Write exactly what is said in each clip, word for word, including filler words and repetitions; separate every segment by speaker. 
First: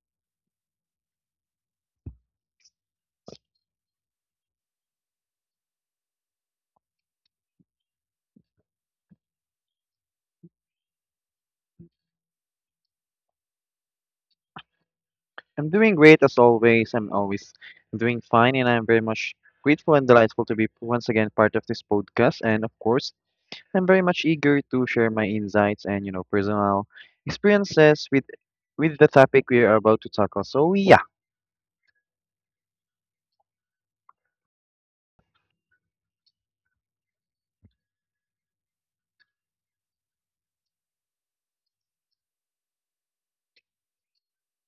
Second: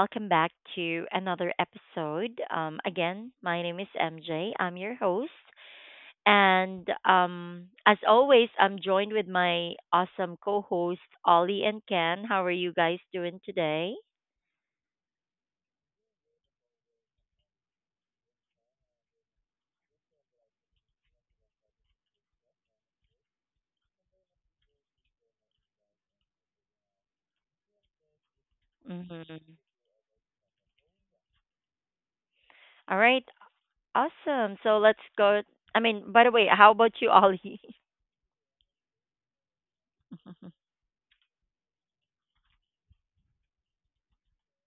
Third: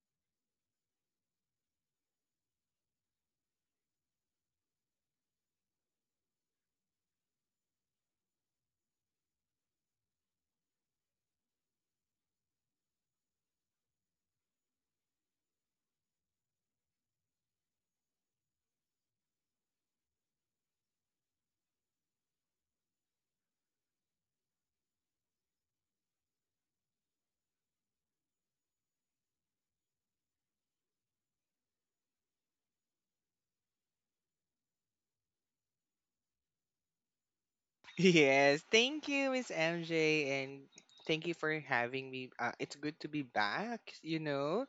Speaker 1: welcome back to another episode. Um, again, my name is M J. I'm your host. And um, As always, I'm joined with my awesome co host Ollie and Ken. How are you guys doing today?
Speaker 2: I'm doing great as always. I'm always doing fine, and I'm very much grateful and delightful to be once again part of this podcast. And of course, I'm very much eager to share my insights and you know personal experiences with with the topic
Speaker 1: Mm-hmm.
Speaker 2: we are about to tackle. So yeah.
Speaker 1: All right, awesome. So let's go. I mean, by the way, how about you, Ollie?
Speaker 3: Yes, thank you, Miss M J, and thank you for having me. Uh, it's good to be back, you know.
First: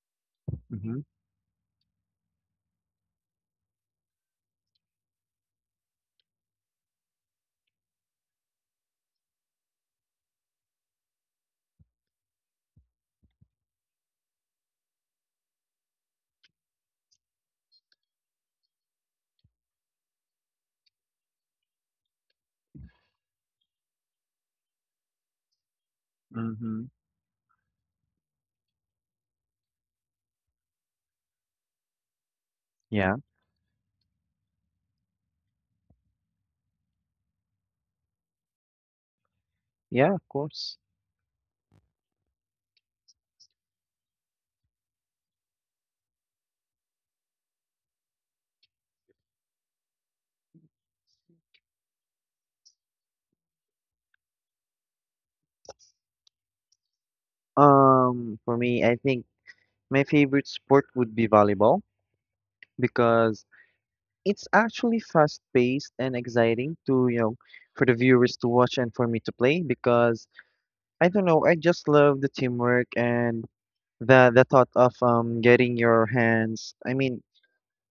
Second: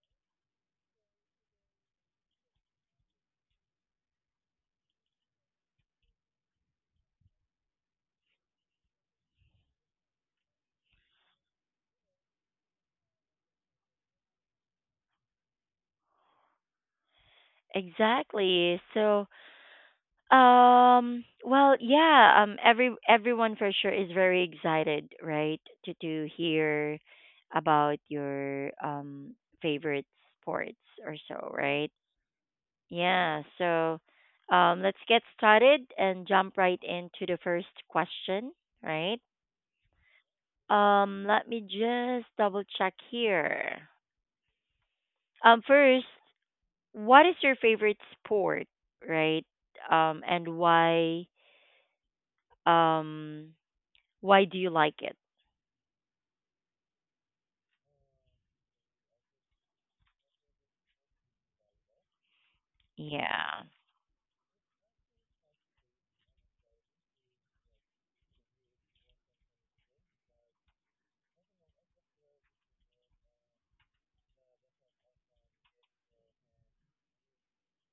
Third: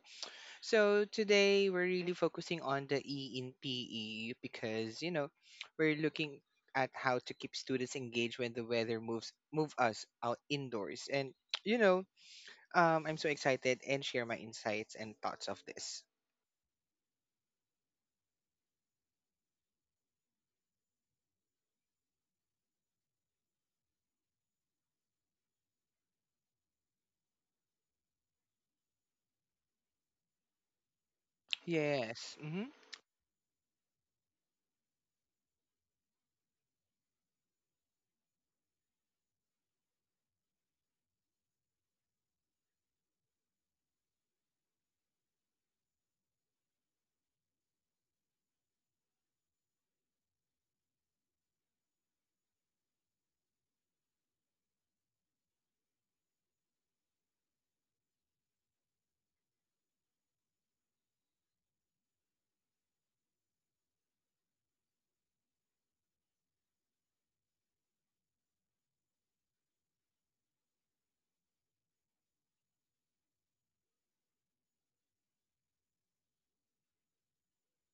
Speaker 2: Mm-hmm.
Speaker 3: So today we're really focusing on the E in P E because you know we're looking at how to keep students engaged when the weather moves move us out indoors, and you know um, I'm so excited and share my insights and thoughts of this.
Speaker 1: Exactly. So, Um, well, yeah, um every everyone for sure is very excited, right? To to
Speaker 2: Mm-hmm.
Speaker 1: hear about your um favorite sports or so, right?
Speaker 3: Yes. hmm
Speaker 2: Yeah.
Speaker 1: Yeah, so um let's get started and jump right into the first question, right?
Speaker 2: Yeah, of course.
Speaker 1: Um, let me just double check here. Um, first, what is your favorite sport, right? Um and why um Why do you like it?
Speaker 2: Um, for me, I think my favorite sport would be volleyball because
Speaker 1: Yeah.
Speaker 2: it's actually fast-paced and exciting to, you know, for the viewers to watch and for me to play because I don't know, I just love the teamwork and the the thought of um getting your hands i mean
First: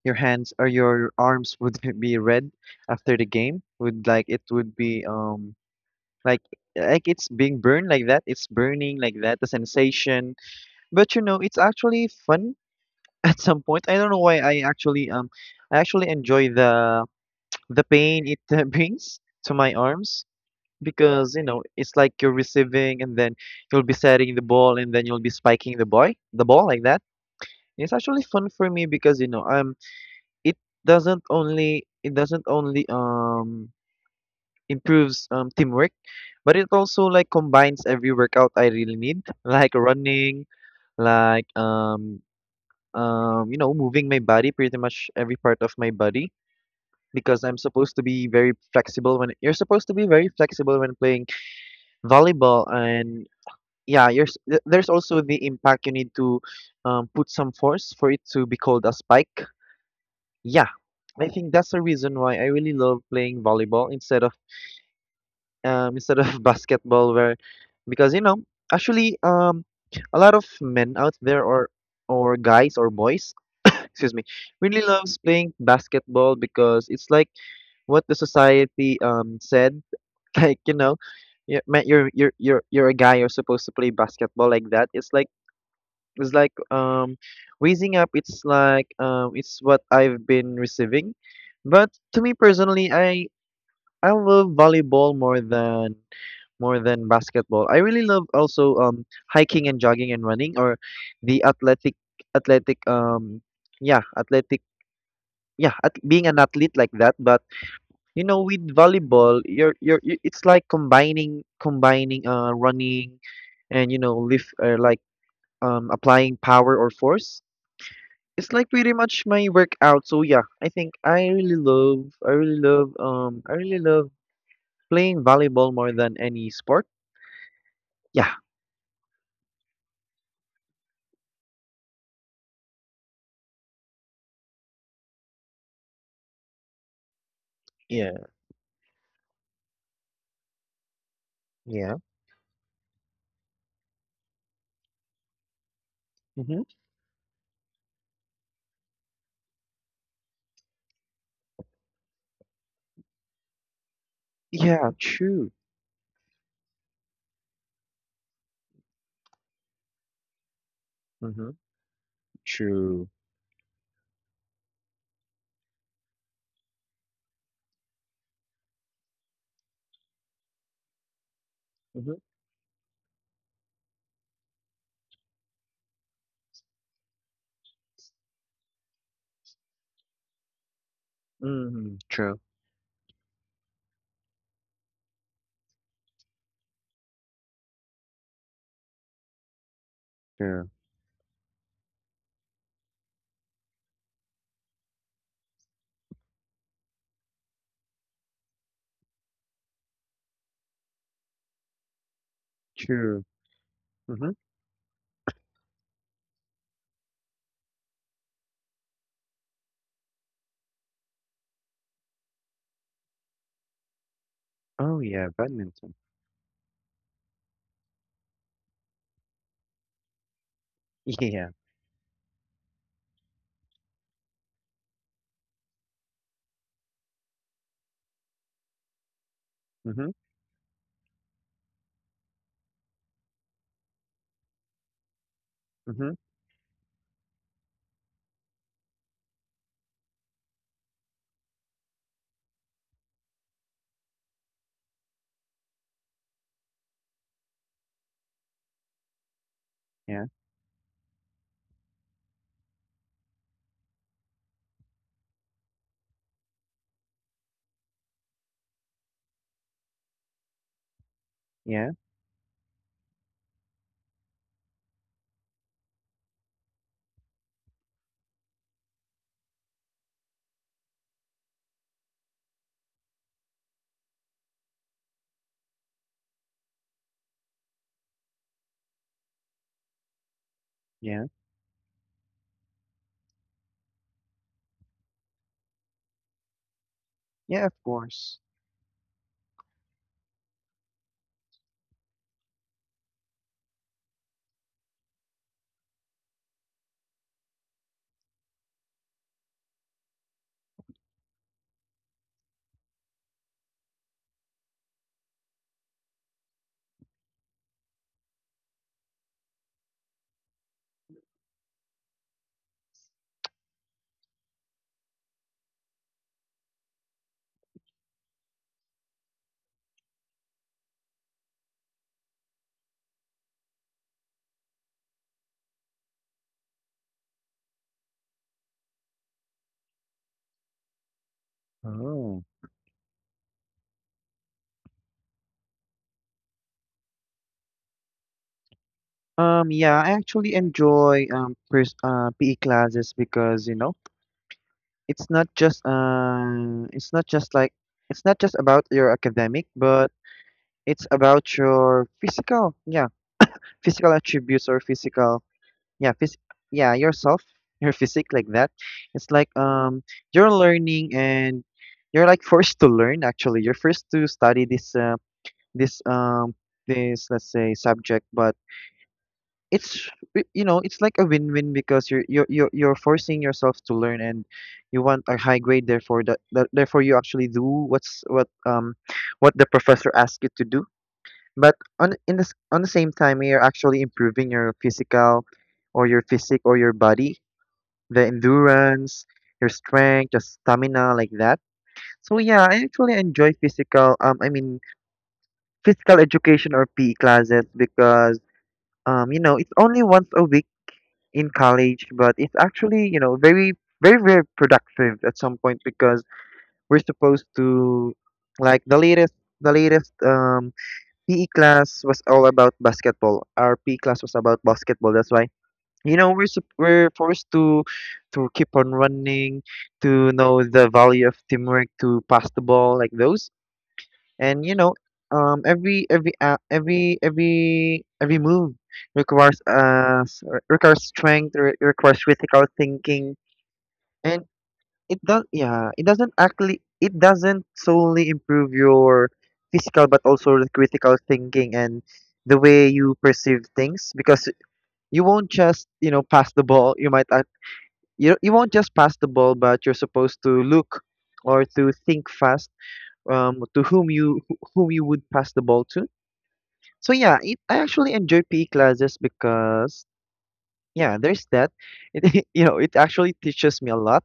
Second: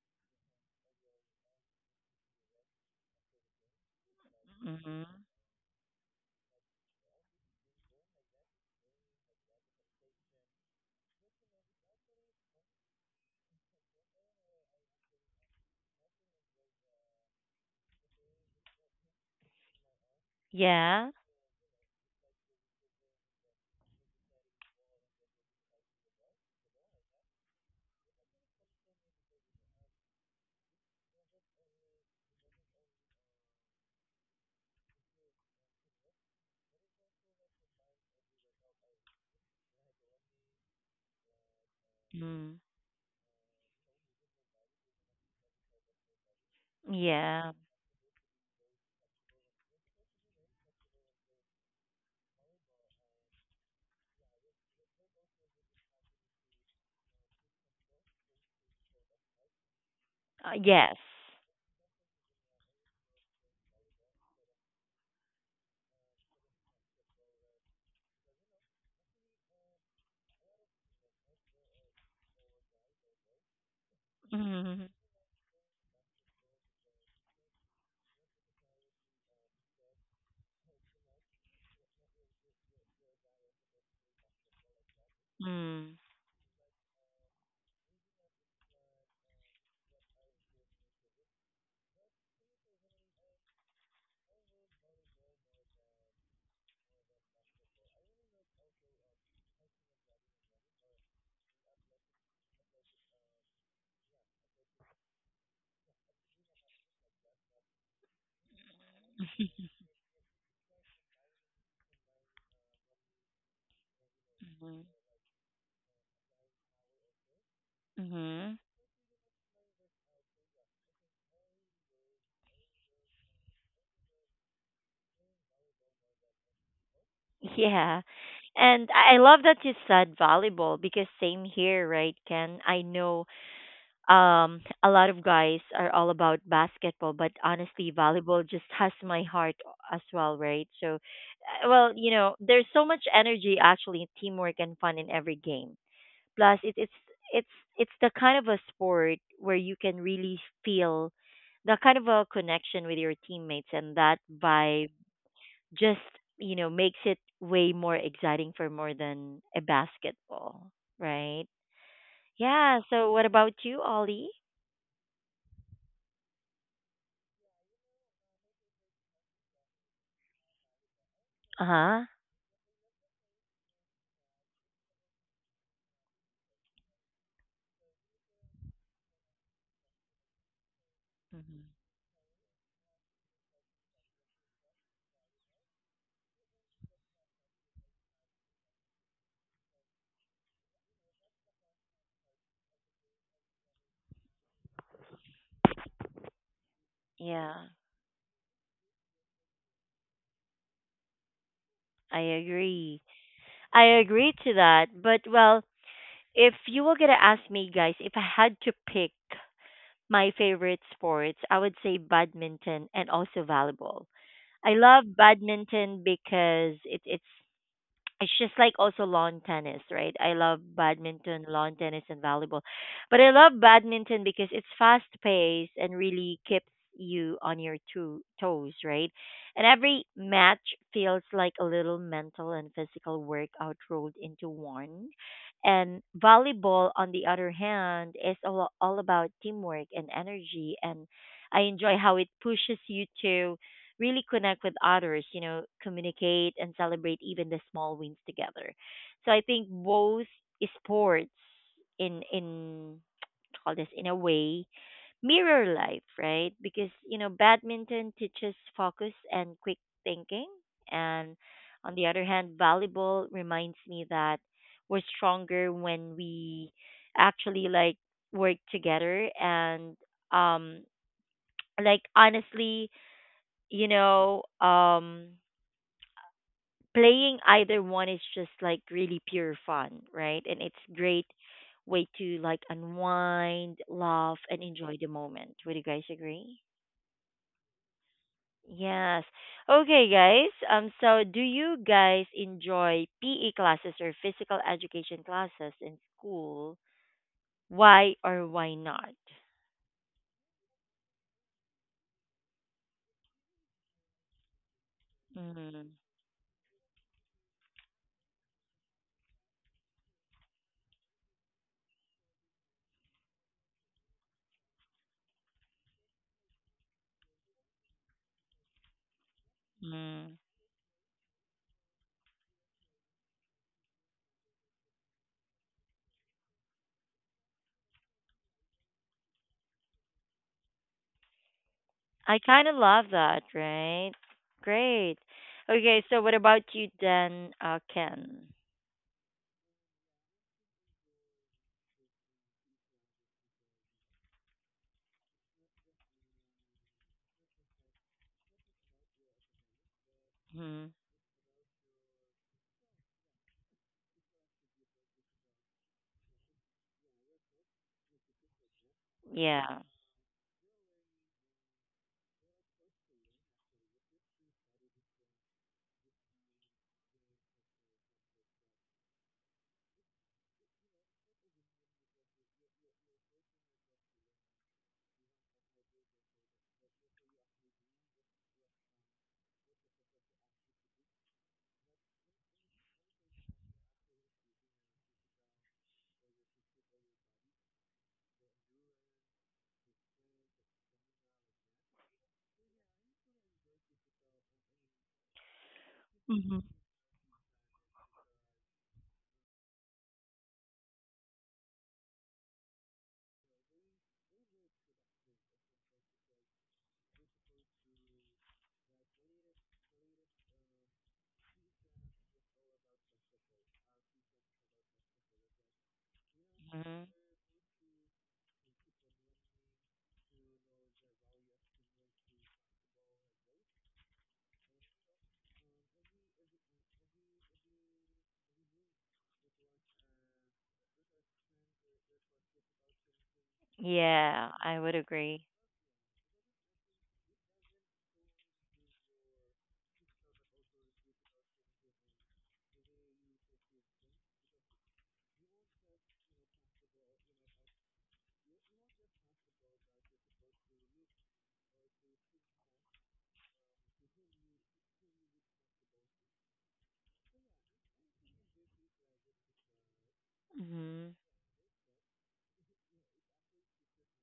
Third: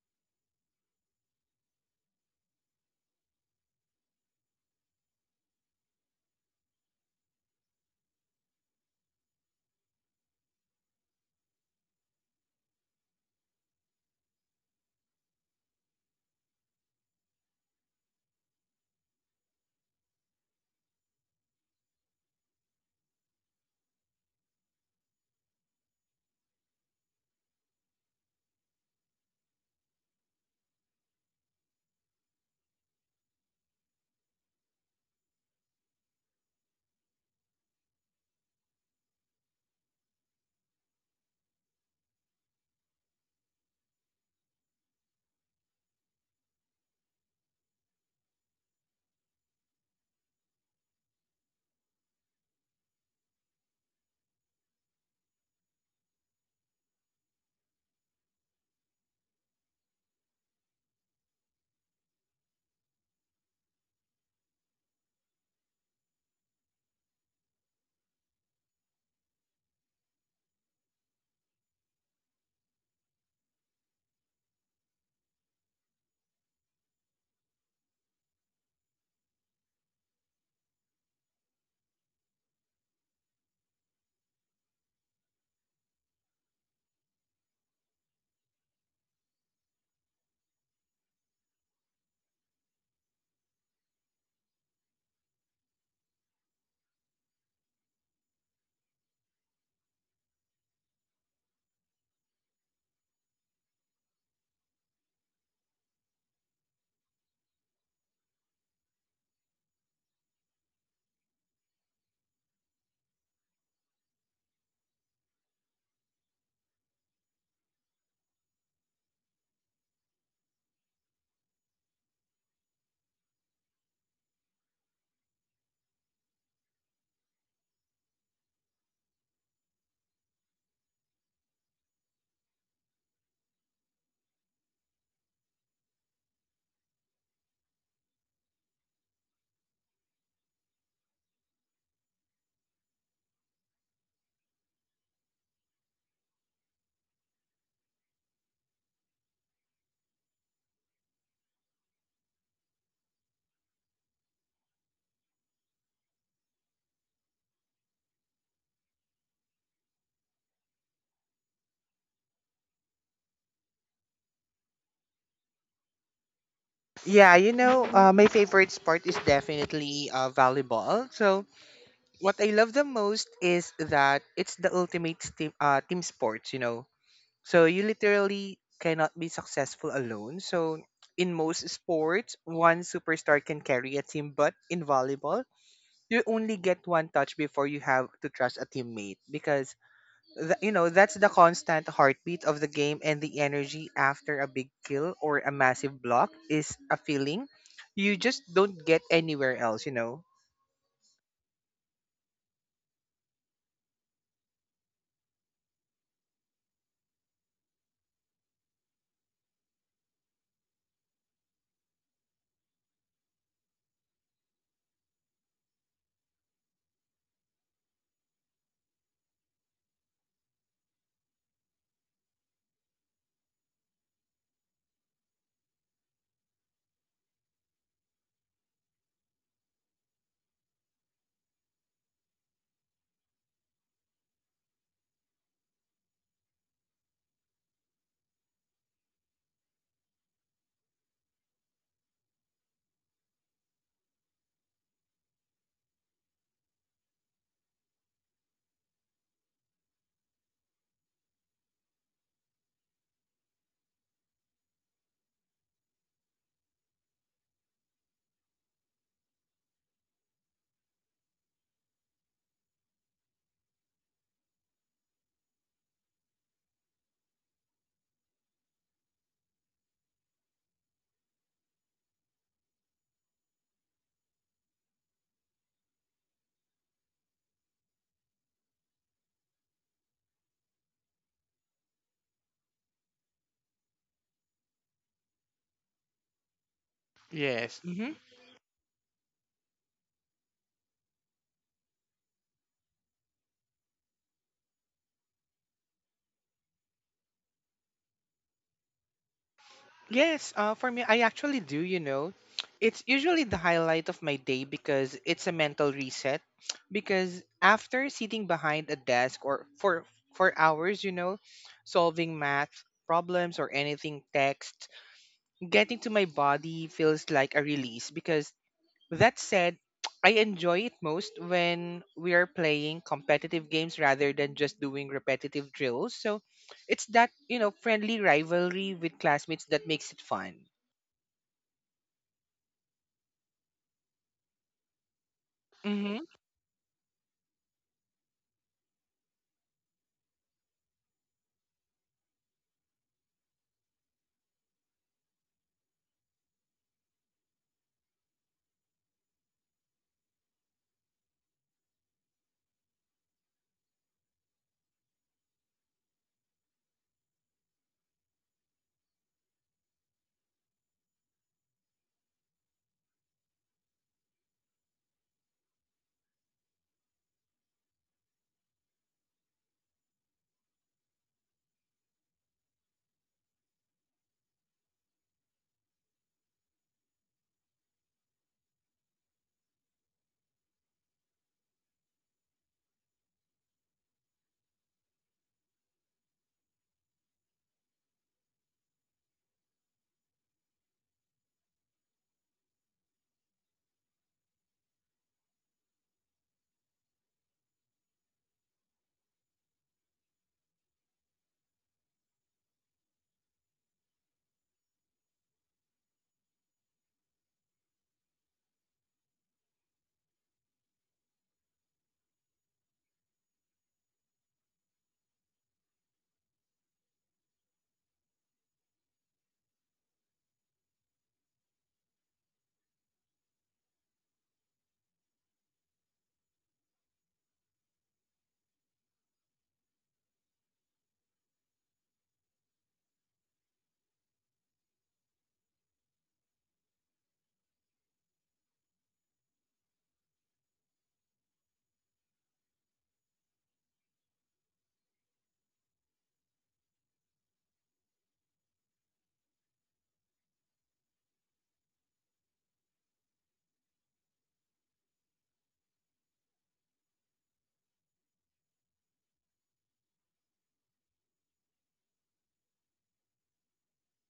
Speaker 2: your hands or your arms would be red after the game would like it would be
Speaker 1: Hmm.
Speaker 2: um like like it's being burned like that, it's burning like that, the sensation. But you know it's actually fun at some point. I don't know why. I actually um i actually enjoy the the pain it uh, brings to my arms
Speaker 1: Yeah.
Speaker 2: because you know it's like you're receiving, and then you'll be setting the ball, and then you'll be spiking the boy the ball like that. It's actually fun for me because you know um it doesn't only it doesn't only um improves um teamwork, but it also like combines every workout I really need, like running, like um
Speaker 1: Mm.
Speaker 2: um you know moving my body, pretty much every part of my body, because
Speaker 1: Yeah.
Speaker 2: I'm supposed to be very flexible when you're supposed to be very flexible when playing volleyball. And yeah, you're, s- th- there's also the impact. You need to um, put some force for it to be called a spike.
Speaker 1: Uh,
Speaker 2: Yeah,
Speaker 1: yes.
Speaker 2: I think that's the reason why I really love playing volleyball instead of um instead of basketball, where because you know actually um a lot of men out there or or guys or boys excuse me really
Speaker 1: Mm-hmm.
Speaker 2: loves playing basketball because it's like what the society um said, like you know you're you're you're you're you're a guy, you're supposed to play basketball like that. It's like
Speaker 1: Mm.
Speaker 2: it's like um raising up, it's like um it's what I've been receiving. But to me personally, I I love volleyball more than more than basketball. I really love also um hiking and jogging and running, or the athletic athletic um yeah, athletic yeah, at, being an athlete like that. But you know with volleyball you're you're you- it's like combining combining uh running and you know lift uh,
Speaker 1: Hmm.
Speaker 2: like um applying power or force. It's
Speaker 1: Hmm.
Speaker 2: like pretty much my workout. So yeah, I think I really love I really love um I really love playing volleyball more than any sport.
Speaker 1: Yeah.
Speaker 2: Yeah,
Speaker 1: And I I love that you said volleyball because same here, right, Ken? I know um a lot of guys are all about basketball, but honestly,
Speaker 2: yeah,
Speaker 1: volleyball just has my heart as well, right? So, uh, well,
Speaker 2: yeah.
Speaker 1: you know, there's so much energy, actually, teamwork and fun in every game. Plus,
Speaker 2: hmm
Speaker 1: it, it's it's it's the kind of a sport where you can really feel the kind of a connection with your teammates, and that vibe
Speaker 2: Yeah, true.
Speaker 1: just, you know, makes it way more exciting for more than a basketball, right?
Speaker 2: hmm
Speaker 1: Yeah.
Speaker 2: True.
Speaker 1: So, what about you, Ollie?
Speaker 3: Yeah, you know, uh, my favorite sport is definitely uh, volleyball. So
Speaker 1: Uh huh.
Speaker 2: hmm
Speaker 3: what I love the most is that it's the ultimate team uh, team sports, you know. So you literally cannot be successful alone. So in most
Speaker 1: Mhm.
Speaker 2: hmm
Speaker 3: sports,
Speaker 2: True.
Speaker 3: one superstar can carry a team, but in volleyball, you only get one touch before you have to trust a teammate because the,
Speaker 2: True.
Speaker 3: you know, that's the constant heartbeat of the game, and the energy after a big kill or a massive block is a feeling
Speaker 1: Yeah,
Speaker 3: you just don't get anywhere else, you know.
Speaker 1: I agree.
Speaker 2: True.
Speaker 1: I
Speaker 2: hmm
Speaker 1: agree to that. But well, if you were gonna ask me, guys, if I had to pick my favorite sports, I would say badminton and also volleyball. I
Speaker 2: Oh
Speaker 1: love
Speaker 2: yeah, badminton.
Speaker 1: badminton because it, it's it's just like also lawn tennis, right? I love badminton,
Speaker 2: Yeah.
Speaker 1: lawn tennis, and volleyball. But I love badminton because it's fast paced and really keeps you on your two toes, right? And every
Speaker 2: hmm
Speaker 1: match feels like a little mental and physical workout rolled into one. And
Speaker 2: hmm
Speaker 1: volleyball, on the other hand, is all, all about teamwork and energy. And I enjoy how it pushes you to really connect with others, you know, communicate and celebrate even the small wins together. So I think
Speaker 2: Yeah.
Speaker 1: both sports in in call this in a way mirror life, right? Because you know, badminton teaches focus and quick thinking, and
Speaker 2: Yeah.
Speaker 1: on the other hand, volleyball reminds me that we're stronger when we actually like work together and um like honestly you know, um, playing either one is just like really pure fun, right? And it's
Speaker 2: Yeah.
Speaker 1: great way to like unwind, laugh, and enjoy the moment. Would you guys agree?
Speaker 2: Yeah, of
Speaker 3: Yes.
Speaker 2: course.
Speaker 1: Yes. Okay, guys. Um, so do you guys enjoy P E classes or physical education classes in school? Why or why not?
Speaker 3: Yes, uh, for me, I actually do, you know. It's usually the highlight of my day because it's a
Speaker 1: Mm-hmm.
Speaker 3: mental reset. Because after sitting behind a desk or for for hours, you know, solving math problems or anything text, getting to my body feels like a release. Because that said, I
Speaker 1: Mm-hmm.
Speaker 3: enjoy it most when we are playing competitive games rather than just doing repetitive drills. So it's that, you know, friendly rivalry with classmates that makes it fun.
Speaker 1: I
Speaker 2: Oh.
Speaker 1: kind of love that, right? Great. Okay,
Speaker 3: Mm-hmm.
Speaker 1: so what about you then, uh, Ken?
Speaker 2: Um, yeah, I actually enjoy um pers uh P E classes because, you know, it's not just uh it's not just like it's not just about your academic, but
Speaker 1: Hmm.
Speaker 2: it's about your physical, yeah, physical attributes or physical yeah phys- yeah yourself, your physique like that. It's like
Speaker 1: Yeah.
Speaker 2: um you're learning and you're like forced to learn. Actually, you're forced to study this uh, this um this, let's say, subject. But it's y- you know it's like a win-win because you're you're you're, you're forcing yourself to learn, and you want a high grade, therefore that, that therefore you actually do what's what um what the professor asks you to do. But on in this on the same time you're actually improving your physical, or your physique, or your body, the endurance, your strength, your stamina, like that. So yeah, I actually enjoy physical. Um, I mean physical
Speaker 1: Hmm.
Speaker 2: education, or P E classes, because um, you know, it's only once a week in college, but it's actually you know very very very productive at some point because we're supposed to like the latest the latest um P E class was all about basketball. Our P E class was about basketball. That's why you know we're sup-
Speaker 1: Hmm.
Speaker 2: we're forced to to keep on running, to know the value of teamwork, to pass the ball like those. And you know um every every a every every every move requires uh s- re- requires strength, re- requires critical thinking. And
Speaker 1: Yeah, I would
Speaker 2: it does,
Speaker 1: agree.
Speaker 2: yeah, it doesn't actually, it doesn't solely improve your physical, but also the critical thinking and the way you perceive things. Because you won't just you know pass the ball, you might uh, you you won't just pass the ball, but you're supposed to look or to think fast, um, to whom you whom you would pass the ball to. So yeah, it, I actually enjoy P E classes because
Speaker 1: Hmm.
Speaker 2: yeah, there's that. It, you know, it actually teaches me a lot,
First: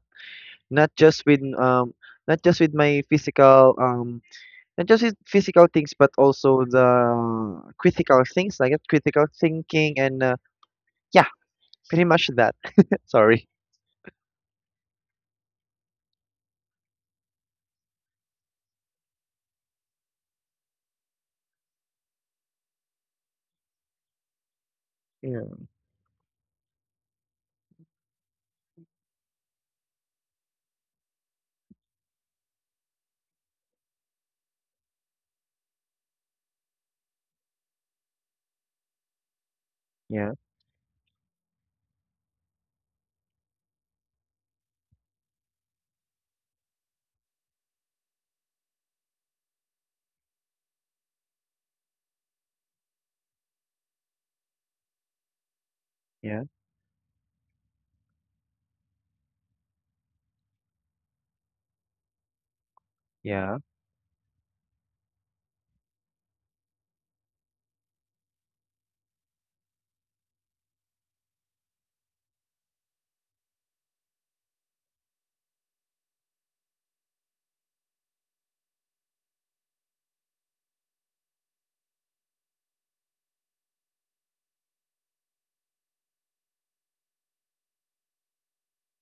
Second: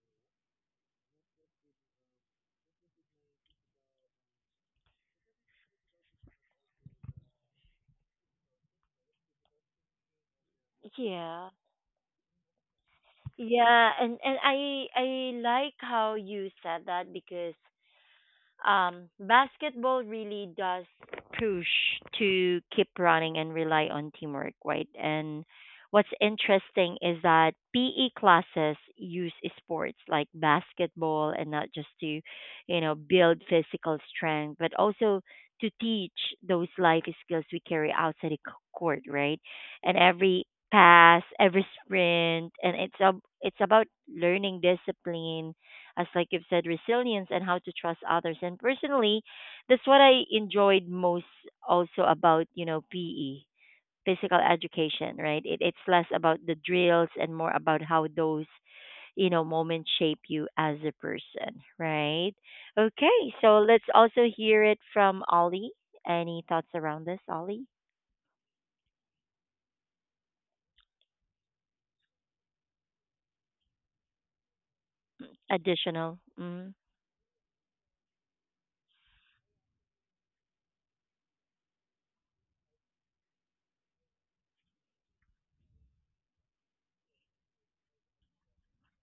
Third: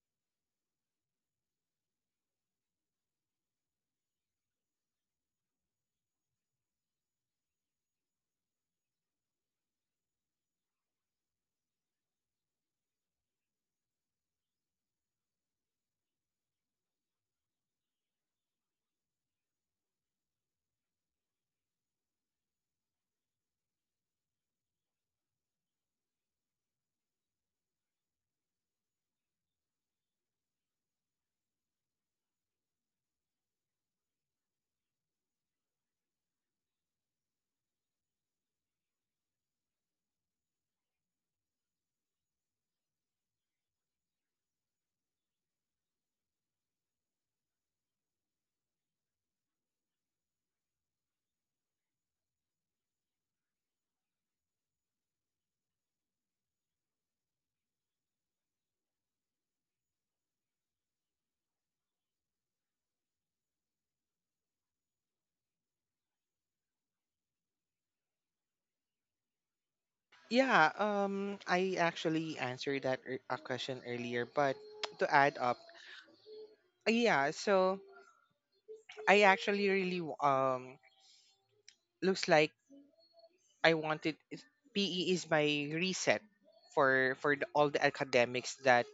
Speaker 2: not just with um not just with my physical um not just with physical things, but also the critical things like uh, critical thinking and uh, yeah,
Speaker 1: Yeah.
Speaker 2: pretty much that. Sorry.
Speaker 1: Yeah, and and I I like how you said that because um, basketball really does push to keep running and rely on teamwork, right? And
Speaker 2: Yeah.
Speaker 1: what's interesting is that P E classes use sports like basketball and not just to, you know, build physical strength, but also to teach those life skills we carry outside the c- court, right? And
Speaker 2: Yeah.
Speaker 1: every pass, every sprint, and it's a, it's about learning discipline as like you've said, resilience and how to trust others. And personally, that's what I enjoyed most also about, you know, P E, physical education, right? It, it's less about
Speaker 2: Yeah.
Speaker 1: the drills and more about how those, you know, moments shape you as a person, right? Okay,
Speaker 2: Yeah.
Speaker 1: so let's also hear it from Ollie. Any thoughts around this, Ollie?
Speaker 3: Yeah, um, I actually answered that ear- a question earlier, but to add up,
Speaker 1: Additional. Mm,
Speaker 3: uh, yeah, so I actually really w- um looks like I wanted is- P E is my reset for for the, all the academics that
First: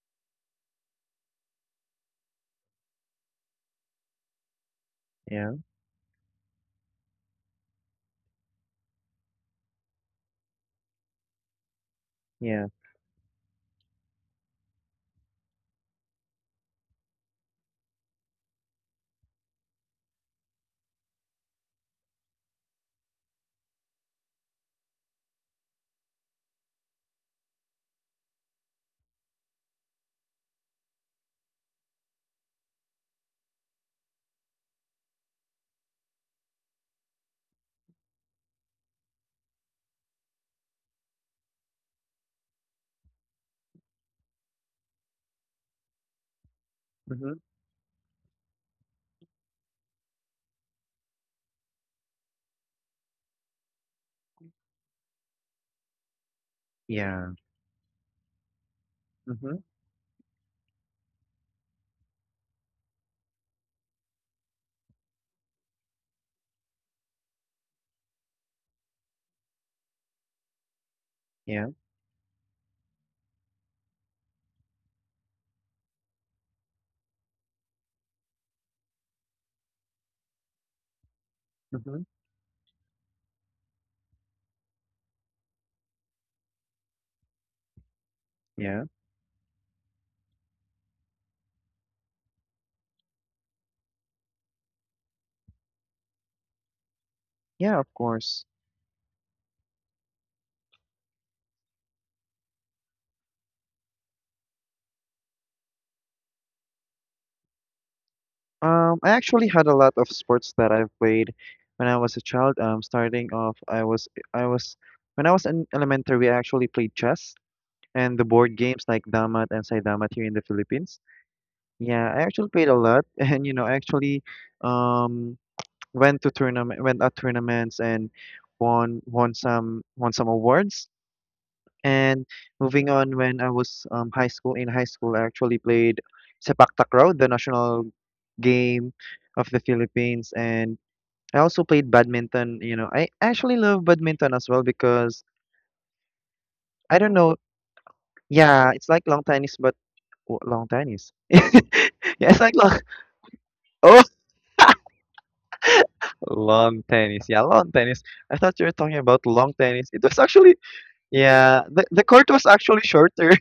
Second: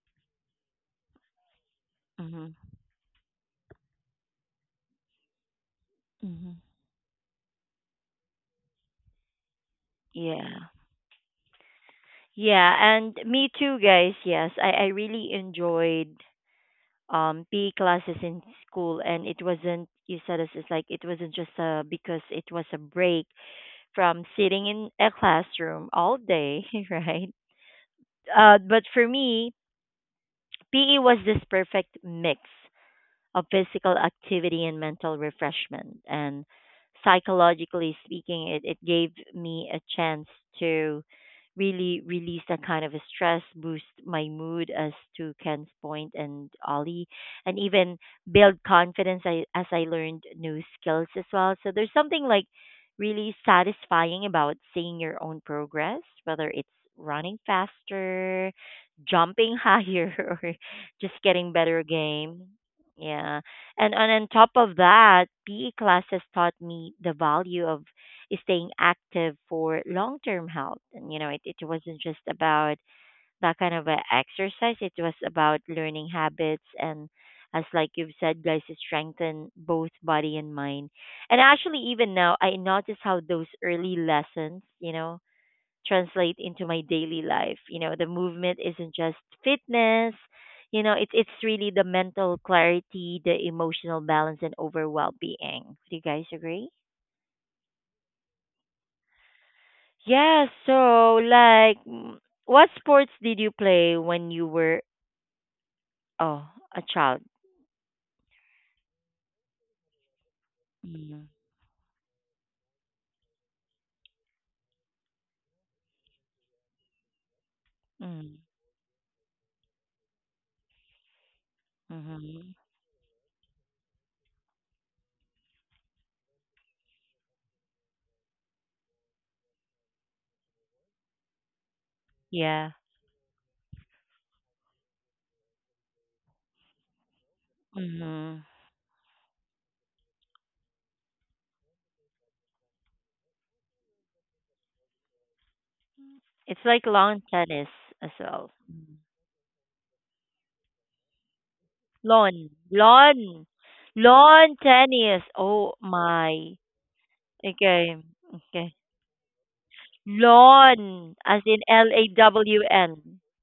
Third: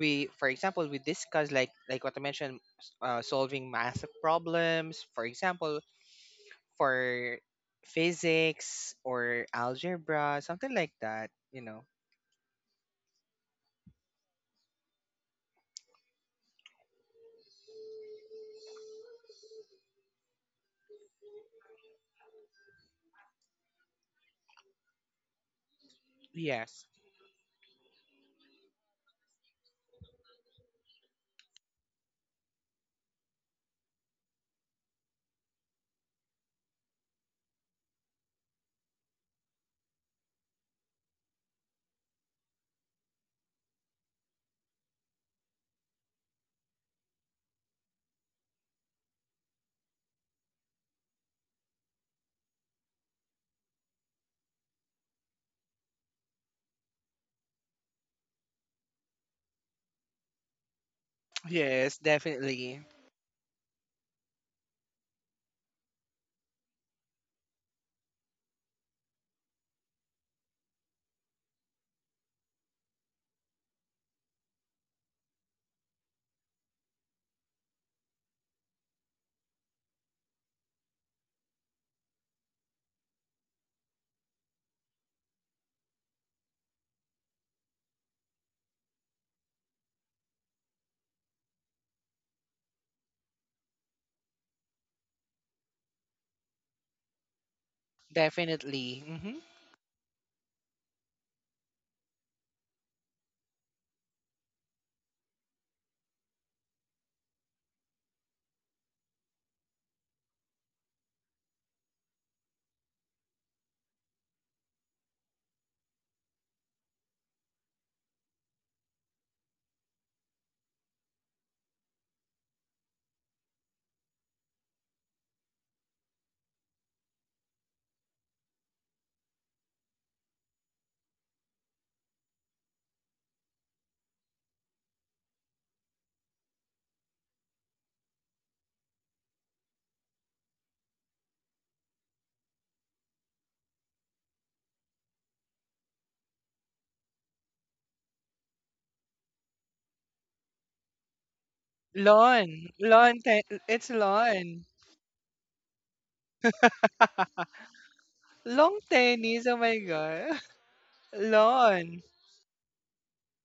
Speaker 3: we, for example, we discussed like like what I mentioned,
Speaker 1: mm-hmm,
Speaker 3: s- uh, solving math problems, for
Speaker 2: Yeah.
Speaker 3: example,
Speaker 1: mm-hmm.
Speaker 3: for physics or algebra,
Speaker 1: Yeah.
Speaker 3: something like that, you know.
Speaker 2: Yeah.
Speaker 1: Yeah, and me too, guys. Yes, I, I really enjoyed um P E classes in school and it wasn't you said it's it's like it wasn't just uh because it was a break from sitting in a classroom all day,
Speaker 3: Yes.
Speaker 1: right? Uh, but for me, P E was this perfect mix of physical activity and mental refreshment. And psychologically speaking, it, it gave me a chance to really release that kind of a stress, boost my mood as to Ken's point and Ollie,
Speaker 2: Mm-hmm.
Speaker 1: and even build confidence I, as I learned new skills as well. So there's something like really satisfying about seeing your own progress, whether it's
Speaker 2: Yeah.
Speaker 1: running faster,
Speaker 2: Mm-hmm.
Speaker 1: jumping higher, or just getting better
Speaker 3: Yes,
Speaker 1: game.
Speaker 3: definitely.
Speaker 1: Yeah. And on, on top of that, P E classes taught me the value of staying active for long term health. And, you know, it, it
Speaker 2: Yeah.
Speaker 1: wasn't just about that kind of a exercise, it was about learning habits and, as like you've said, guys, to strengthen both body and mind. And actually,
Speaker 2: Mm-hmm.
Speaker 1: even now, I notice how those early lessons, you know, translate into my daily life. You know, the movement
Speaker 2: Yeah.
Speaker 1: isn't just fitness. You know, it's it's really the mental clarity, the emotional balance, and overall being. Do you guys agree?
Speaker 2: Yeah, of course.
Speaker 3: Definitely. Hmm
Speaker 1: Yeah. So, like, mm, what sports did you play when you were oh a child?
Speaker 2: Um, I actually had a lot of sports that I've
Speaker 1: Mm,
Speaker 2: played when I was a child. Um, starting off, I was I was when I was in elementary, I actually played chess and the
Speaker 1: mm,
Speaker 2: board games like damat and saidamat here in the Philippines. Yeah, I actually
Speaker 1: mm-hmm.
Speaker 2: played a lot, and you know, I actually um went to tournament, went at tournaments, and won won some won some awards. And
Speaker 1: Yeah.
Speaker 2: moving on, when I was um high school in high school, I actually played sepak takraw, the national
Speaker 1: Mm-hmm.
Speaker 2: game of the Philippines, and I also played badminton. You know, I actually love badminton as well because
Speaker 1: It's like
Speaker 2: I don't
Speaker 1: lawn
Speaker 2: know.
Speaker 1: tennis as well.
Speaker 2: Yeah, it's
Speaker 1: Mm.
Speaker 2: like long tennis, but w- long tennis. Yeah, it's
Speaker 1: Lawn,
Speaker 2: like
Speaker 3: Lawn.
Speaker 2: long.
Speaker 3: Lawn. Te-
Speaker 1: lawn,
Speaker 3: it's
Speaker 2: Oh,
Speaker 1: Lawn
Speaker 3: lawn.
Speaker 1: tennis. Oh my.
Speaker 2: long tennis. Yeah, long
Speaker 1: Okay.
Speaker 2: tennis. I thought you were
Speaker 1: Okay.
Speaker 3: Long
Speaker 2: talking about
Speaker 3: tennis.
Speaker 2: long
Speaker 3: Oh my
Speaker 2: tennis. It was
Speaker 3: God.
Speaker 2: actually
Speaker 1: Lawn, as in
Speaker 2: yeah. The
Speaker 1: L
Speaker 3: Lawn.
Speaker 2: the
Speaker 1: A
Speaker 2: court was
Speaker 1: W
Speaker 2: actually
Speaker 1: N.
Speaker 2: shorter.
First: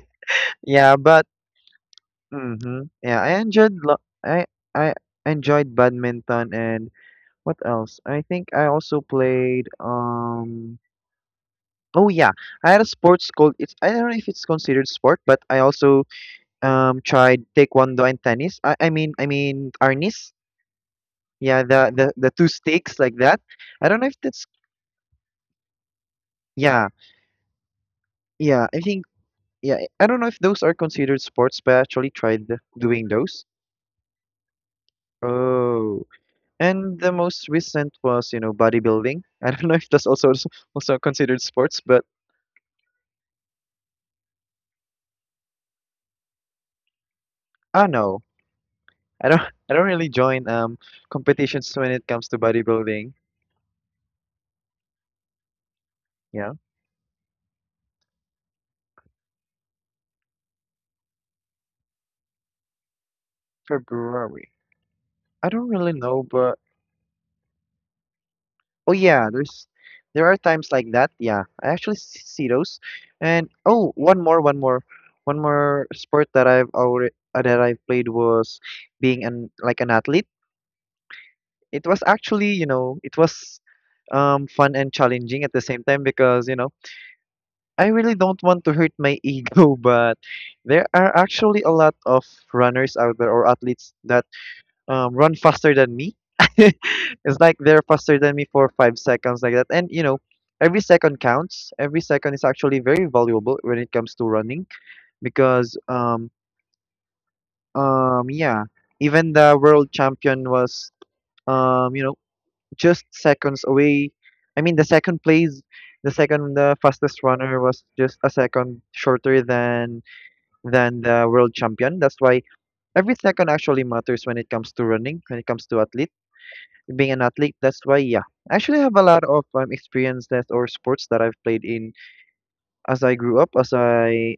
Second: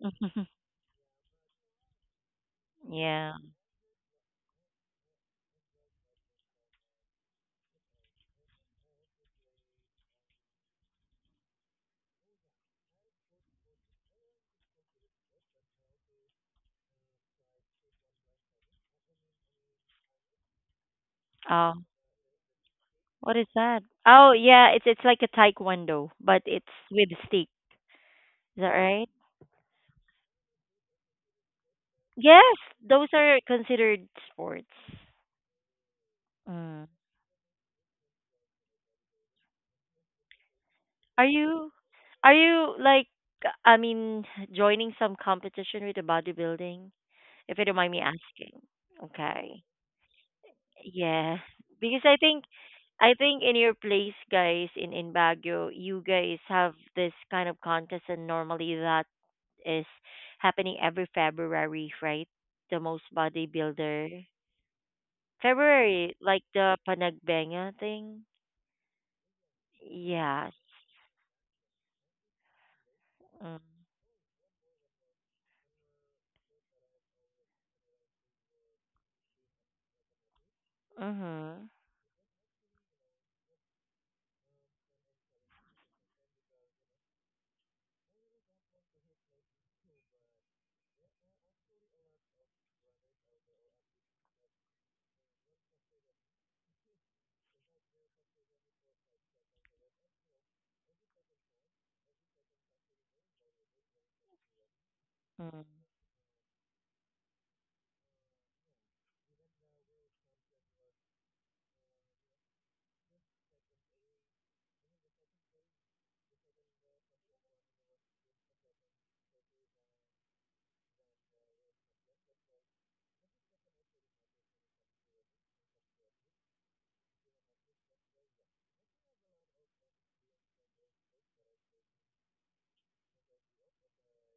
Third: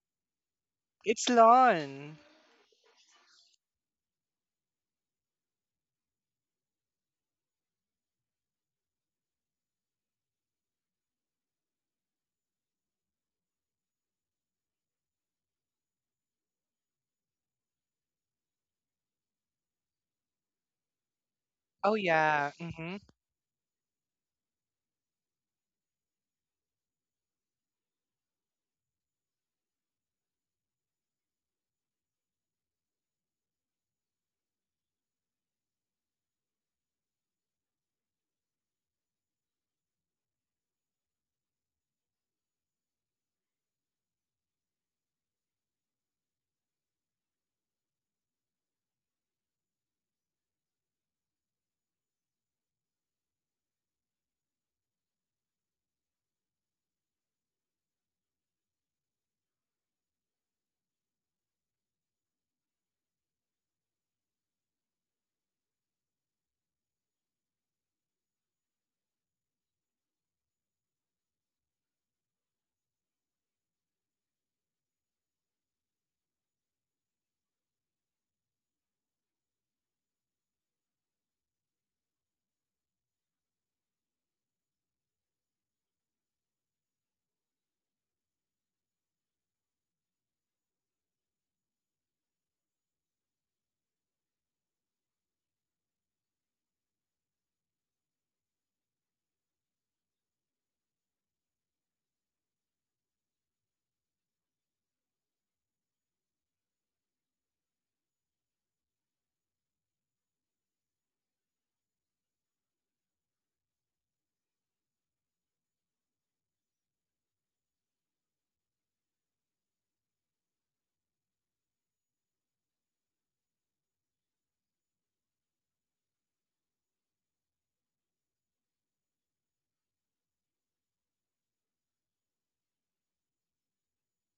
Speaker 2: Yeah, but
Speaker 3: It's lawn.
Speaker 2: mhm. Yeah,
Speaker 1: Yeah.
Speaker 2: I enjoyed lo- I I enjoyed badminton and what else? I think I also played um oh yeah, I had a sports called, it's I don't know if it's considered sport, but I also um tried taekwondo and tennis. I, I mean I mean arnis. Yeah,
Speaker 1: Oh,
Speaker 2: the,
Speaker 3: Oh
Speaker 2: the the two
Speaker 3: yeah. hmm
Speaker 2: sticks like
Speaker 1: what
Speaker 2: that.
Speaker 1: is that?
Speaker 2: I don't know if
Speaker 1: Oh,
Speaker 2: that's
Speaker 1: yeah. It's it's like a taekwondo, but it's
Speaker 2: yeah.
Speaker 1: with stick. Is
Speaker 2: Yeah,
Speaker 1: that
Speaker 2: I think
Speaker 1: right?
Speaker 2: yeah, I don't know if those are considered sports, but I actually tried
Speaker 1: Yes,
Speaker 2: doing
Speaker 1: those are
Speaker 2: those.
Speaker 1: considered sports.
Speaker 2: Oh.
Speaker 1: Mm.
Speaker 2: And the most recent was, you know, bodybuilding. I don't know if that's also also
Speaker 1: Are
Speaker 2: considered
Speaker 1: you
Speaker 2: sports, but
Speaker 1: are you like I mean Joining some competition with the bodybuilding? If you
Speaker 2: I
Speaker 1: don't
Speaker 2: don't
Speaker 1: mind me
Speaker 2: know.
Speaker 1: asking.
Speaker 2: I don't
Speaker 1: Okay.
Speaker 2: I don't really join um
Speaker 1: Yeah,
Speaker 2: competitions when it
Speaker 1: because I
Speaker 2: comes to
Speaker 1: think
Speaker 2: bodybuilding.
Speaker 1: I think in your place, guys, in in Baguio, you guys
Speaker 2: Yeah.
Speaker 1: have this kind of contest, and normally that is happening every February, right? The most bodybuilder
Speaker 2: February. I don't really
Speaker 1: February,
Speaker 2: know,
Speaker 1: like
Speaker 2: but
Speaker 1: the panagbenga thing.
Speaker 2: oh yeah, there's there are
Speaker 1: Yes.
Speaker 2: times like that. Yeah. I actually s- see those. And
Speaker 1: Mm.
Speaker 2: oh, one more, one more, one more sport that I've already uh, that I've played was being an like an athlete.
Speaker 1: Mhm.
Speaker 2: It was actually, you know, it was um, fun and challenging at the same time because, you know, I really don't want to hurt my ego, but there are actually a lot of runners out there or athletes that um, run faster than me. It's like they're faster than me for five seconds, like that. And, you know, every second counts. Every second is actually very valuable when it comes to running because,
Speaker 1: Mm.
Speaker 2: um, um, yeah, even the world champion was, um, you know, just seconds away. I mean, the second place, the second uh, fastest runner was just a second shorter than than the world champion. That's why every second actually matters when it comes to running, when it comes to athlete being an athlete. That's why, yeah, I actually have a lot of um, experiences or sports that I've played in as I grew up, as I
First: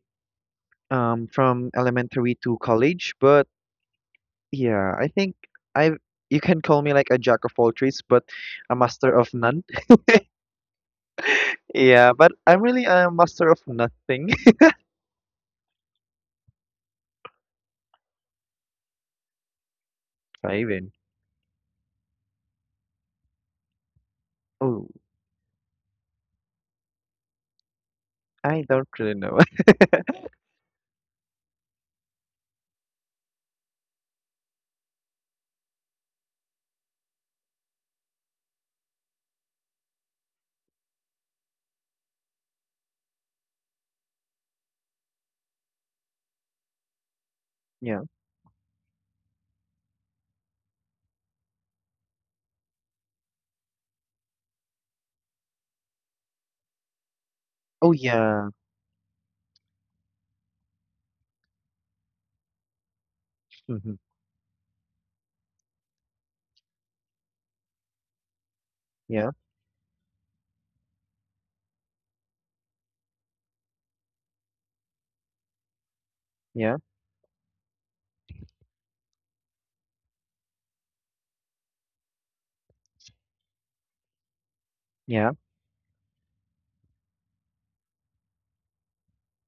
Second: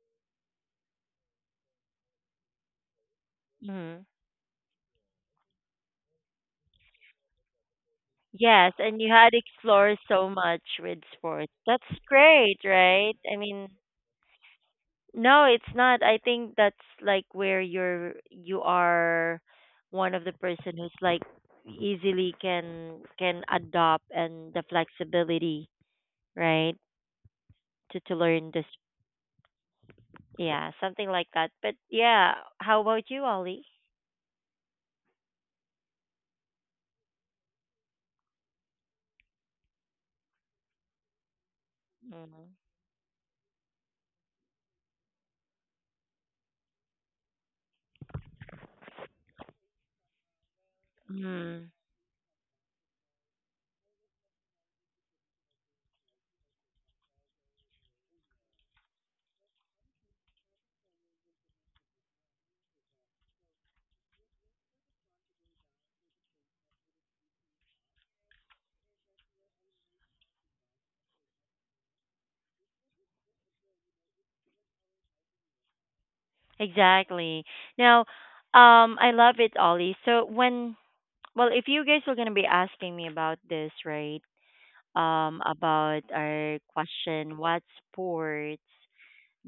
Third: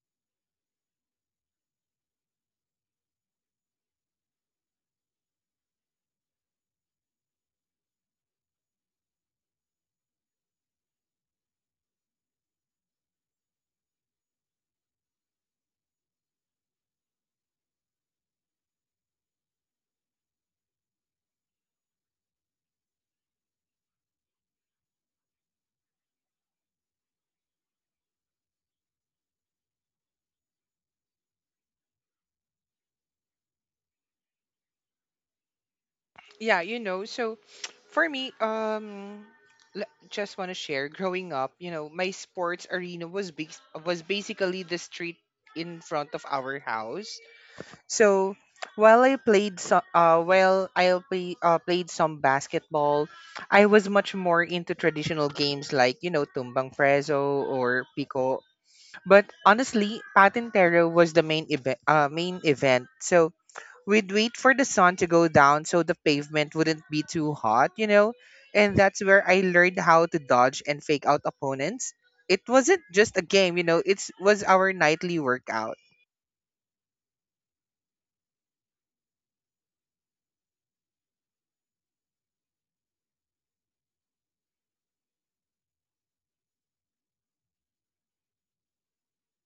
Speaker 2: um from elementary to college. But
Speaker 1: Mhm.
Speaker 2: yeah, I think I you can call me like a jack of all trades, but
Speaker 1: Yes,
Speaker 2: a
Speaker 1: and you
Speaker 2: master of
Speaker 1: had
Speaker 2: none.
Speaker 1: explored so much with sports. That's
Speaker 2: Yeah, but
Speaker 1: great,
Speaker 2: I'm really a
Speaker 1: right? I
Speaker 2: master of
Speaker 1: mean,
Speaker 2: nothing.
Speaker 1: no, it's not. I think that's like where you're you are one of the person
Speaker 2: Driving.
Speaker 1: who's like easily can can adopt and the
Speaker 2: Oh,
Speaker 1: flexibility, right? To to learn this
Speaker 2: I don't really know.
Speaker 1: yeah, something like that. But yeah, how about you, Ollie?
Speaker 3: Yeah, you know, so for me, um, l- just want to share, growing up, you know, my
Speaker 1: Mm.
Speaker 3: sports arena was big, was basically the street in front of our house.
Speaker 2: Yeah.
Speaker 3: So while I played so, uh, while I play, uh,
Speaker 1: Mm,
Speaker 3: played some basketball, I was much more into traditional games like you know tumbang preso or
Speaker 2: Oh,
Speaker 3: pico.
Speaker 2: yeah.
Speaker 3: But honestly, patintero was the main event. Uh, main event. So
Speaker 2: Mm-hmm.
Speaker 3: we'd wait for the sun to go down so the pavement wouldn't be too hot, you know. And that's where
Speaker 2: Yeah.
Speaker 3: I learned how to dodge and fake out opponents. It wasn't just a game, you know. It was our nightly workout.
Speaker 2: Yeah.
Speaker 1: exactly. Now, um, I love it, Ollie. So when, well, if you guys were gonna be asking me about this, right?
Speaker 2: Yeah.
Speaker 1: Um, about our question, what sports?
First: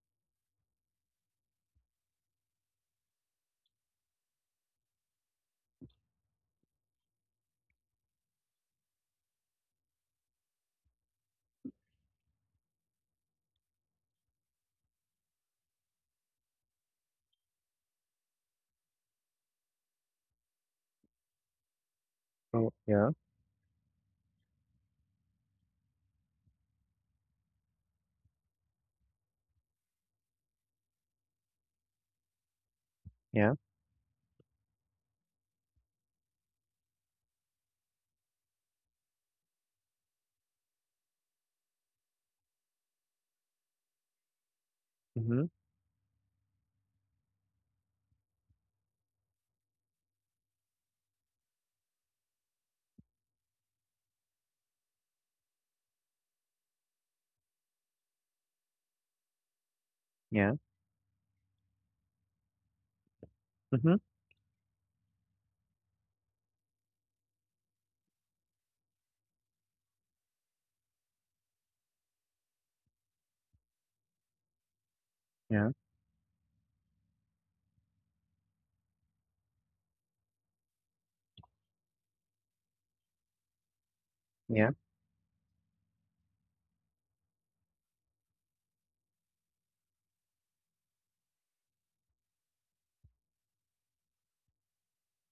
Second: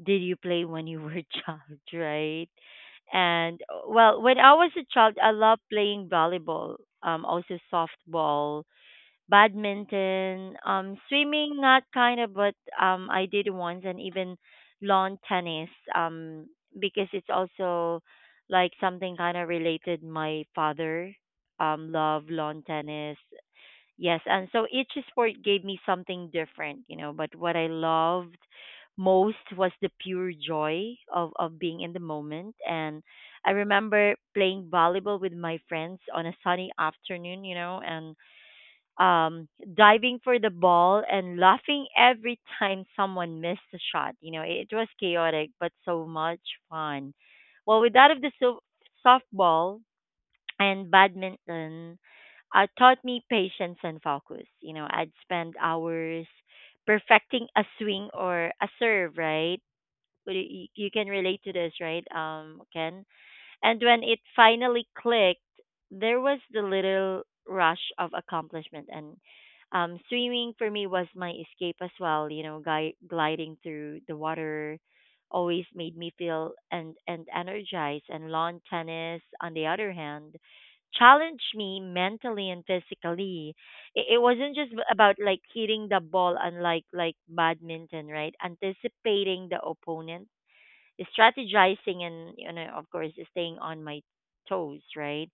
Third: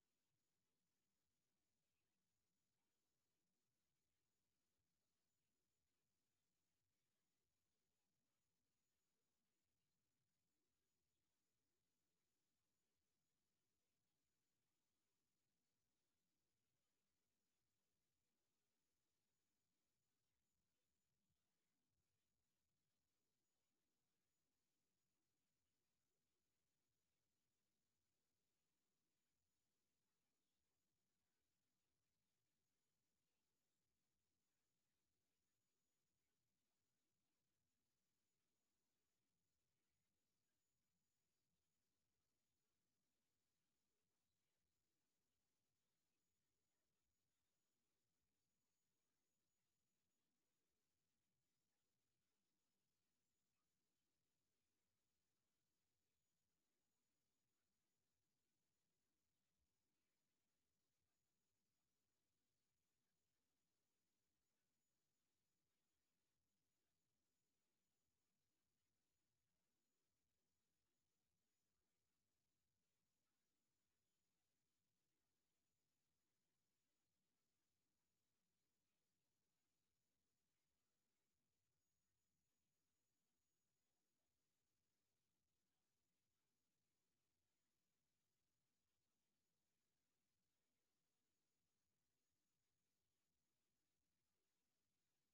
Speaker 1: Did you play when you were a child, right? And uh, well, when I was a child, I loved playing volleyball, um, also softball, badminton, um, swimming, not kind of, but um, I did once, and even lawn tennis, um, because it's also like something kind of related. My father, um, love lawn
Speaker 2: Oh, yeah.
Speaker 1: tennis. Yes, and so each sport gave me something different, you know, but what I loved most was the pure joy of of being in the moment and I
Speaker 2: Yeah.
Speaker 1: remember playing volleyball with my friends on a sunny afternoon, you know, and um diving for the ball and laughing every time someone missed a shot. You know, it was
Speaker 2: Mm-hmm.
Speaker 1: chaotic but so much fun. Well, with that of the so- softball, and badminton uh, taught me patience and focus. You know, I'd spend hours perfecting a swing or a serve, right? But y-
Speaker 2: Yeah.
Speaker 1: y- You can relate to this, right, um, Ken? And
Speaker 2: Mm-hmm.
Speaker 1: when it finally clicked, there was the little rush of accomplishment. And um, swimming for me was my escape as well. You know, gui- gliding through the water always
Speaker 2: Yeah.
Speaker 1: made me feel and and energized. And lawn tennis, on the other hand, challenged me mentally and physically. It, it wasn't just
Speaker 2: Yeah.
Speaker 1: about like hitting the ball, unlike like badminton, right? Anticipating the opponent strategizing and you know of course staying on my toes, right?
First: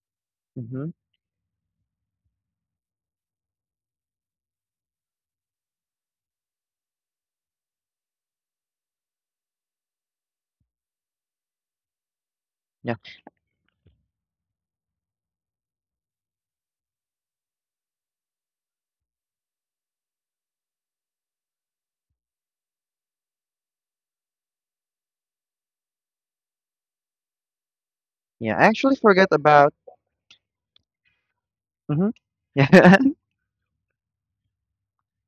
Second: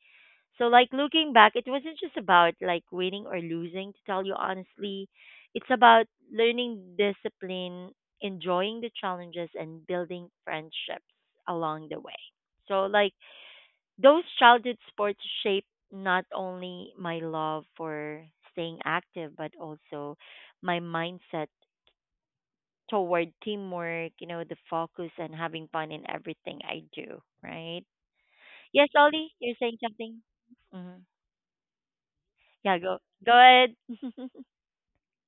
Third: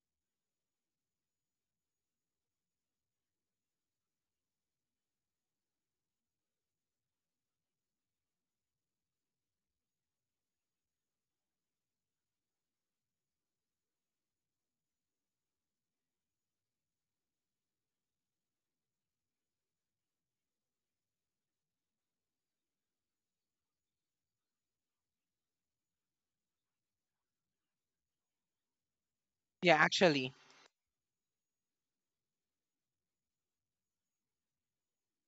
Speaker 1: So like
Speaker 2: Mm-hmm.
Speaker 1: looking back it wasn't just about like winning or losing to tell you honestly it's about learning discipline, enjoying the challenges and building friendships along the way. So
Speaker 2: Yeah.
Speaker 1: like those childhood sports shaped not only my love for staying active but also my mindset toward teamwork, you know, the focus and having fun in everything I do, right?
Speaker 2: Yeah. I
Speaker 1: Yes,
Speaker 2: actually forgot
Speaker 1: Ollie, you're
Speaker 2: about.
Speaker 3: Yeah,
Speaker 1: saying something?
Speaker 3: actually.
Speaker 1: Hmm.
Speaker 2: Mm-hmm.
Speaker 1: Yeah,
Speaker 2: Yeah.
Speaker 1: go go ahead.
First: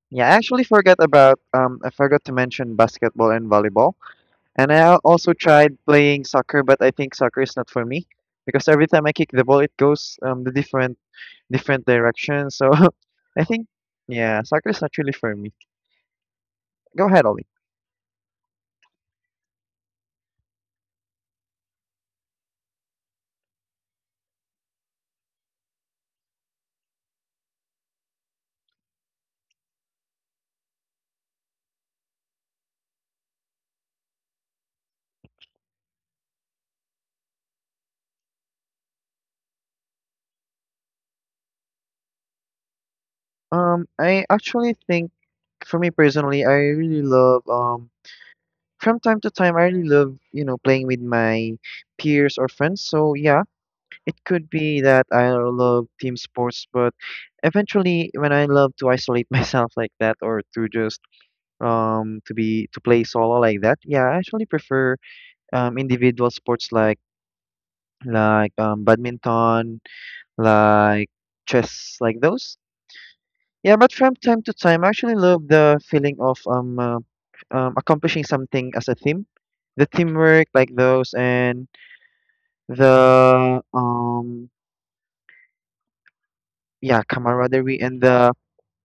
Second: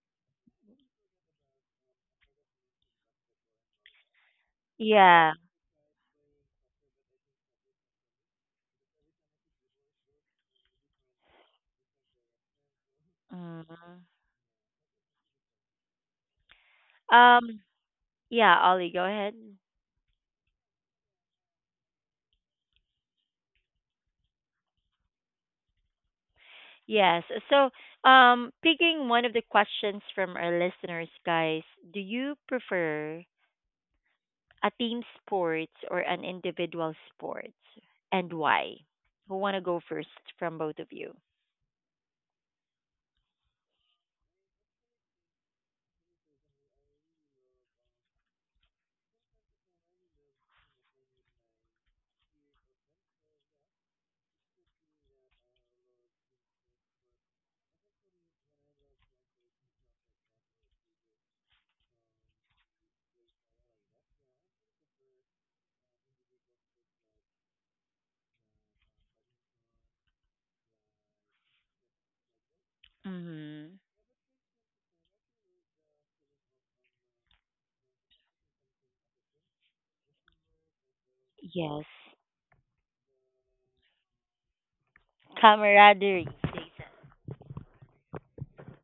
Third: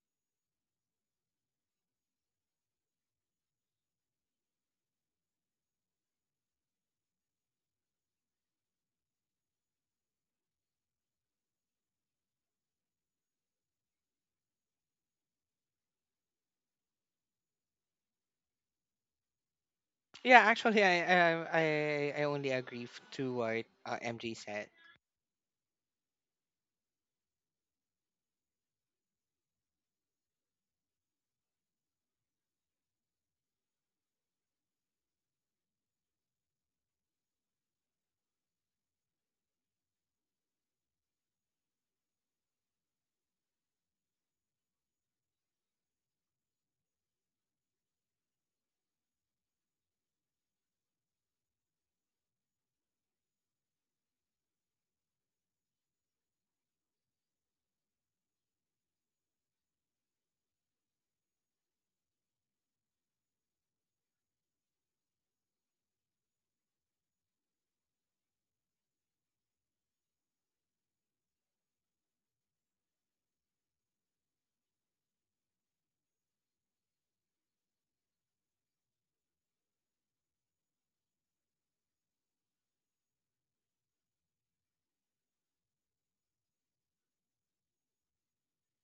Speaker 2: Yeah. I actually forgot about. Um, I forgot to mention basketball and volleyball. And I al-
Speaker 1: Yeah.
Speaker 2: also tried playing soccer, but I think soccer is not for me because every time I kick the ball, it goes um the different different directions. So I think
Speaker 1: Hmm.
Speaker 2: yeah, soccer is actually for me. Go ahead, Ollie.
Speaker 1: Um, yeah, Ollie, go ahead.
Speaker 3: Yeah, actually, I I I I only agree f- to what uh, M J said.
Speaker 1: Yes. So, um, picking one of the questions from our listeners, guys, do you prefer a team sports or an individual sports, and why? Who want to go first from both of you?
Speaker 2: Um, I actually think for me personally, I really love um from time to time I really love, you know, playing with my peers or friends. So yeah, it could be that I love team sports, but eventually when I love to isolate myself like that or to just um to be to play solo like that, yeah, I actually prefer um individual sports like like um badminton, like chess, like those. Yeah,
Speaker 1: Hmm.
Speaker 2: but from time to time, I actually love the feeling of um, uh, um accomplishing something as a team, the teamwork like those, and
Speaker 1: Yes.
Speaker 2: the um
Speaker 1: Camaraderie, they said.
Speaker 2: yeah, camaraderie, and the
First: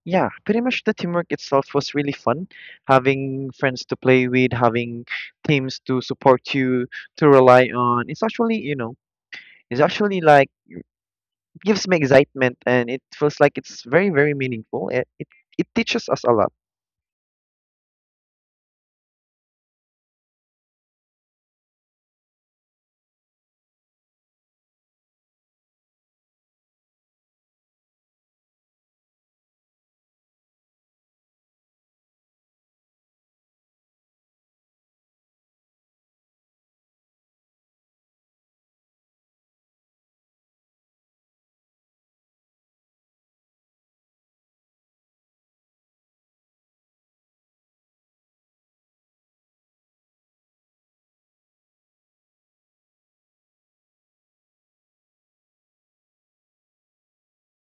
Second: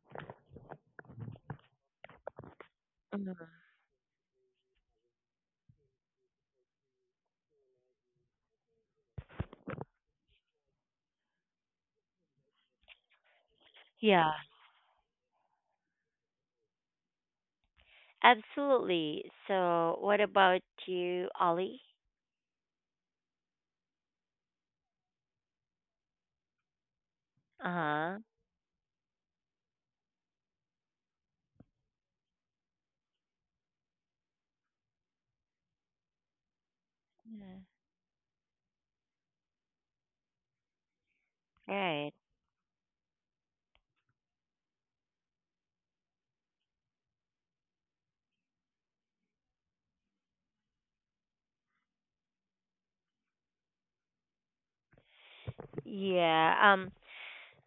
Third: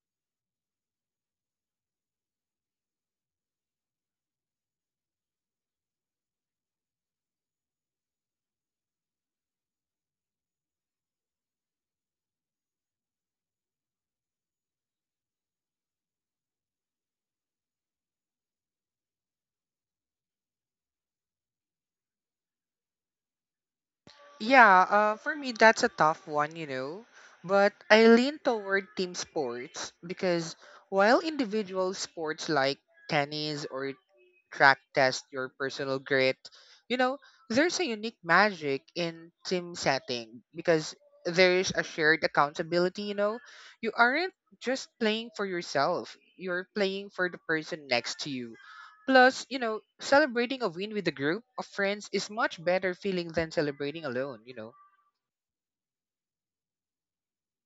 Speaker 2: yeah, pretty much the teamwork itself was really fun.
Speaker 1: Hmm.
Speaker 2: Having friends to play with, having teams to support you, to rely on. It's actually you know it's actually like, gives me excitement and it feels like it's very
Speaker 1: Yeah.
Speaker 2: very meaningful. It it, it teaches us a lot.
Speaker 1: Absolutely. So, what about you, Ollie?
Speaker 3: Yeah, uh, for me, that's a tough one, you know. But I
Speaker 1: Uh-huh.
Speaker 3: lean toward team sports because while individual sports like tennis or track test your personal grit, you know, there's a unique magic in team setting because there's
Speaker 1: Yeah.
Speaker 3: a
Speaker 1: Right.
Speaker 3: shared accountability, you know. You aren't just playing for yourself, you're playing for the person next to you. Plus, you know, celebrating a win with a group of friends is much better feeling than celebrating alone, you know.
Speaker 1: Yeah. Um,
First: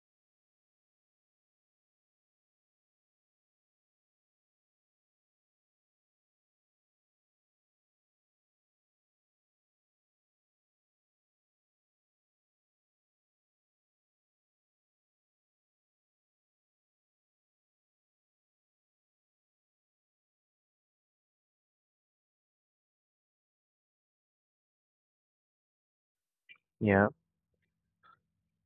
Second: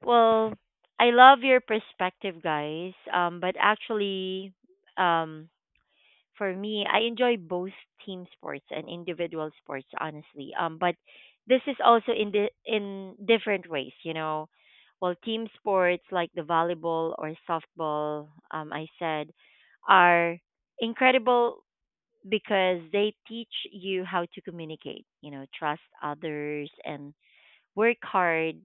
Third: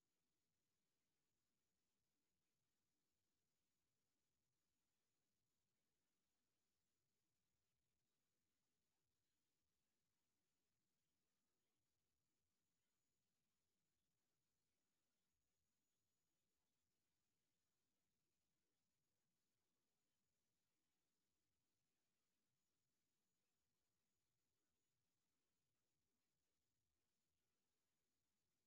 Speaker 1: well, I love your perspective, guys. Um, but actually, um, for me, I enjoy both team sports and individual sports, honestly. Um, but this is also in the in different ways, you know. Well, team sports like the volleyball or softball, um, I said, are incredible because they teach you how to communicate, you know, trust others
Speaker 2: Yeah.
Speaker 1: and work hard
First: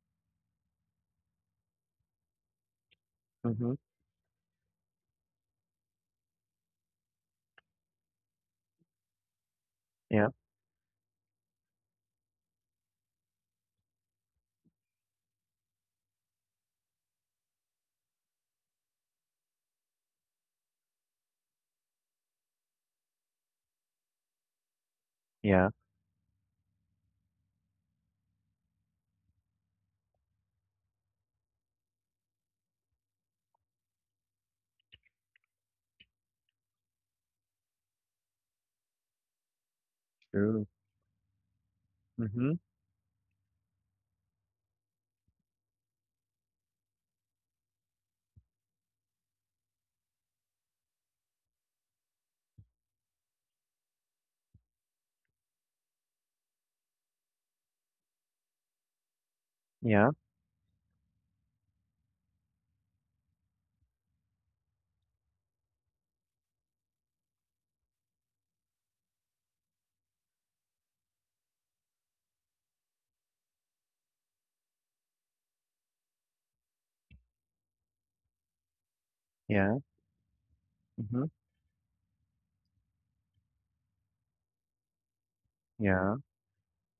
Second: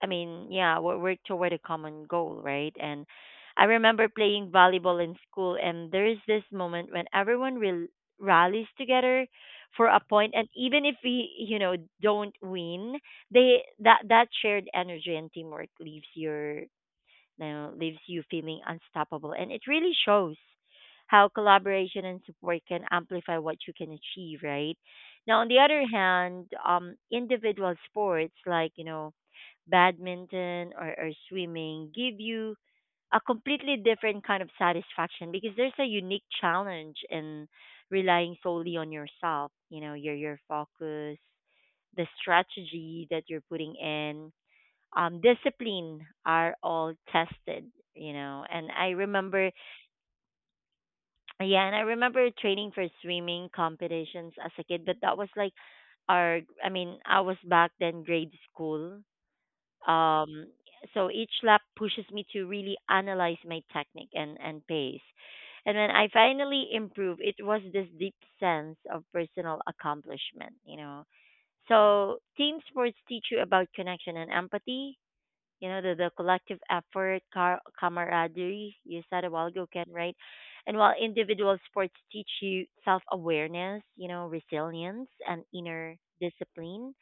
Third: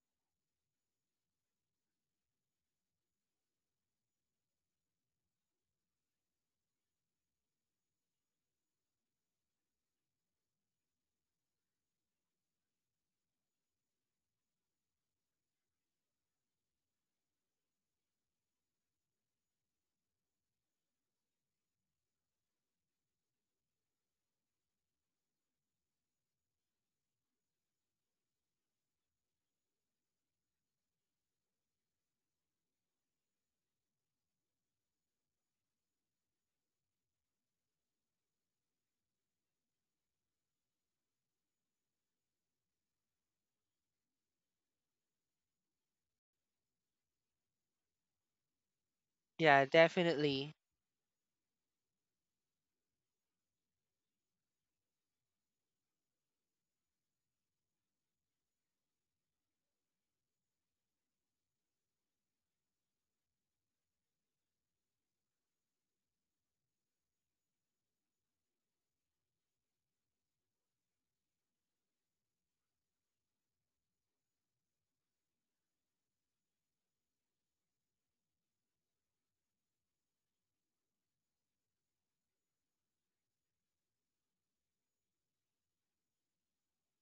Speaker 1: I mean, yeah, we work toward a common goal, right? And I
Speaker 2: Mhm.
Speaker 1: remember playing volleyball in school, and there's this moment when everyone rel- rallies together for a
Speaker 2: Yeah.
Speaker 1: point, and even if we, you know, don't win, they that that shared energy and teamwork leaves your, you know, leaves you feeling unstoppable, and it really shows how collaboration and support can amplify what you can achieve, right? Now, on the
Speaker 2: Yeah.
Speaker 1: other hand, um, individual sports like you know badminton or, or swimming give you a completely different kind of satisfaction because there's a unique challenge in relying solely on yourself. You know, your your
Speaker 2: True.
Speaker 1: focus, the
Speaker 2: Mhm.
Speaker 1: strategy that you're putting in, um discipline are all tested. You know and I remember
Speaker 3: Yeah, definitely.
Speaker 1: yeah and I remember training for swimming competitions as a kid, but that was like our I mean I was back then grade school.
Speaker 2: Yeah.
Speaker 1: um, so each lap pushes me to really analyze my technique and, and pace. And when I finally improved, it was this deep sense of personal accomplishment, you know. So team sports teach you about connection and empathy. You know, the, the collective effort, car- camaraderie, you said a while ago,
Speaker 2: Yeah.
Speaker 1: Ken, right? And while
Speaker 2: Mhm.
Speaker 1: individual sports teach you self awareness, you know, resilience and inner
Speaker 2: Yeah.
Speaker 1: discipline,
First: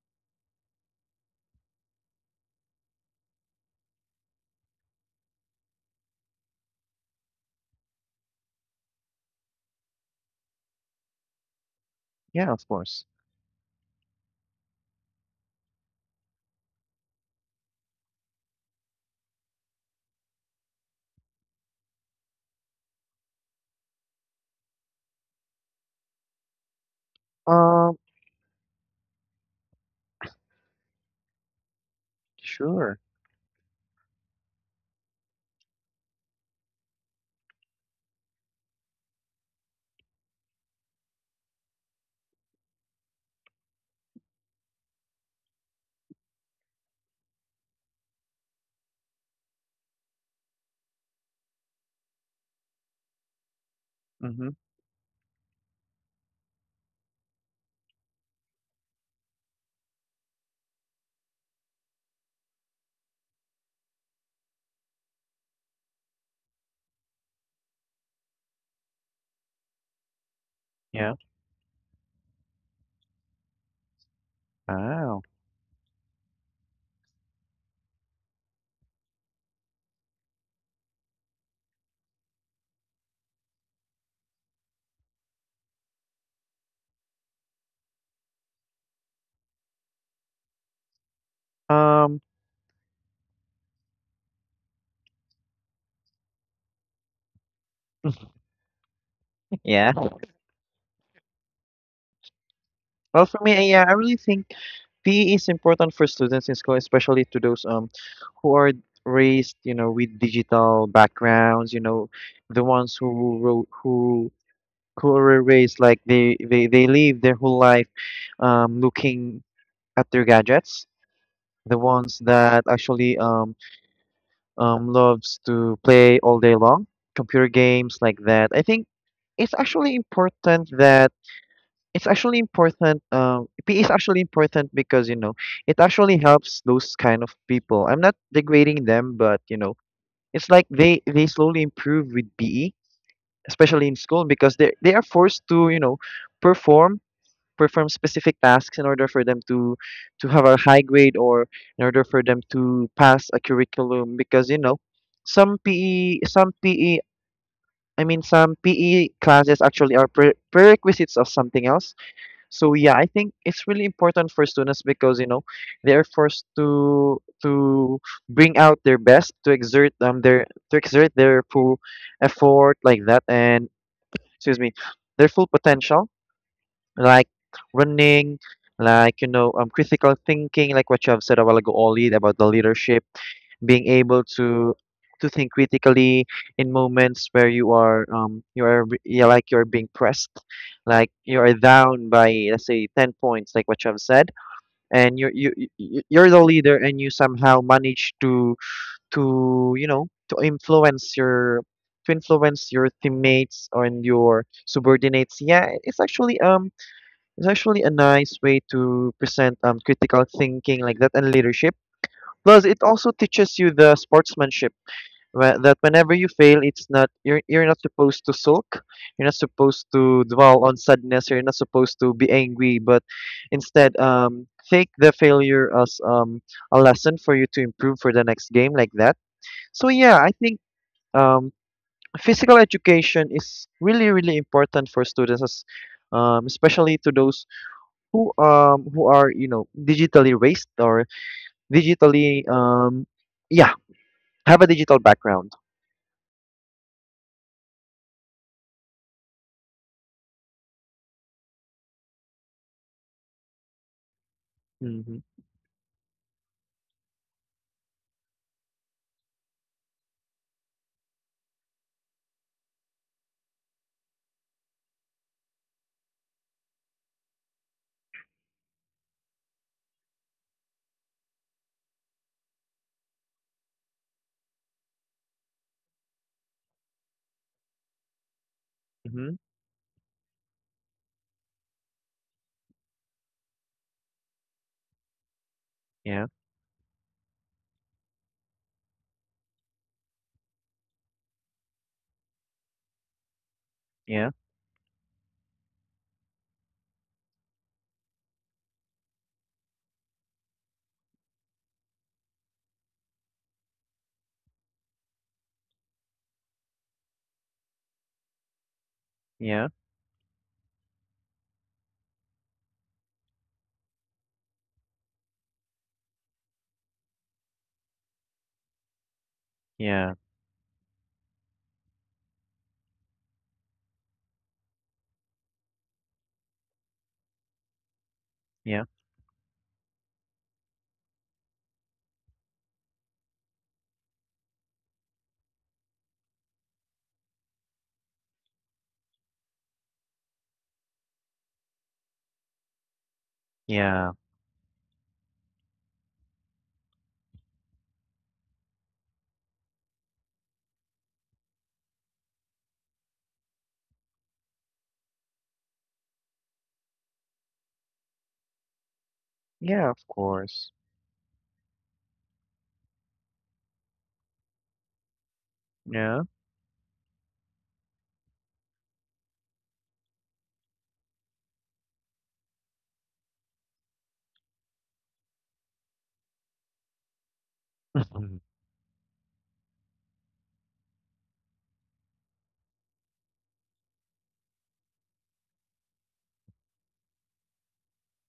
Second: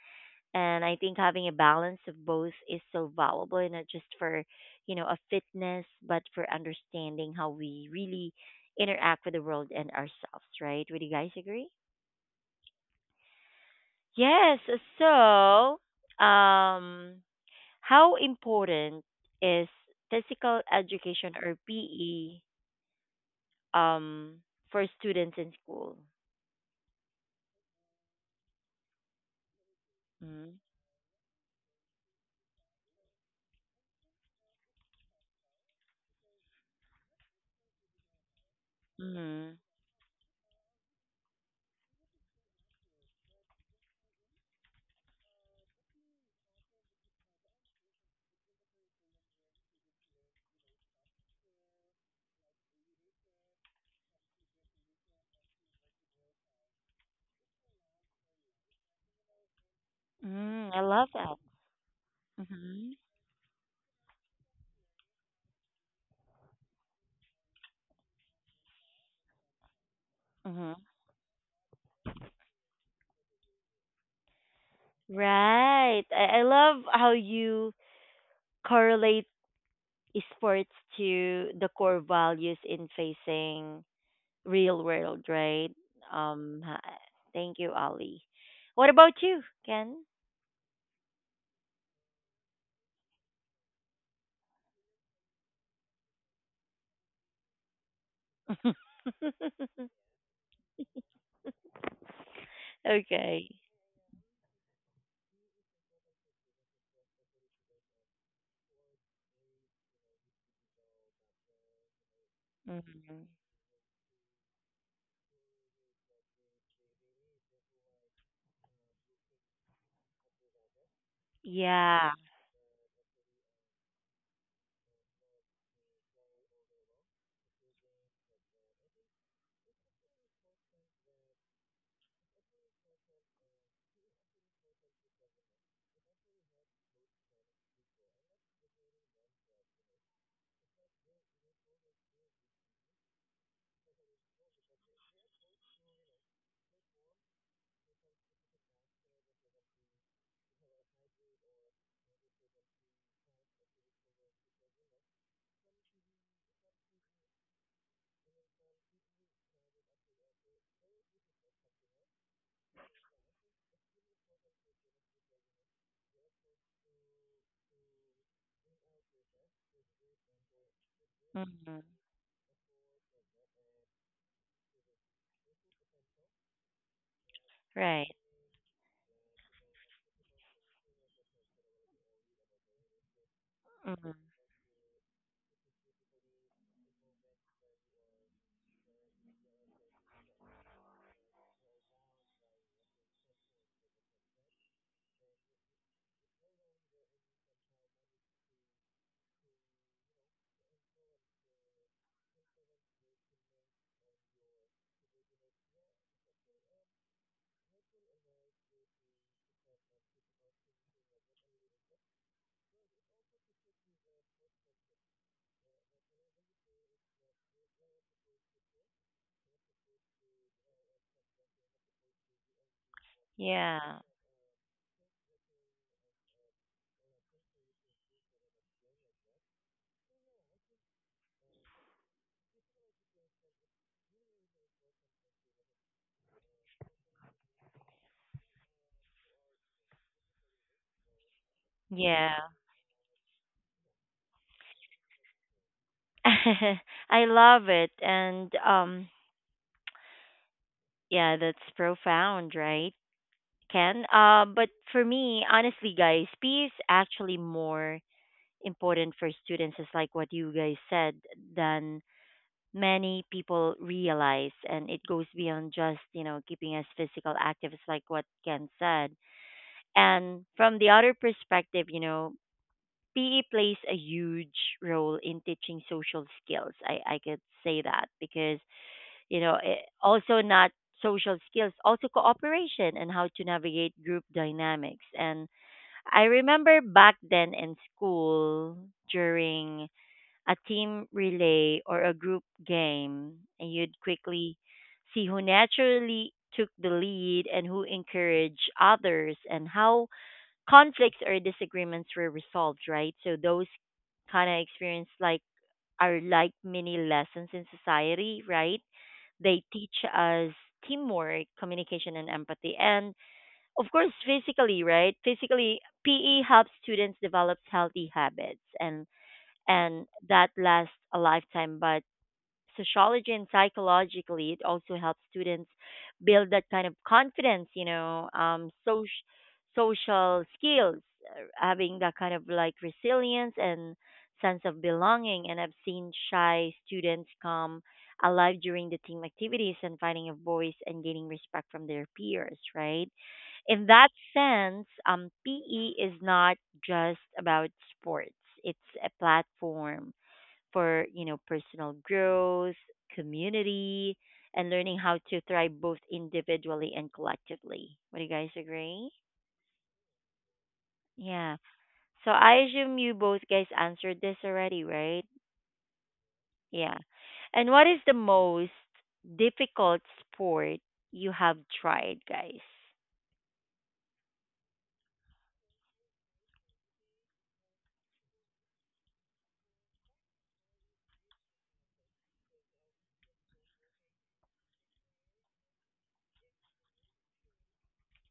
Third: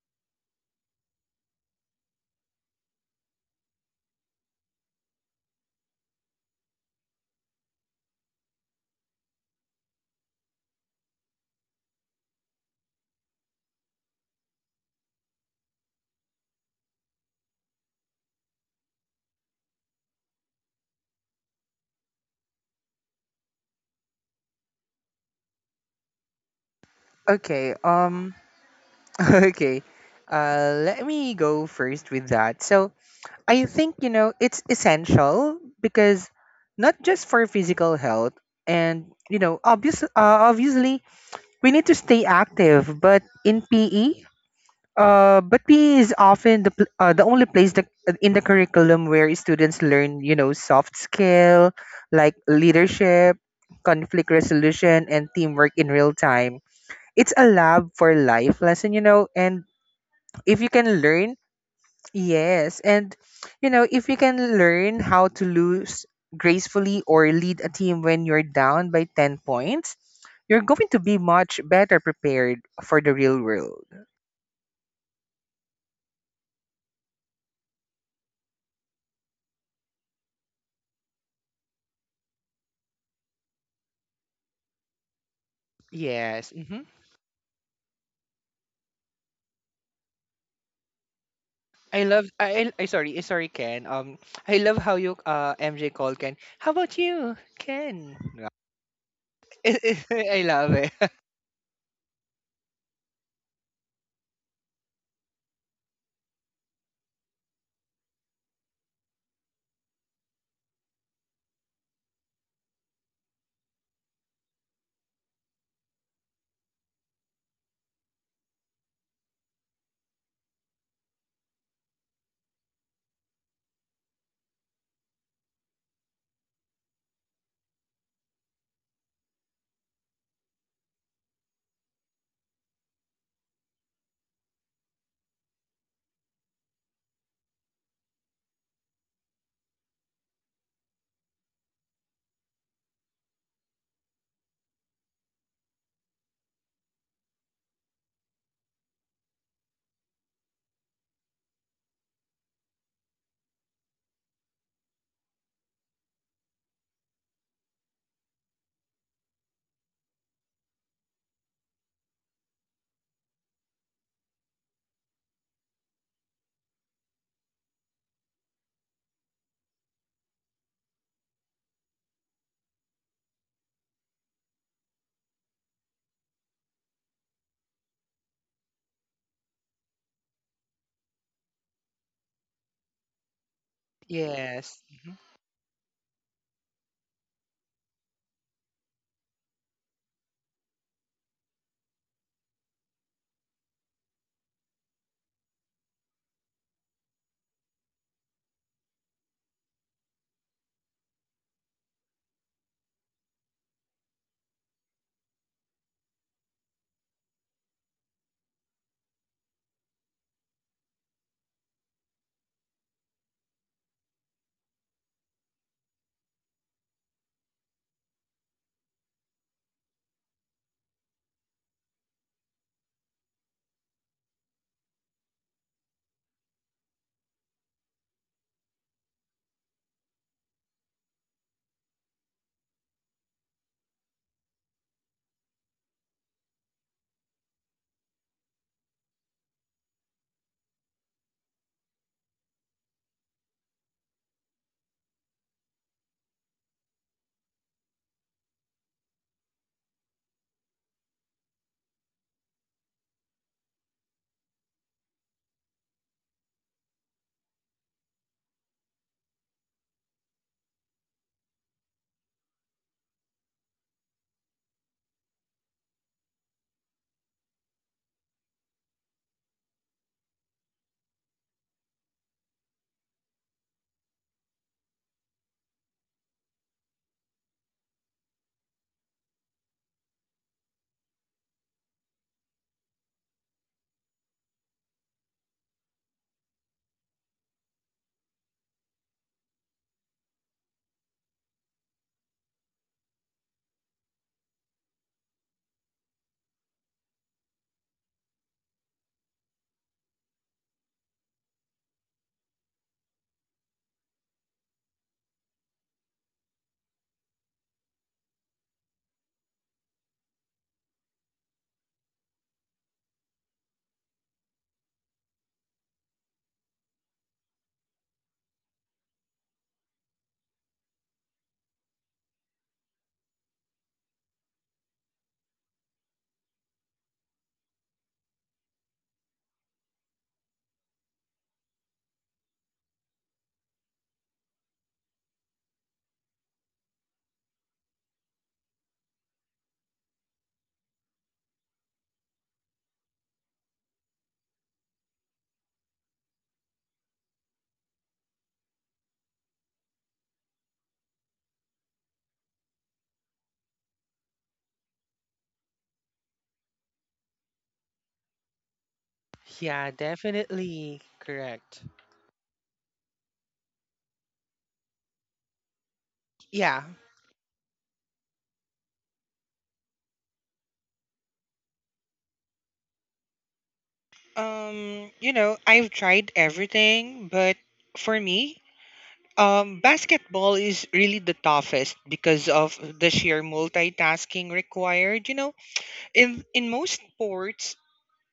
Speaker 1: and I think having a balance of both is so valuable, and not just for you know a fitness, but for understanding how we really interact with the world and ourselves, right? Would you guys agree?
Speaker 2: Yeah, of course.
Speaker 1: Yes. So, um how important is physical education or PE, um for students in school?
Speaker 3: Okay,
Speaker 2: Um,
Speaker 3: um okay.
Speaker 1: Mm-hmm.
Speaker 3: Uh let me go first with that. So,
Speaker 2: sure.
Speaker 3: I think, you know, it's essential because not just for physical health and, you
Speaker 1: Mm-hmm.
Speaker 3: know, obvious uh, obviously we need to stay active, but in P E Uh, but P E is often the pl- uh, the only place that, in the curriculum where students learn, you know, soft skill like leadership, conflict
Speaker 2: Mhm.
Speaker 3: resolution, and teamwork in real time. It's a lab for life lesson, you know, and if you
Speaker 1: Mm, I
Speaker 3: can
Speaker 1: love
Speaker 3: learn,
Speaker 1: that.
Speaker 3: yes,
Speaker 1: Mm-hmm.
Speaker 3: and you know, if you can learn how to lose gracefully or lead a team when you're down by ten points, you're
Speaker 1: Mm-hmm.
Speaker 3: going to
Speaker 2: Yeah.
Speaker 3: be much better prepared for the real world.
Speaker 2: Wow.
Speaker 1: Right. I, I love how you correlate sports to the core values in facing real world, right?
Speaker 3: Yes.
Speaker 1: Um, ha- Thank you, Ali. What about you, Ken?
Speaker 3: I
Speaker 2: Um,
Speaker 3: love I, I sorry, eh, sorry Ken. Um, I love how you uh M J called Ken. How about you, Ken?
Speaker 2: yeah.
Speaker 3: I love it.
Speaker 2: Well, for
Speaker 1: Okay.
Speaker 2: me, yeah, I really think P E is important for students in school, especially to those um who are raised, you know, with digital backgrounds, you know, the ones
Speaker 1: Hmm.
Speaker 2: who wrote who who were raised like they, they, they live their whole life um, looking at their gadgets, the
Speaker 1: Yeah.
Speaker 2: ones that actually um, um, loves to play all day long, computer games like that. I think it's actually important that it's actually important. Um, P E is actually important because you know it actually helps those kind of people. I'm not degrading them, but you know it's like they they slowly improve with P E, especially in school, because they they are forced to you know perform perform specific tasks in order for them to to have a high grade or in order for them to pass a curriculum. Because you know some P E some P E I mean some P E classes actually are pre- prerequisites of something else, so yeah, I think it's really important for students because you know they're forced to to bring out their best, to exert um their to exert their full
Speaker 1: Hmm.
Speaker 2: effort like that, and excuse me, their full potential, like
Speaker 1: Right.
Speaker 2: running, like you know um critical thinking, like what you have said a while ago, Oli, about the leadership, being
Speaker 1: Hmm.
Speaker 2: able to
Speaker 3: Yes. Mhm.
Speaker 2: to think critically in moments where you are um you are re- yeah, like you're being pressed, like you are down by, let's say, ten points, like what you have said, and you you you- you- you're the leader and you somehow manage to to you know to influence your to influence your teammates and your subordinates. Yeah, it's actually um it's actually a nice way to present um critical thinking like that and leadership, plus it also teaches you the sportsmanship, whe- that whenever you fail, it's not, you're you're not supposed to sulk, you're not supposed to dwell on sadness, you're not supposed to be angry, but instead,
Speaker 1: Yeah.
Speaker 2: um, take the failure as um a lesson for you to improve for the next game, like that. So yeah, I think um physical education is really really important for students, as um, especially to those who um who are, you know, digitally raised or
Speaker 1: Yeah.
Speaker 2: digitally um yeah, have a digital background.
Speaker 1: I love it. And um yeah, that's profound, right, Ken? Uh, but for
Speaker 2: Mhm,
Speaker 1: me, honestly guys, peace actually more important for students is like what you guys said, than many people realize, and it goes beyond just you know keeping us physical active. It's like what Ken said, and from the other perspective, you know, PE plays a huge role in teaching social skills. I i could say that because
Speaker 2: mhm.
Speaker 1: you know it, also not social skills, also cooperation and how to navigate group dynamics. And I
Speaker 2: Yeah,
Speaker 1: remember back then in school during a team relay, or a group game, and you'd
Speaker 2: yeah,
Speaker 1: quickly see who naturally took the lead and who encouraged others and how conflicts or disagreements were resolved, right? So those kind of experience like are like mini lessons in society, right? They
Speaker 2: yeah,
Speaker 1: teach us teamwork, communication and empathy. And of course physically, right? Physically P E helps students develop healthy habits and and
Speaker 2: yeah,
Speaker 1: that lasts a lifetime. But sociology and psychologically, it also helps students build that kind of confidence, you know, um,
Speaker 2: yeah,
Speaker 1: social social skills, uh, having that kind of like resilience and sense of belonging. And I've seen shy students come alive during the team activities and finding a voice and gaining respect from their peers, right? In that
Speaker 2: yeah,
Speaker 1: sense, um, P E is not just about sports. It's a platform for you know personal growth, community, and learning how to thrive both individually and collectively. Would you guys agree?
Speaker 3: Yeah,
Speaker 2: yeah, of course.
Speaker 3: definitely
Speaker 1: Yeah.
Speaker 3: correct.
Speaker 1: So I assume you both guys answered this already, right?
Speaker 2: Yeah,
Speaker 3: Yeah.
Speaker 1: Yeah. And what is the most difficult sport you have tried, guys?
Speaker 3: Um, you know, I've tried everything, but for me, um, basketball is really the toughest because of the sheer multitasking required. You know, in in most sports,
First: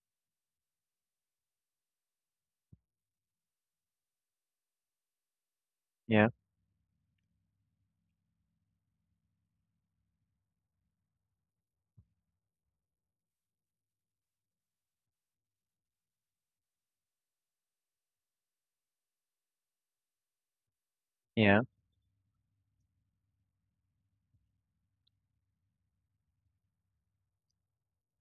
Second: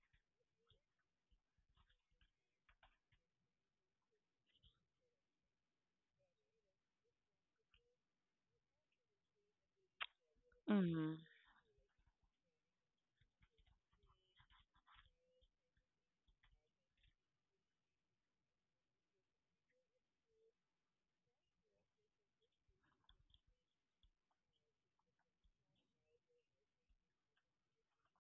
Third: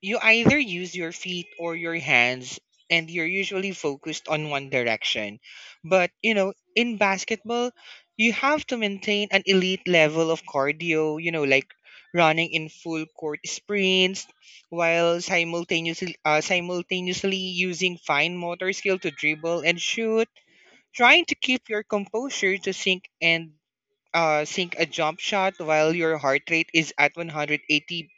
Speaker 3: you either use your feet or your hands, and you're usually focused on one direction. But,
Speaker 2: yeah,
Speaker 3: you know, in basketball, you have to maintain an elite level of
Speaker 1: Hmm.
Speaker 3: cardio, you know, like running in full court sprints while simultaneously, uh, simultaneously using fine motor skill to dribble and shoot, trying to
Speaker 2: yeah,
Speaker 3: keep your composure to sink and uh, sink a jump shot while your heart rate is at one hundred eighty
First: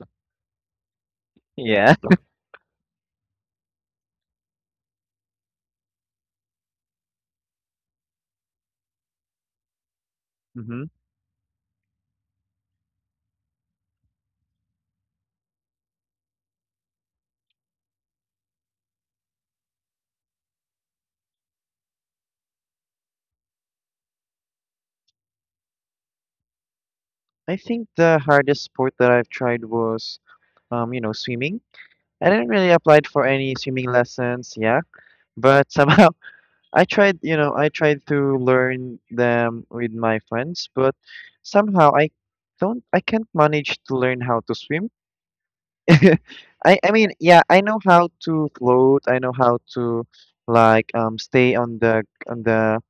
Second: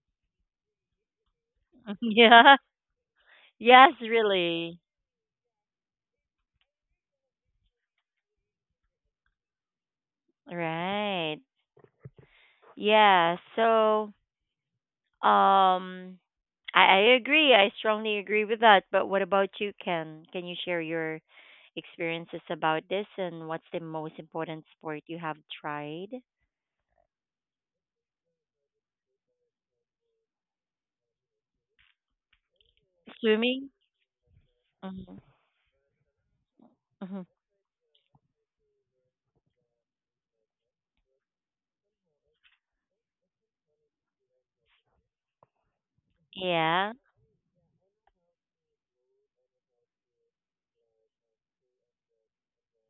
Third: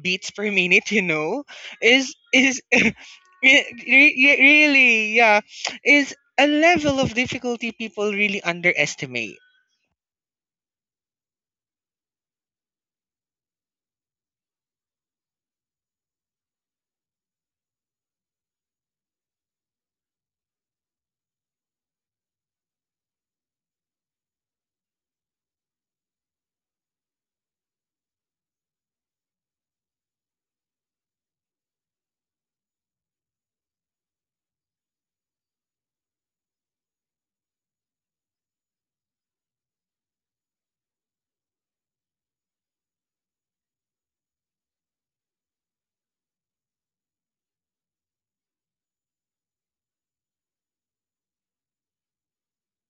Speaker 3: beats per minute, you know,
Speaker 2: yeah.
Speaker 3: is
Speaker 1: Yeah.
Speaker 3: is re-
Speaker 1: Yes,
Speaker 3: re-
Speaker 1: really.
Speaker 3: really, yeah, is a level of difficulty people really underestimate.
Speaker 2: hmm
Speaker 1: Right. Yeah. So, Um, I, I agree. I strongly agree with that. But what about you, Ken? Can you share your experiences about this, and what's the most important sport you have tried?
Speaker 2: I think the hardest sport that I've tried was, um, you know, swimming. I didn't really apply for any
Speaker 1: Swimming?
Speaker 2: swimming lessons, yeah,
Speaker 1: Mm-hmm.
Speaker 2: but somehow I tried,
Speaker 1: Hmm.
Speaker 2: you know, I tried to learn them with my friends, but somehow I don't, I can't manage to learn how to swim. I, I
Speaker 1: Yeah.
Speaker 2: mean, yeah, I know how to float. I know how to like um stay on the on the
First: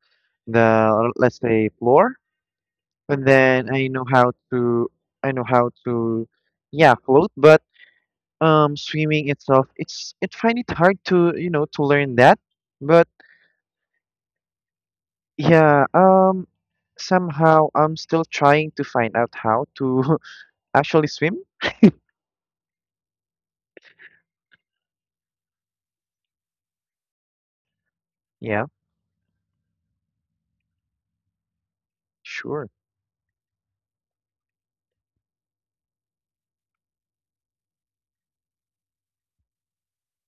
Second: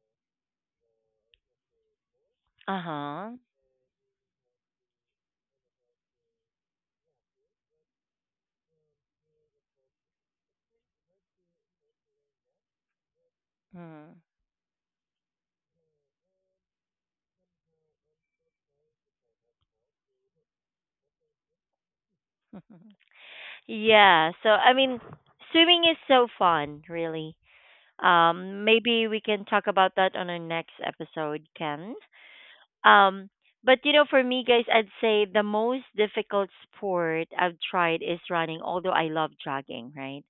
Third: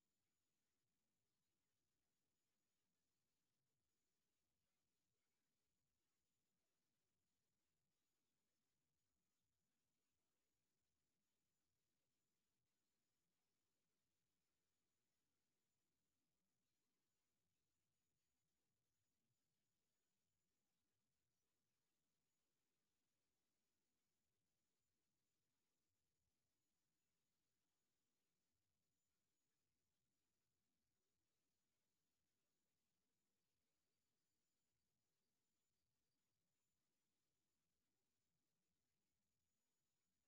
Speaker 2: the let's say, floor,
Speaker 1: Uh
Speaker 2: and
Speaker 1: huh.
Speaker 2: then I know how to I know how to yeah, float. But um, swimming itself, it's it find it hard to, you know, to learn that. But.
Speaker 1: Mm.
Speaker 2: Yeah, um, somehow I'm still trying to find out how to actually swim.
Speaker 1: Yeah. So, I mean, swimming is so fun, really. Um,
Speaker 2: Yeah,
Speaker 1: maybe we can talk about that on our next episode, Ken.
Speaker 2: sure.
Speaker 1: Um, but you know, for me, guys, I'd say the most difficult sport I've tried is running. Although I love jogging, right?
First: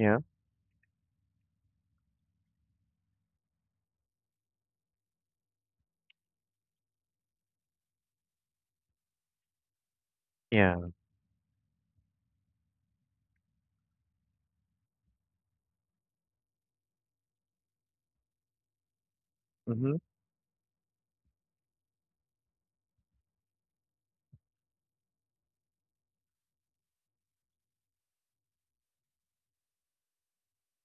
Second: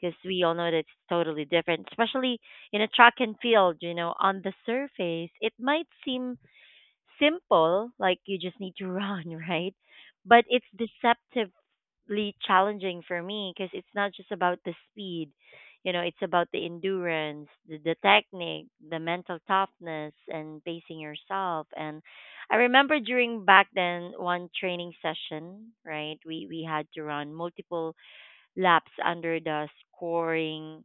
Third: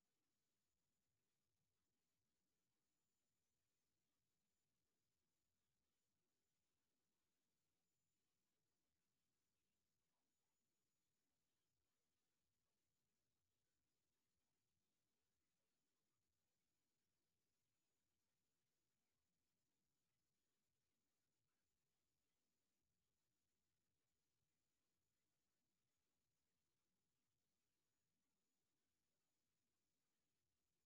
Speaker 1: Because we all know that it's totally different, especially in a track and field. You know, on the surface, it might seem simple, like you just need to run, right? But it's
Speaker 2: yeah.
Speaker 1: deceptive really challenging for me because it's not just about the speed, you know, it's about the endurance, the, the technique, the mental
Speaker 2: Mm-hmm.
Speaker 1: toughness and pacing yourself. And I remember during back then one training session, right, we we had to run multiple laps under the scoring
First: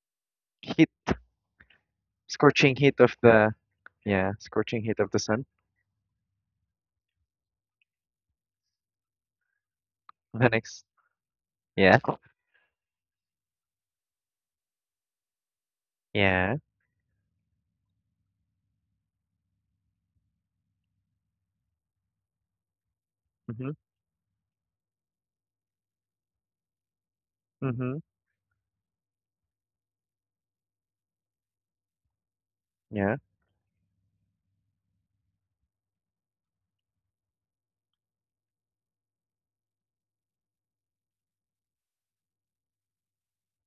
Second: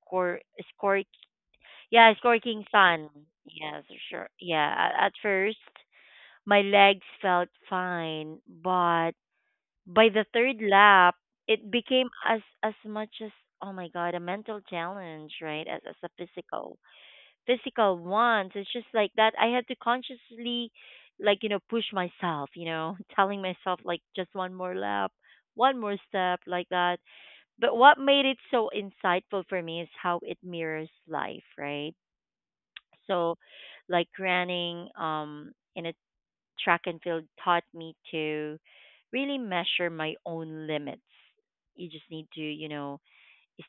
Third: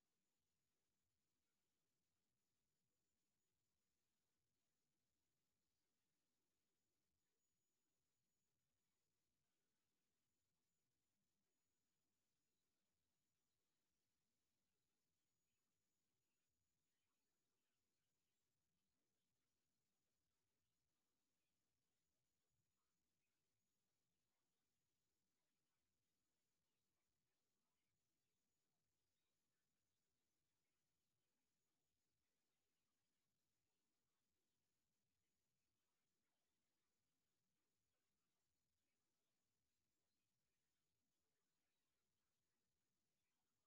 Speaker 1: score
Speaker 2: Heat,
Speaker 1: score yeah score king
Speaker 2: scorching heat
Speaker 1: sun.
Speaker 2: of the,
Speaker 1: Yes, sure,
Speaker 2: yeah,
Speaker 1: yeah.
Speaker 2: scorching heat
Speaker 1: at,
Speaker 2: of
Speaker 1: at
Speaker 2: the sun.
Speaker 1: first my legs felt fine, but by the
Speaker 2: The
Speaker 1: third
Speaker 2: next,
Speaker 1: lap, it
Speaker 2: yeah,
Speaker 1: became as as much as oh my god, a mental challenge, right? As as a
Speaker 2: yeah.
Speaker 1: physical physical ones. It's just like that. I had to consciously, like you know, push myself. You know, telling
Speaker 2: Mm-hmm.
Speaker 1: myself like just one more lap, one more step, like that. But what
Speaker 2: Mm-hmm.
Speaker 1: made it so insightful for me is how it mirrors life, right?
Speaker 2: Yeah.
Speaker 1: So, like running um in a track and field taught me to really measure my own limits. You just need to, you know,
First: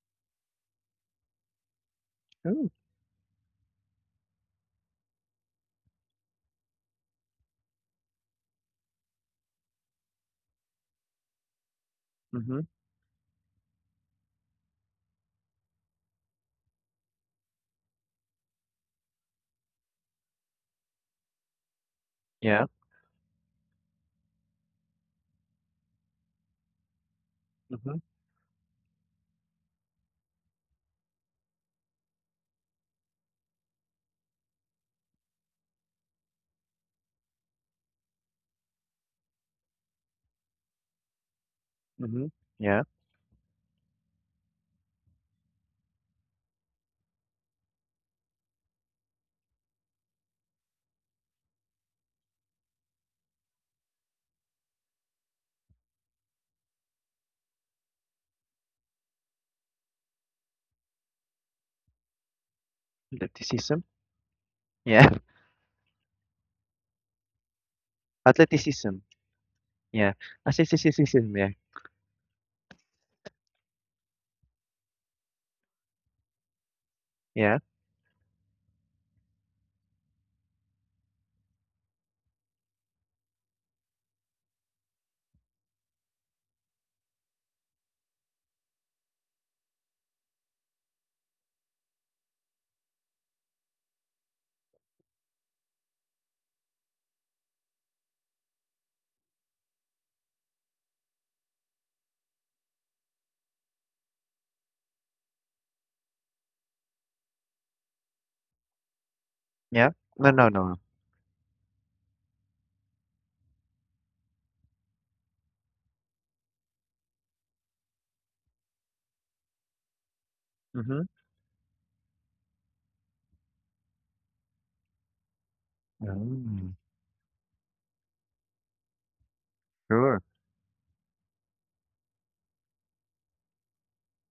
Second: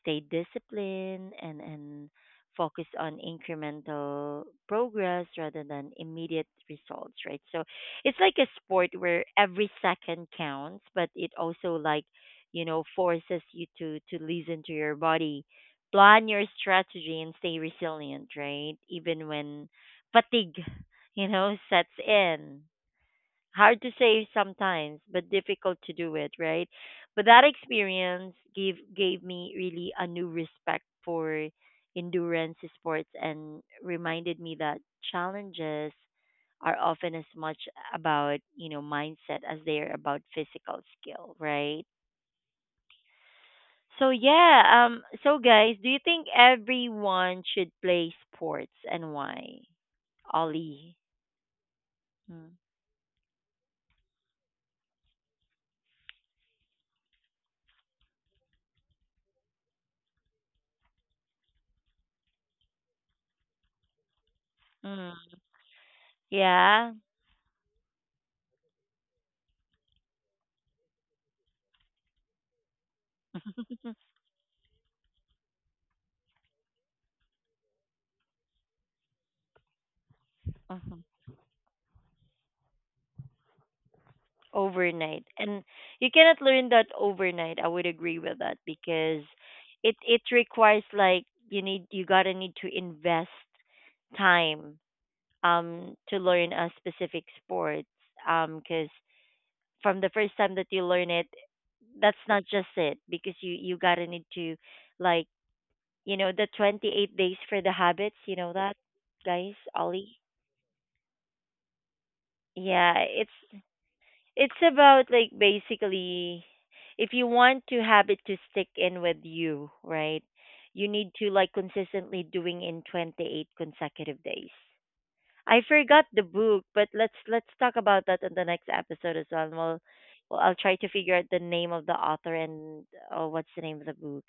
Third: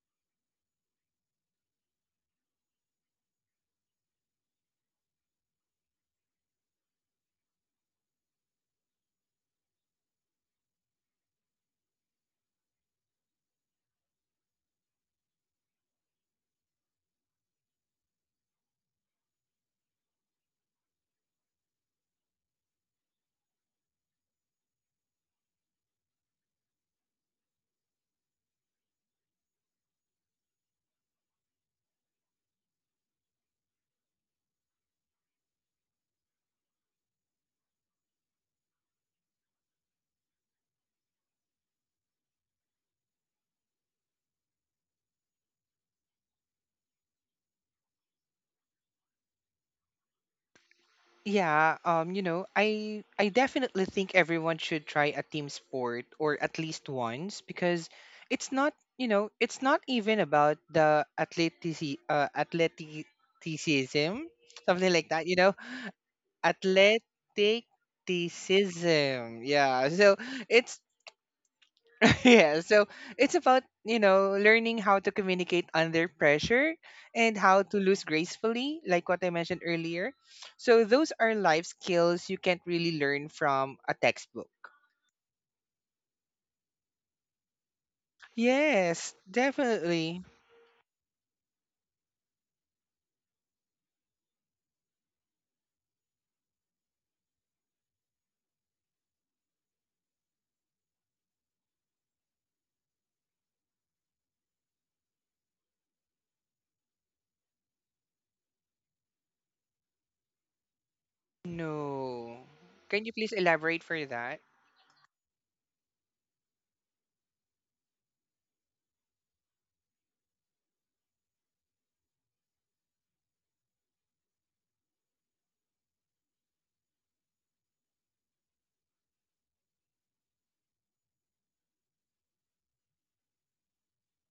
Speaker 1: stay disciplined and and
Speaker 2: Ooh.
Speaker 1: focus on incremental progress rather than immediate results, right? So it's like a sport where every second counts, but it also like,
Speaker 2: Mm-hmm.
Speaker 1: you know, forces you to to listen to your body, plan your strategy and stay resilient, right? Even when fatigue, you know, sets in,
Speaker 2: Yeah.
Speaker 1: hard to say sometimes, but difficult to do it, right? But that
Speaker 2: Mm-hmm.
Speaker 1: experience gave gave me really a new respect for endurance sports, and reminded me that challenges are often as much about, you know, mindset as they are about physical skill, right?
Speaker 2: Mm-hmm. Yeah.
Speaker 1: So yeah, um so guys, do you think everyone should play sports and why? Ollie.
Speaker 3: Yeah, um, you know,
Speaker 1: Mm.
Speaker 3: I I definitely think everyone should try a team sport or at least once because it's not, you know, it's not even about the athletici uh,
Speaker 2: Athleticism.
Speaker 3: athleticism, something
Speaker 2: Yeah.
Speaker 3: like that, you
Speaker 1: Mm.
Speaker 3: know,
Speaker 1: Yeah.
Speaker 2: Athleticism.
Speaker 3: athleticism. Yeah,
Speaker 2: Yeah.
Speaker 3: so it's
Speaker 2: Athleticism. Yeah.
Speaker 3: yeah, so it's about, you know, learning how to communicate under pressure and
Speaker 2: Yeah.
Speaker 3: how to lose gracefully, like what I mentioned earlier. So those are life skills you can't really learn from a textbook.
Speaker 1: Overnight, and you cannot learn that overnight. I would agree with that
Speaker 3: Yes,
Speaker 1: because it
Speaker 3: definitely.
Speaker 1: it requires like you need you gotta need to invest time um to learn a specific sport um because from the first time that you learn it, that's not just it, because you you gotta need to like you know the twenty-eight days for the habits, you know that, guys
Speaker 2: Yeah.
Speaker 1: Ollie?
Speaker 2: No, no, no.
Speaker 3: No. Can
Speaker 1: Yeah,
Speaker 3: you please
Speaker 1: it's
Speaker 3: elaborate for that?
Speaker 1: It's about like basically if you want to have it to stick in with you, right? You
Speaker 2: Mm-hmm.
Speaker 1: need to like consistently doing in twenty-eight consecutive days. I forgot the book,
Speaker 2: Oh,
Speaker 1: but let's let's talk about that in the next episode as well. And we'll,
Speaker 2: sure.
Speaker 1: well I'll try to figure out the name of the author and oh, what's the name of the book.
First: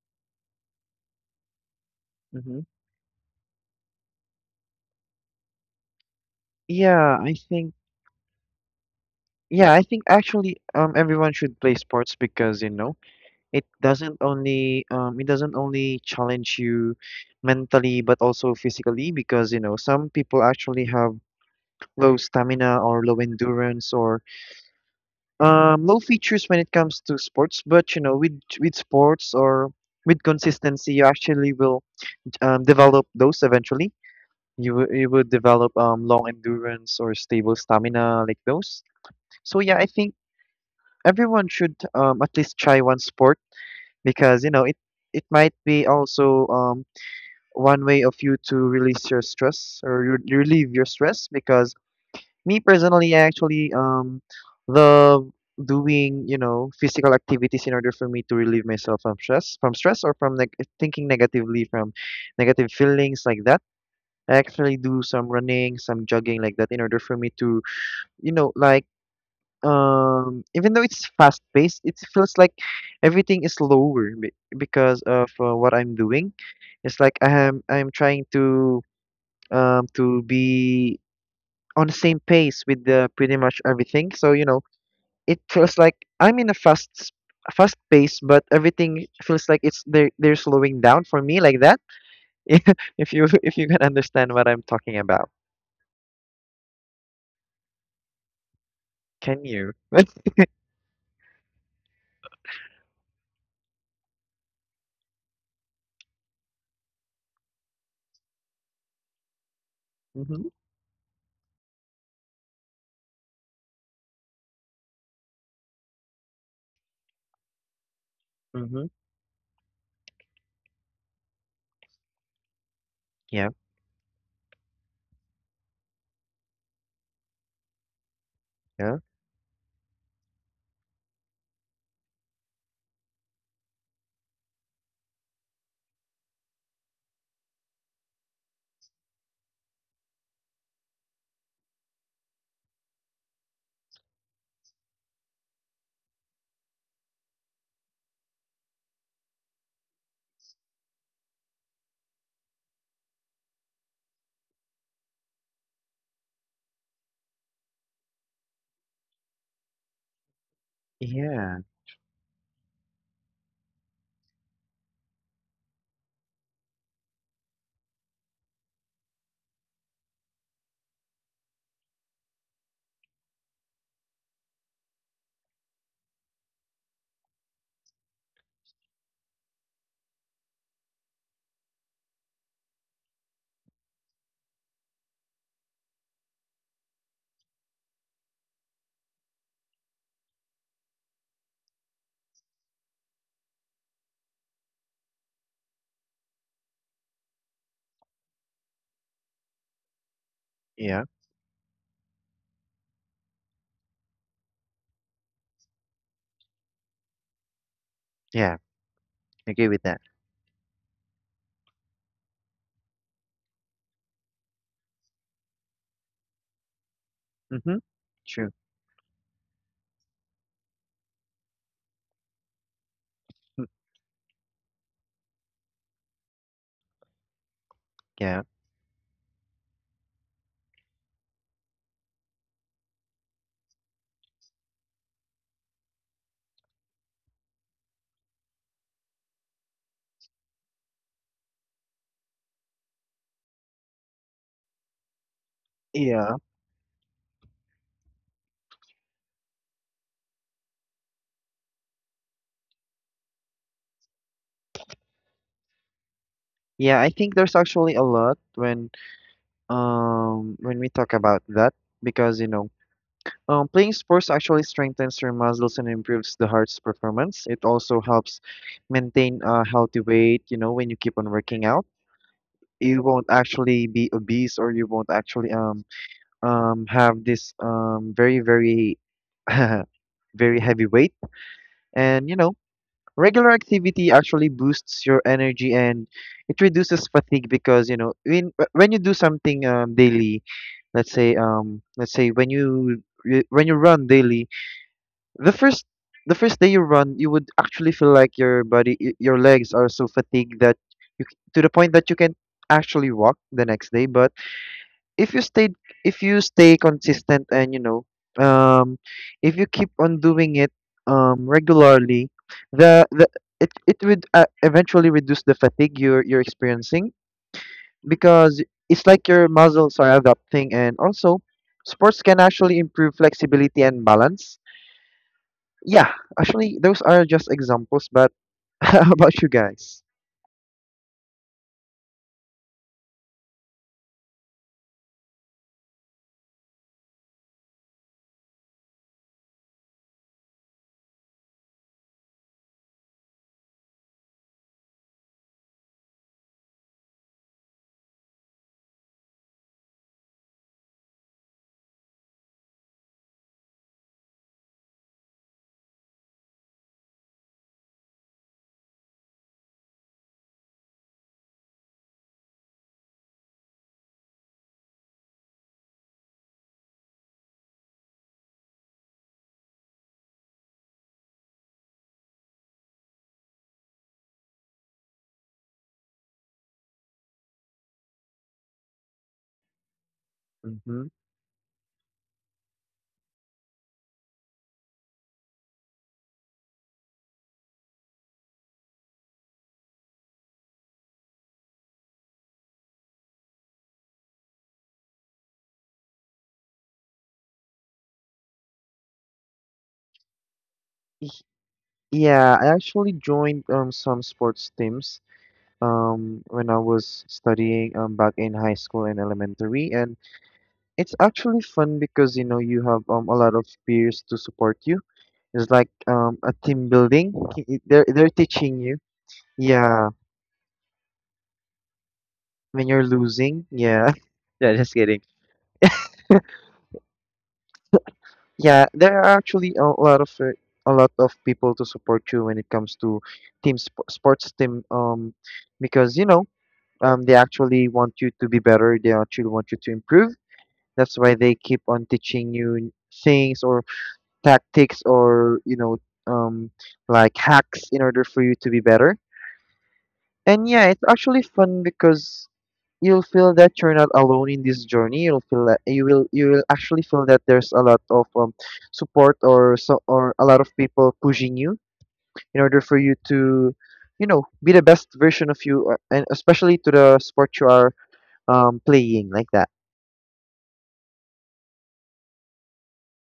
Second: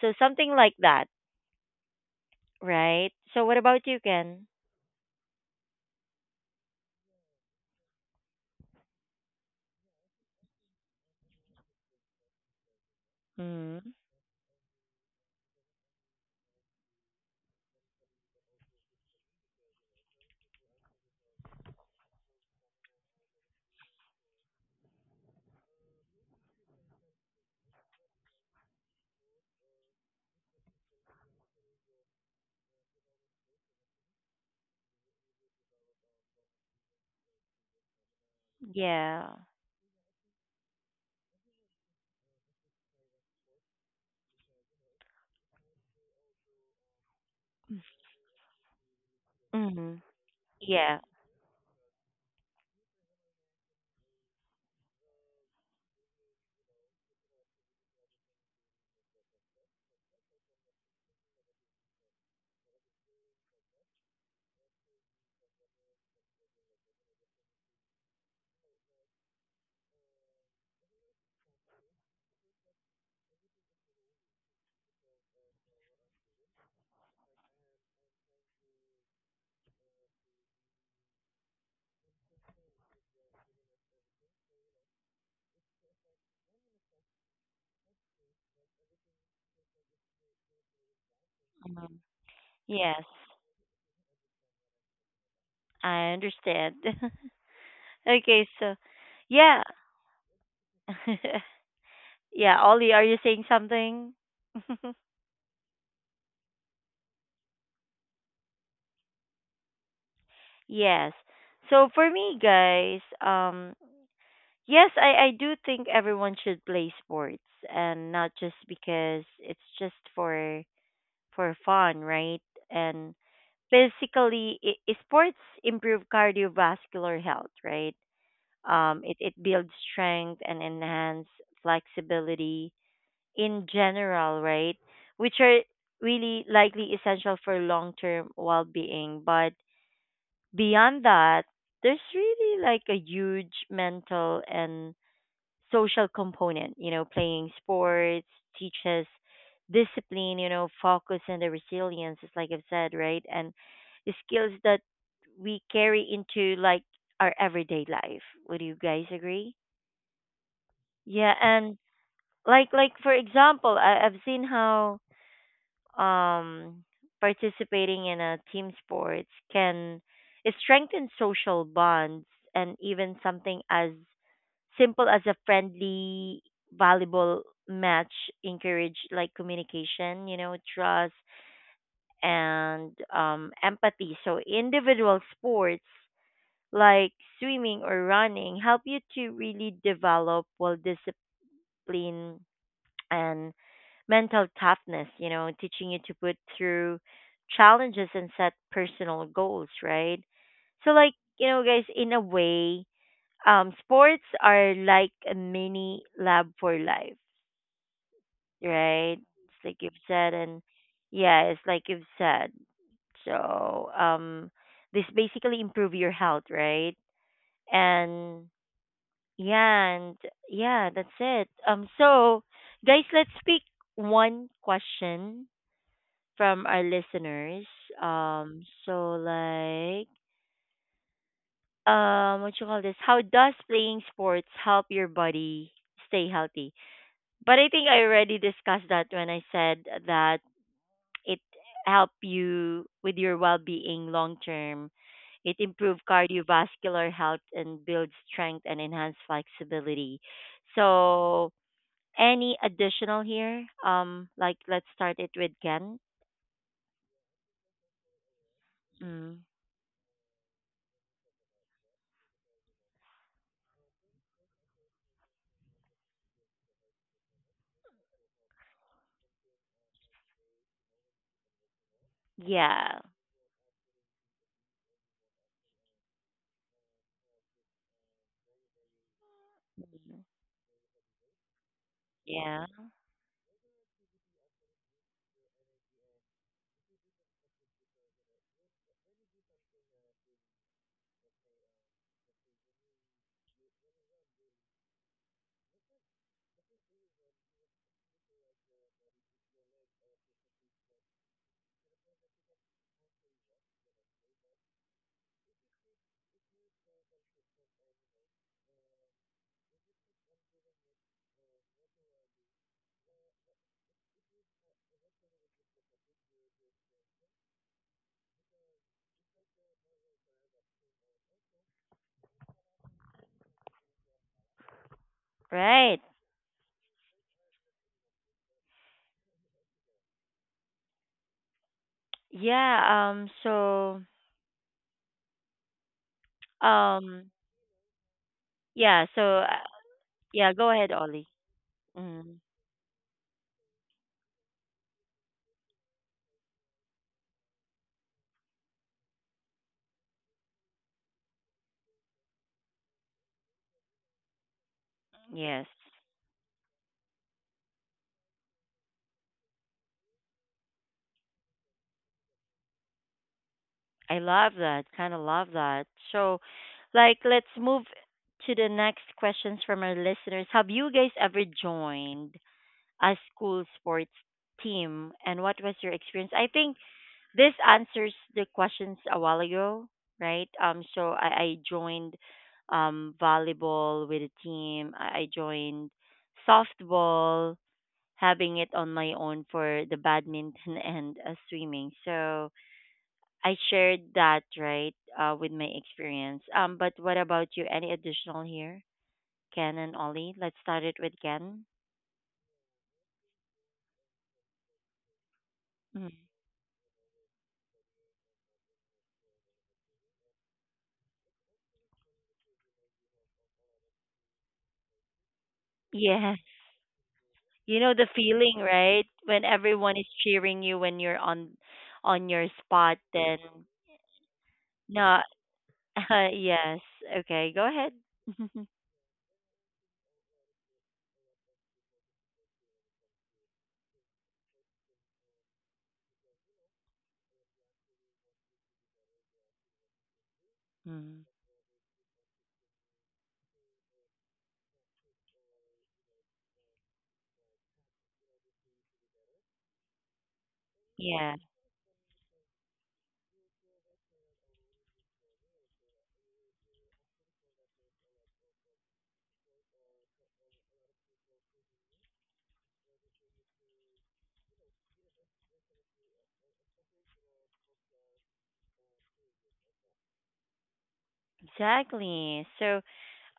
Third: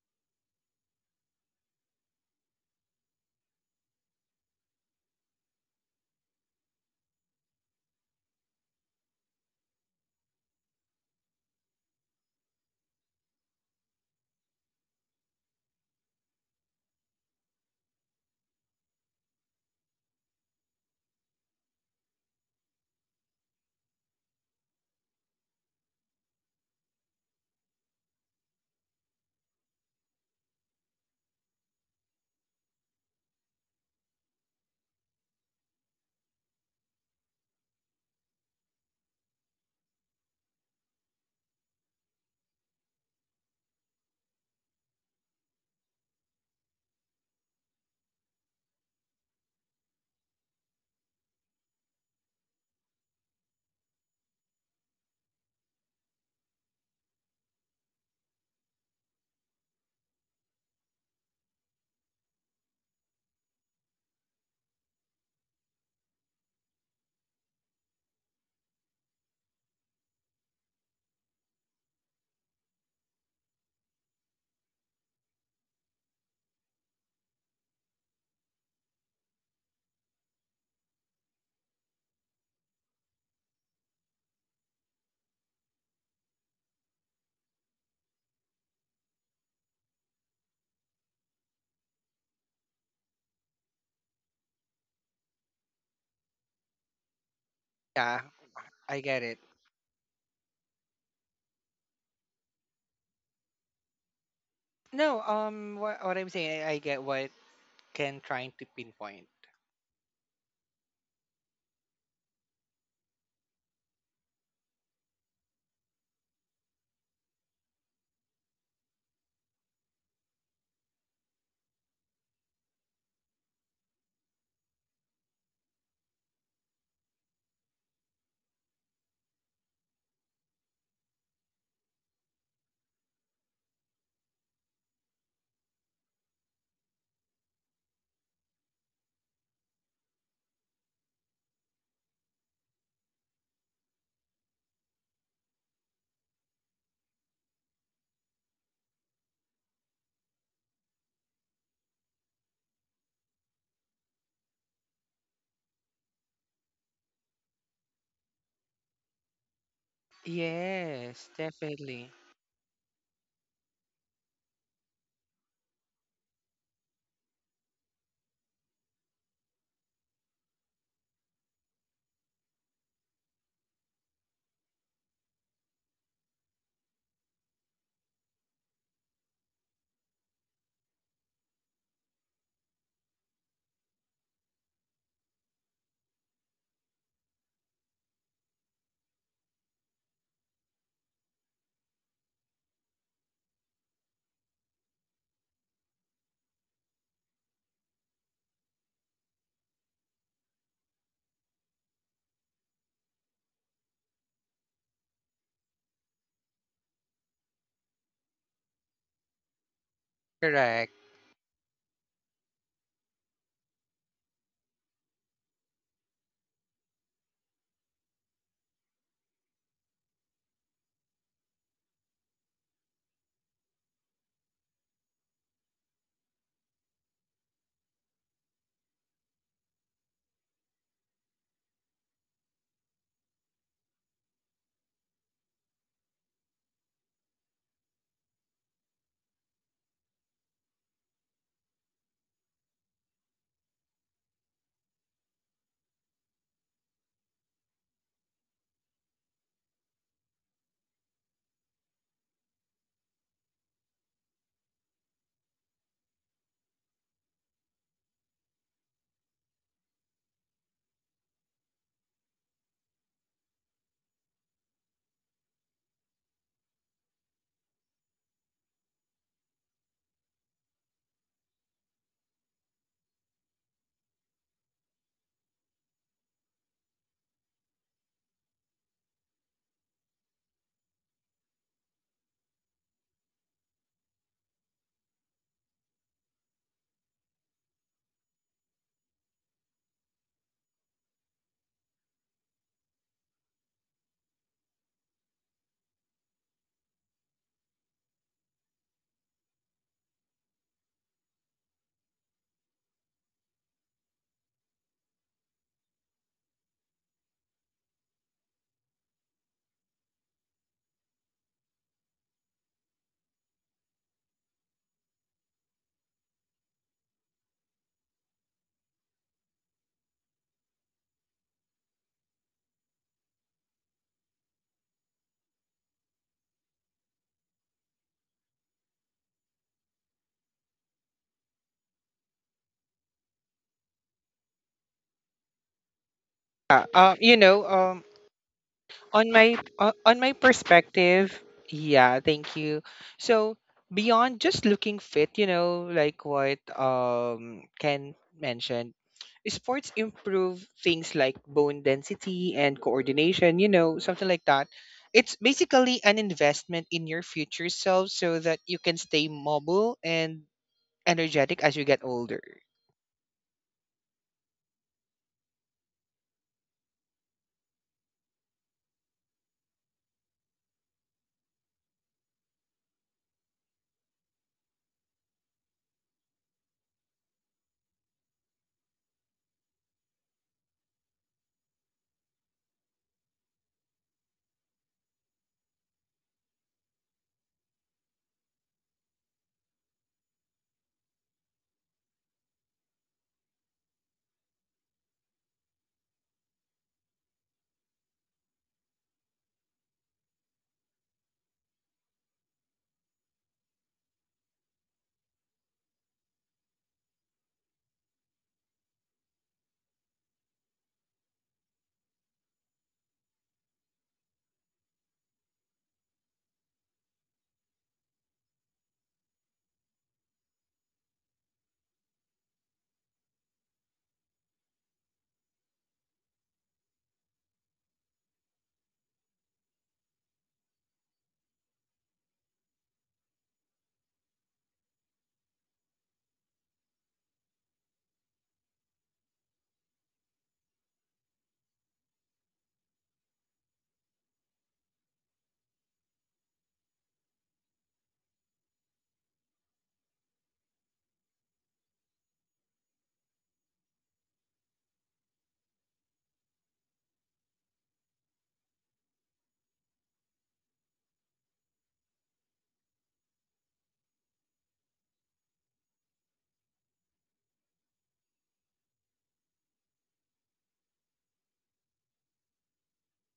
Speaker 1: So something like that,
Speaker 2: Mm-hmm.
Speaker 1: right? So what about you, Ken?
Speaker 2: Yeah, I think. Yeah, I think actually, um everyone should play sports because you know it
Speaker 1: Mm-hmm.
Speaker 2: doesn't only um it doesn't only challenge you mentally, but also physically, because you know some people actually have low stamina or low endurance or um low features when it comes to sports, but you know with with sports, or with consistency, you actually will um, develop those eventually. You will- you would develop um long endurance or stable stamina, like those.
Speaker 1: Yeah.
Speaker 2: So yeah, I think everyone should, um, at least try one sport, because you know it it might be also um, one way of you to release your stress
Speaker 1: Mm-hmm.
Speaker 2: or re- relieve your
Speaker 1: Yeah.
Speaker 2: stress. Because me personally, I actually um love doing, you know physical activities in order for me to relieve myself from stress from stress or from neg- thinking negatively, from negative feelings like that. I actually do some running, some jogging like that, in order for me to, you know like, um even though it's fast paced, it feels like everything is slower be- because of uh, what I'm doing. It's like i am I'm trying to um to be on the same pace with the pretty much everything, so, you know, it feels like I'm in a fast s- fast pace but everything feels like it's they're, they're slowing down for me, like that.
Speaker 1: Mm-hmm. Yes.
Speaker 2: If you if you can understand what I'm talking about.
Speaker 1: I understand.
Speaker 3: Yeah,
Speaker 1: Okay, so
Speaker 3: I get it.
Speaker 2: Can
Speaker 1: yeah.
Speaker 2: you?
Speaker 1: Yeah, Ollie, are you saying something?
Speaker 3: No, um what, what I'm saying, I, I get what Ken trying to pinpoint.
Speaker 2: Mm-hmm,
Speaker 1: Yes. So for me guys, um yes, I I do think everyone should play sports, and not just
Speaker 2: mm-hmm.
Speaker 1: because it's just for for fun, right? And
Speaker 2: Yeah,
Speaker 1: basically i i- sports improve cardiovascular health, right?
Speaker 2: yeah,
Speaker 1: Um it it builds strength and enhance flexibility in general, right? Which are really likely essential for long term well being. But beyond that, there's really like a huge mental and social component, you know, playing sports teaches discipline, you know, focus and the resilience, is like I've said, right? And the skills that we carry into like our everyday life. Would you guys agree?
Speaker 3: Yes,
Speaker 1: Yeah,
Speaker 2: yeah,
Speaker 1: and
Speaker 3: definitely.
Speaker 1: like like for example, I, I've seen how um, participating in a team sports can strengthen social bonds, and even something as simple as a friendly volleyball match encourage like communication, you know, trust and um, empathy. So individual sports like swimming or running help you to really develop well discipline and mental toughness, you know, teaching you to put through challenges and set personal goals, right? So
Speaker 2: yeah,
Speaker 1: like, you know, guys, in a way, um sports are like a mini lab for life,
Speaker 2: yeah,
Speaker 1: right?
Speaker 2: I
Speaker 1: It's
Speaker 2: agree
Speaker 1: like
Speaker 2: with
Speaker 1: you've
Speaker 2: that.
Speaker 1: said. And
Speaker 3: Correct.
Speaker 1: yeah, it's like you've said. So, um this basically improve your health, right?
Speaker 2: Mhm.
Speaker 1: And
Speaker 2: True.
Speaker 1: yeah, and yeah, that's it. Um so guys, let's pick
Speaker 2: Mm.
Speaker 1: one question from our listeners.
Speaker 2: Yeah.
Speaker 1: Um, so like, um, what you call this? How does playing sports help your body stay healthy? But I think I already discussed that when I said that it help you with your well-being long term. It improve
Speaker 2: Yeah.
Speaker 1: cardiovascular health and builds strength and enhance flexibility. So, any additional here? Um, like, let's start it with Ken.
Speaker 2: Yeah, I think there's actually a lot when
Speaker 1: Mm.
Speaker 2: um when we talk about that, because you know um playing sports actually strengthens your muscles and improves the heart's performance. It also helps maintain a healthy weight, you know, when you keep on working out.
Speaker 1: Yeah.
Speaker 2: You won't actually be obese, or you won't actually um um have this um very very very heavy weight. And, you know,
Speaker 1: Yeah.
Speaker 2: regular activity actually boosts your energy and it reduces fatigue, because you know when when you do something um, daily, let's say, um let's say, when you when you run daily, the first the first day you run, you would actually feel like your body, y- your legs are so fatigued that, you c- to the point that you can actually walk the next day. But if you stay if you stay consistent, and, you know um if you keep on doing it um regularly, the the it it would, uh, eventually reduce the fatigue you're you're experiencing, because it's like your muscles are adapting, and also sports can actually improve flexibility and balance.
Speaker 1: Right.
Speaker 2: Yeah, actually, those are just examples. But how about you guys?
Speaker 1: Yeah. Um. So.
Speaker 3: Uh, um,
Speaker 1: Um.
Speaker 3: you know, um
Speaker 1: Yeah. So.
Speaker 3: on
Speaker 1: Uh,
Speaker 3: my o- on my
Speaker 1: yeah. Go ahead, Ollie.
Speaker 3: perspective, yeah,
Speaker 1: Mm.
Speaker 3: thank you. So beyond just looking fit, you know, like what um Ken mentioned, sports improve things like bone density and coordination, you know, something like that. It's
Speaker 1: Yes.
Speaker 3: basically an investment in your future self so that you can stay mobile and energetic as you get older.
Speaker 1: I love that. Kind of love that. So, like, let's move to the next questions from our listeners. Have you guys ever joined a school sports team, and what was your experience? I think this answers the questions a while ago, right? Um,
Speaker 2: hmm
Speaker 1: so I, I joined um, volleyball with a team. I, I joined softball, having it on my own for the badminton and uh, swimming. So I shared that, right, uh, with my experience. Um, but what about you? Any additional here, Ken and Ollie? Let's start it with Ken.
Speaker 2: yeah, I actually joined um some sports teams
Speaker 1: Mm.
Speaker 2: um, when I was studying, um, back in high school and elementary. And it's actually fun because, you know, you have, um, a lot of peers to support you. It's like, um,
Speaker 1: Yes.
Speaker 2: a team building. K-
Speaker 1: You
Speaker 2: it-
Speaker 1: know
Speaker 2: They're,
Speaker 1: the
Speaker 2: they're
Speaker 1: feeling,
Speaker 2: teaching you.
Speaker 1: right? When everyone is
Speaker 2: Yeah.
Speaker 1: cheering you when you're on on your
Speaker 2: When
Speaker 1: spot,
Speaker 2: you're
Speaker 1: then
Speaker 2: losing. Yeah. Yeah, just
Speaker 1: no,
Speaker 2: kidding.
Speaker 1: yes. Okay, go ahead.
Speaker 2: Yeah, there are actually a lot of uh, a lot of people to support you when it comes to team sp- sports team. Um because, you know um they actually want you to be better, they actually want you to improve. That's
Speaker 1: Mm.
Speaker 2: why they keep on teaching you things, or tactics, or, you know, um, like, hacks in order for you to be better. And yeah, it's
Speaker 1: Yeah,
Speaker 2: actually fun because you'll feel that you're not alone in this journey. You'll feel that you will you will actually feel that there's a lot of, um, support, or so or a lot of people pushing you in order for you to, you know, be the best version of you, uh, and especially to the sport you are, um, playing like that.
Speaker 1: exactly. So,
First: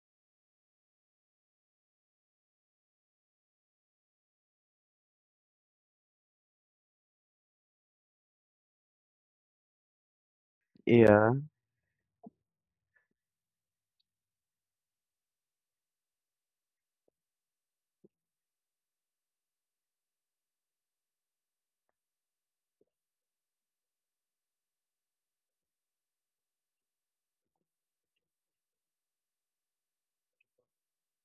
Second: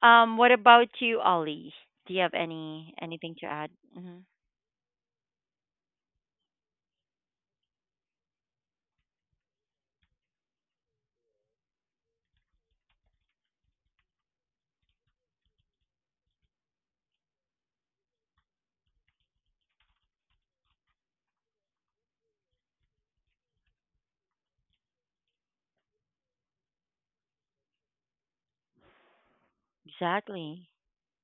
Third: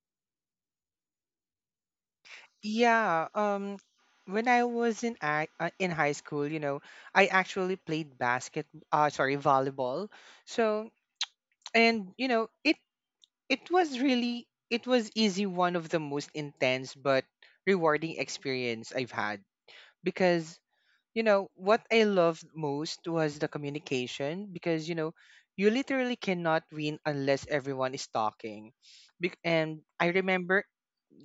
Speaker 1: um, what about you, Ollie? Do you have any
Speaker 3: Yeah,
Speaker 1: anything to add?
Speaker 3: um,
Speaker 1: Hmm.
Speaker 3: when I was in ac- uh, in high school, you know, I actually played basket, uh, sorry, volleyball. So,
Speaker 2: Yeah.
Speaker 3: and you know, it it was really, it was easy one of the most intense but rewarding experience I've had, because you know what I loved most was the communication, because you know you literally cannot win unless everyone is talking. Bec- and I remember
Speaker 1: Exactly.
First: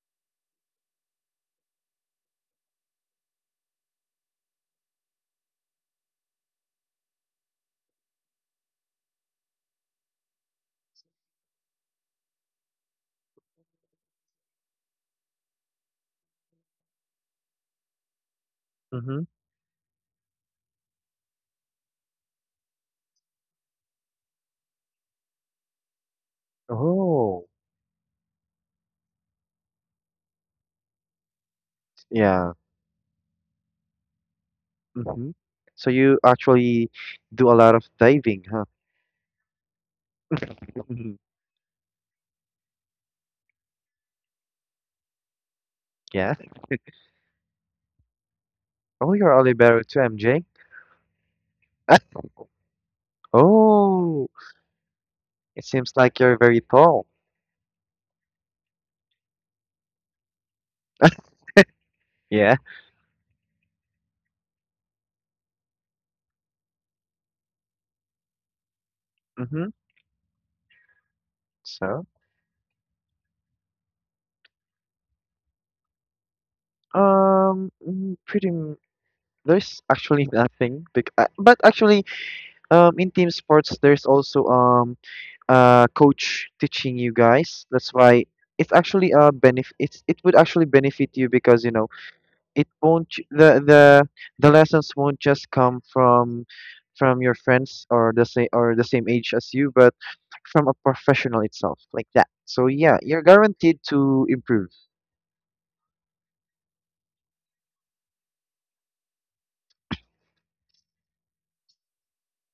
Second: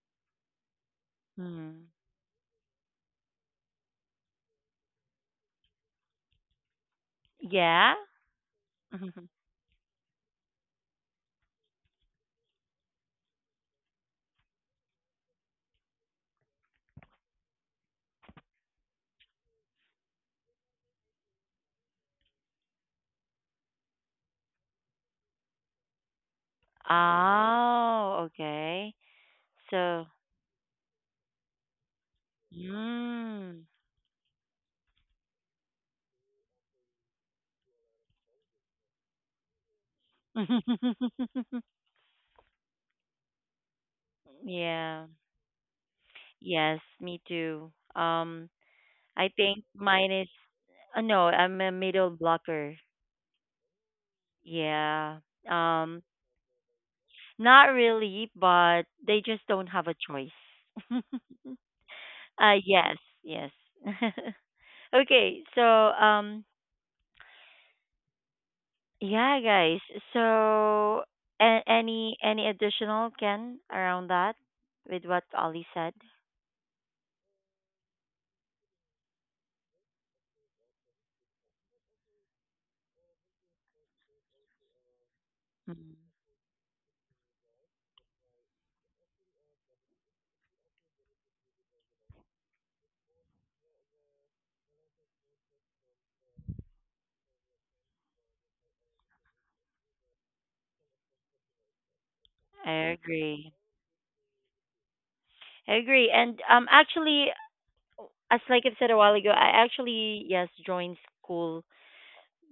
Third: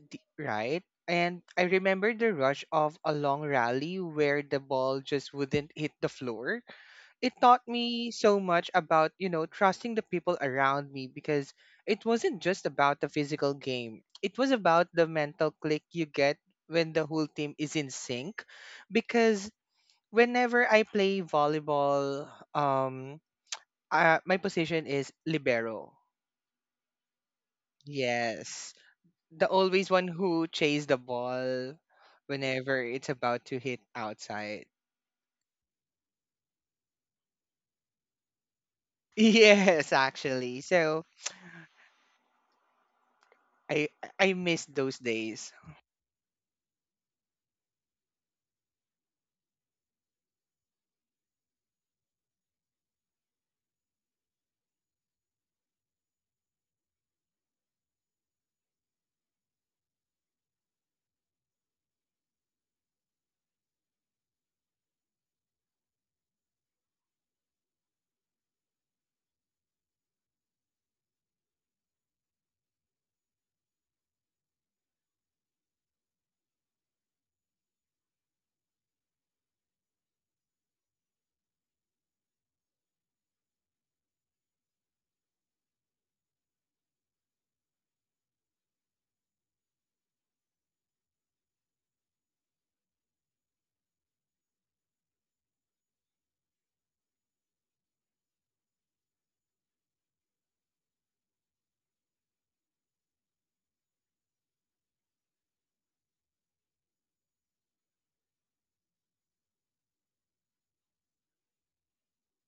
Speaker 3: D- Right? And I
Speaker 1: Mm.
Speaker 3: remember the rush of a long rally where the ball just wouldn't hit the floor. It taught
Speaker 1: Yeah.
Speaker 3: me so much about, you know, trusting the people around me, because it wasn't just about the physical game. It was about the mental click you get when the whole team is in sync,
Speaker 2: Mm-hmm.
Speaker 3: because whenever I play volleyball, um uh, my position is libero.
Speaker 2: Oh.
Speaker 1: Oh,
Speaker 3: Yes.
Speaker 1: okay.
Speaker 3: The always
Speaker 1: So,
Speaker 3: one who chase the ball
Speaker 2: Yeah.
Speaker 3: whenever it's about to
Speaker 1: mm.
Speaker 3: hit outside.
Speaker 2: Mhm. So you actually do a lot of diving, huh?
Speaker 3: Yes, actually. So I I miss those
Speaker 1: yeah.
Speaker 3: days.
Speaker 2: Yeah.
Speaker 1: Yes, me too. Um,
Speaker 2: Oh, you're
Speaker 1: I think
Speaker 2: Olivero too,
Speaker 1: mine is
Speaker 2: M J.
Speaker 1: uh, no, I'm a middle blocker.
Speaker 2: Oh,
Speaker 1: Yeah.
Speaker 2: it seems
Speaker 1: Um,
Speaker 2: like you're very tall.
Speaker 1: not really, but they just don't have a choice. uh,
Speaker 2: Yeah.
Speaker 1: yes, yes. okay, so um, yeah,
Speaker 2: Mm-hmm.
Speaker 1: guys. So a-
Speaker 2: So,
Speaker 1: any any additional Ken around that with what Ollie said?
Speaker 2: um, mm, pretty. m- There's actually nothing. Bec uh, But actually, um, in team sports, there's also um, uh,
Speaker 1: Mm,
Speaker 2: coach teaching you guys. That's why it's actually a benefit. It's it would actually benefit you because, you know, it won't ju- the the the lessons won't just come from from your friends, or the same or the same age as you, but from a professional itself, like that. So
Speaker 1: I
Speaker 2: yeah, you're
Speaker 1: agree.
Speaker 2: guaranteed to improve.
Speaker 1: I agree. And um, actually, as like I've said a while ago, I actually yes joined school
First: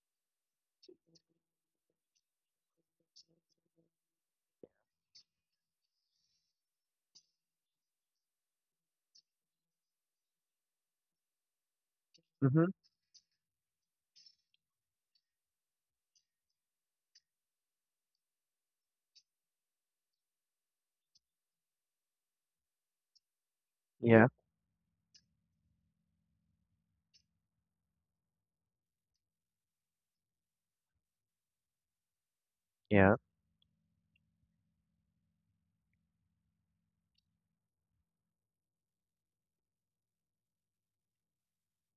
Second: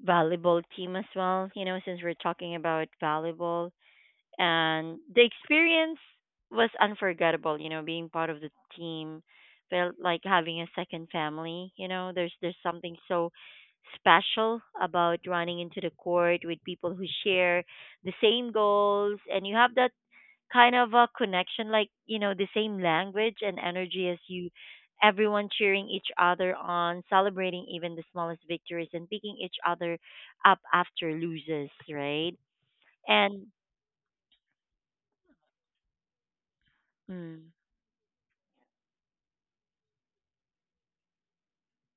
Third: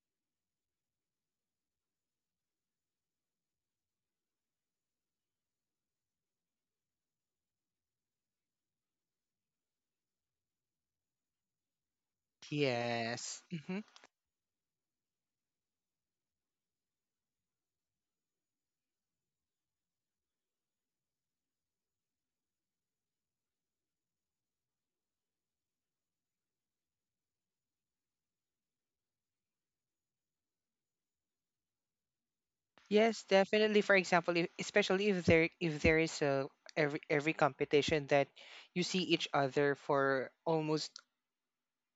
Speaker 1: volleyball team as well. You know, since we're talking about volleyball, and the experience was unforgettable. You know, being part of the team felt like having a second family. You know, there's there's
Speaker 2: Mm-hmm.
Speaker 1: something so
Speaker 3: Yes. hmm
Speaker 1: special about running into the court with people who share the same goals, and you have that kind of a connection, like, you know, the same language and energy as
Speaker 2: Yeah.
Speaker 1: you, everyone cheering each other on, celebrating even the smallest victories and picking each other up after loses, right?
Speaker 2: Yeah.
Speaker 3: Yes,
Speaker 1: And
Speaker 3: definitely. For example, if, especially if there if there is a every every
Speaker 1: mm,
Speaker 3: competition that you see each other for almost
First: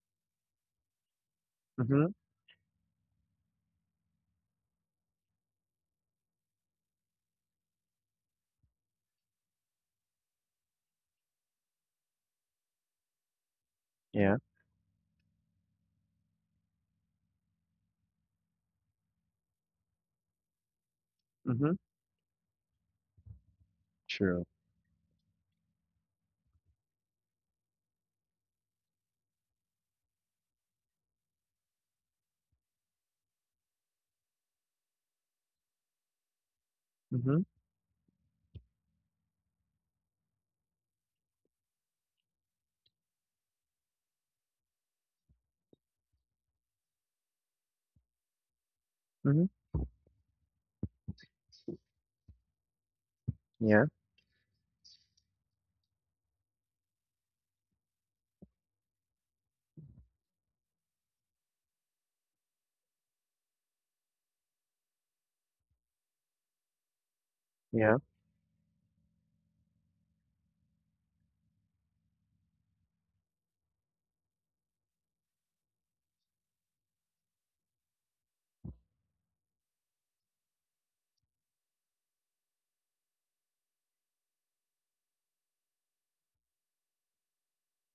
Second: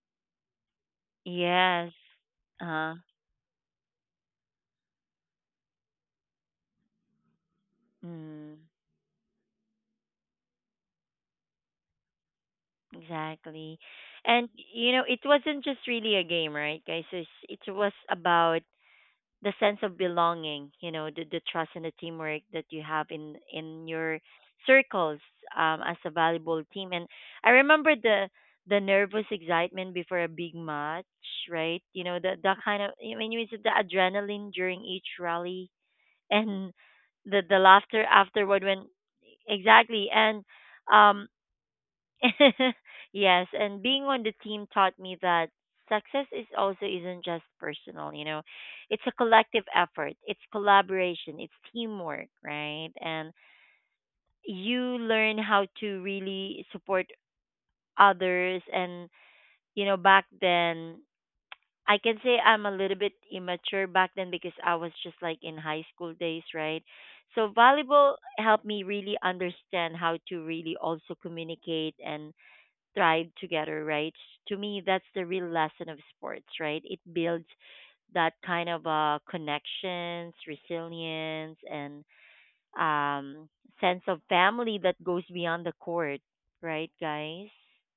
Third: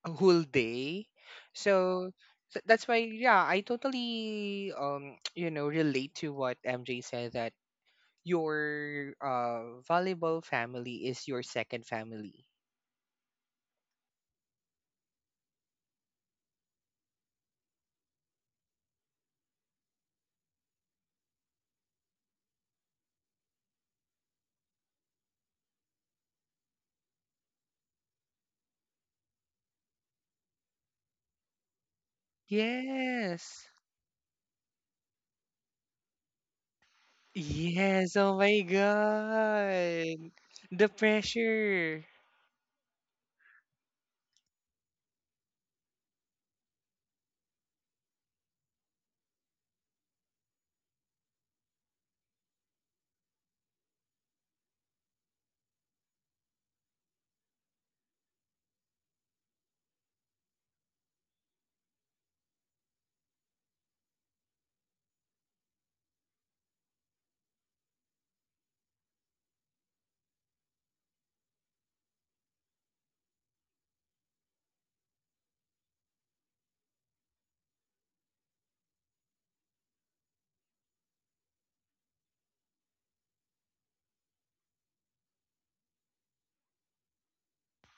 Speaker 3: a whole day.
Speaker 1: yes,
Speaker 2: Mm-hmm.
Speaker 3: So th- that's
Speaker 1: uh,
Speaker 3: why, yeah, I totally um you know relate to what M J said that
Speaker 1: mm,
Speaker 3: your uh, volleyball family is your second family.
Speaker 1: exactly.
Speaker 2: Yeah.
Speaker 1: And you know, it wasn't just really a game, right, guys? It's, it was about the sense of belonging, you know, the, the trust
Speaker 2: Mm-hmm.
Speaker 1: and the teamwork that you have in in your
Speaker 2: True.
Speaker 1: circles um, as a valuable team. And I remember the the nervous excitement before a big match, right, you know, the the kind of i mean it's
Speaker 3: Yes.
Speaker 1: the adrenaline during each rally. And the
Speaker 2: Mm-hmm.
Speaker 1: the laughter
Speaker 3: Yes. Oh my
Speaker 1: afterward, when exactly,
Speaker 3: God.
Speaker 1: and
Speaker 3: The
Speaker 1: um
Speaker 3: pressure.
Speaker 1: yes, and being on the team taught me that success is also isn't just personal, you know. It's a
Speaker 2: Mm-hmm.
Speaker 1: collective effort, it's collaboration, it's teamwork, right? And
Speaker 2: Yeah.
Speaker 1: you learn how to really support others. And you know, back then I can say I'm a little bit immature back then because I was just like in high school days, right? So
Speaker 2: Yeah.
Speaker 1: volleyball helped me really understand how to really also communicate and thrive together, right? To me, that's the real lesson of sports, right? It builds that kind of uh, connections, resilience, and um, sense of family that goes beyond the court, right, guys?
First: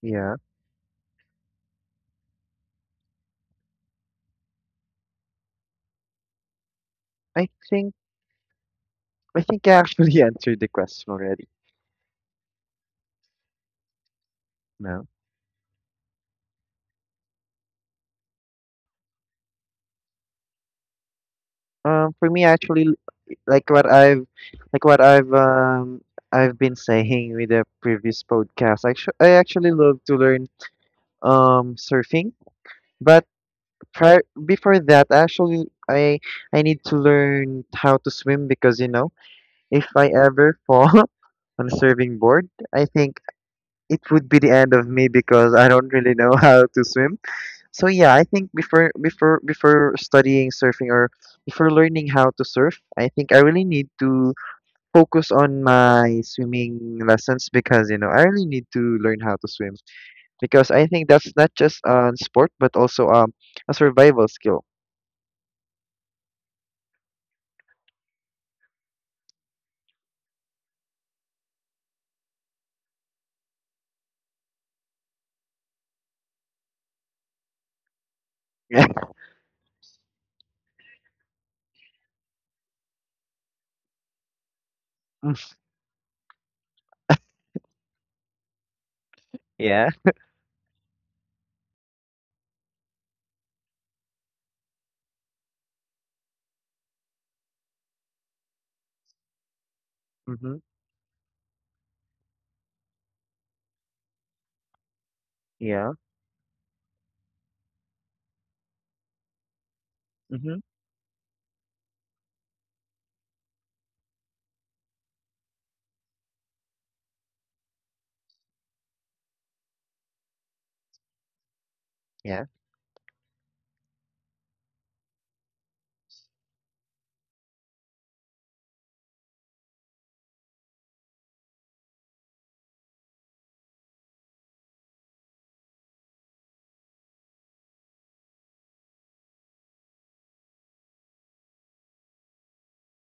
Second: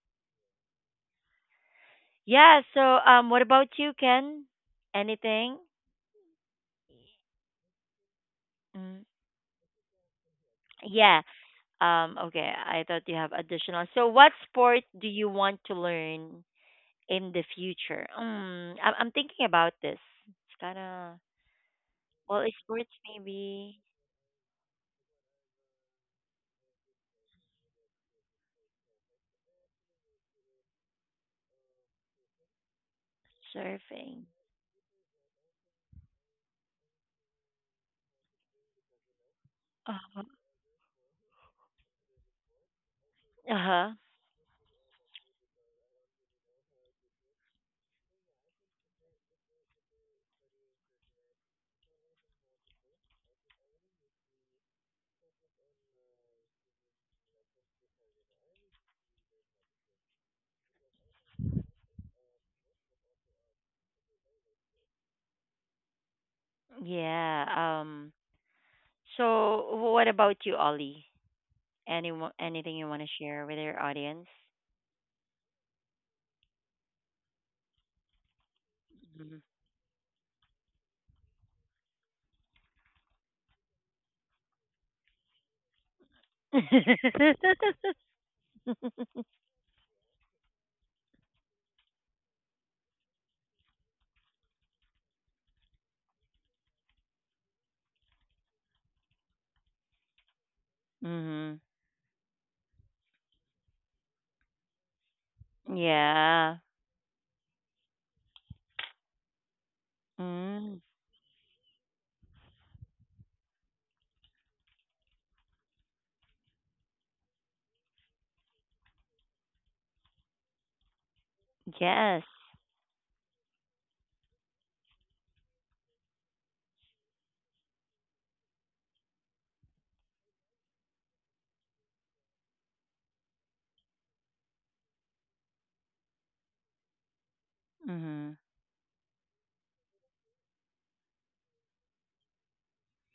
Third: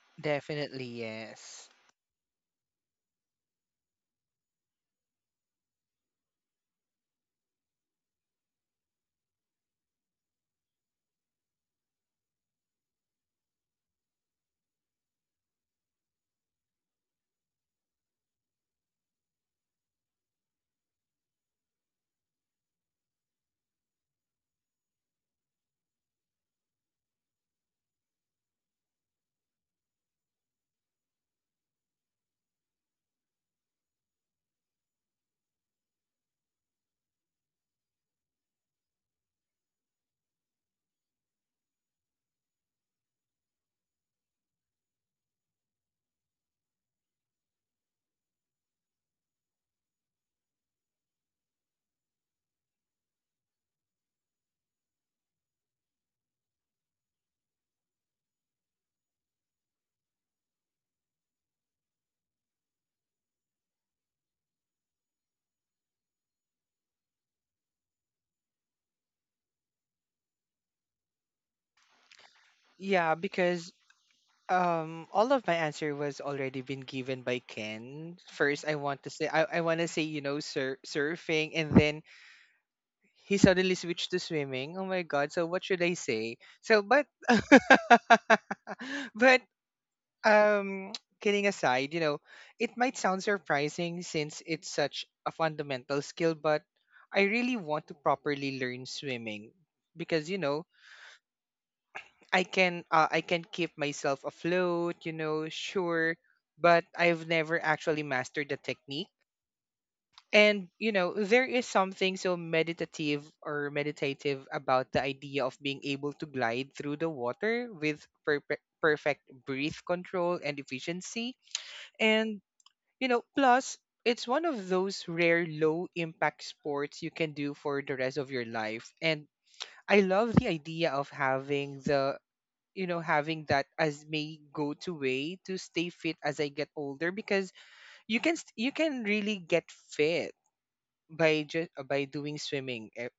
Speaker 2: Yeah.
Speaker 3: Definitely yes.
Speaker 1: Yeah. So, um, what about you, Ken? Anything?
Speaker 2: I think
Speaker 1: Mm,
Speaker 2: I think I actually answered the question
Speaker 1: yeah.
Speaker 2: already.
Speaker 1: Um, okay. I thought you have additional. So, what sport do
Speaker 2: No.
Speaker 1: you want to learn in the future? Mm, I'm, I'm thinking about this. It's kind of.
Speaker 2: Um, for me,
Speaker 1: Well,
Speaker 2: actually,
Speaker 1: sports
Speaker 2: like
Speaker 1: maybe
Speaker 2: what I've, like what I've, um, I've been saying with the previous podcast. Actually, I actually love to learn um surfing, but prior
Speaker 1: surfing.
Speaker 2: before that, actually, I I need to learn how to swim, because, you know, if I
Speaker 1: Uh-huh.
Speaker 2: ever fall on a surfing board, I think
Speaker 1: Uh-huh.
Speaker 2: it would be the end of me because I don't really know how to swim. So yeah, I think before before before studying surfing, or before learning how to surf, I think I really need to focus on my swimming lessons, because you know I really need to learn how to swim, because I think that's not just a sport, but also um a survival skill.
Speaker 1: Yeah. Um so what about you, Ollie? Any anything you want to
Speaker 3: Yeah,
Speaker 1: share with
Speaker 3: because
Speaker 1: your audience?
Speaker 3: um all of my answer was already been given by Ken. First I want to say,
Speaker 1: Mhm.
Speaker 3: I, I wanna say, you know, sur- surfing, and then he suddenly switched to swimming. Oh my god, so what should I say? So but but
Speaker 2: Yeah.
Speaker 3: um kidding aside, you know, it might sound surprising since it's such a fundamental skill, but I really want to properly learn swimming, because you
Speaker 2: Mm.
Speaker 3: know
Speaker 1: mhm.
Speaker 3: i can uh, I can keep myself afloat, you know,
Speaker 2: Yeah.
Speaker 3: sure,
Speaker 1: Yeah.
Speaker 3: but I've never actually mastered the technique,
Speaker 2: Mm-hmm.
Speaker 3: and
Speaker 1: Mm.
Speaker 3: you know there is something so meditative or meditative about the idea of being able to glide through the water with perfect perfect breath control and efficiency.
Speaker 1: Yes.
Speaker 2: Yeah.
Speaker 3: And
Speaker 2: Mm-hmm. Yeah.
Speaker 3: you know, plus it's one of those rare low impact sports you can do for the rest of your life. And I love the idea of having the you know having that as my go-to way to stay fit as I get older, because you can
Speaker 1: Mhm.
Speaker 3: st- you can really get fit by just by doing swimming. Eh,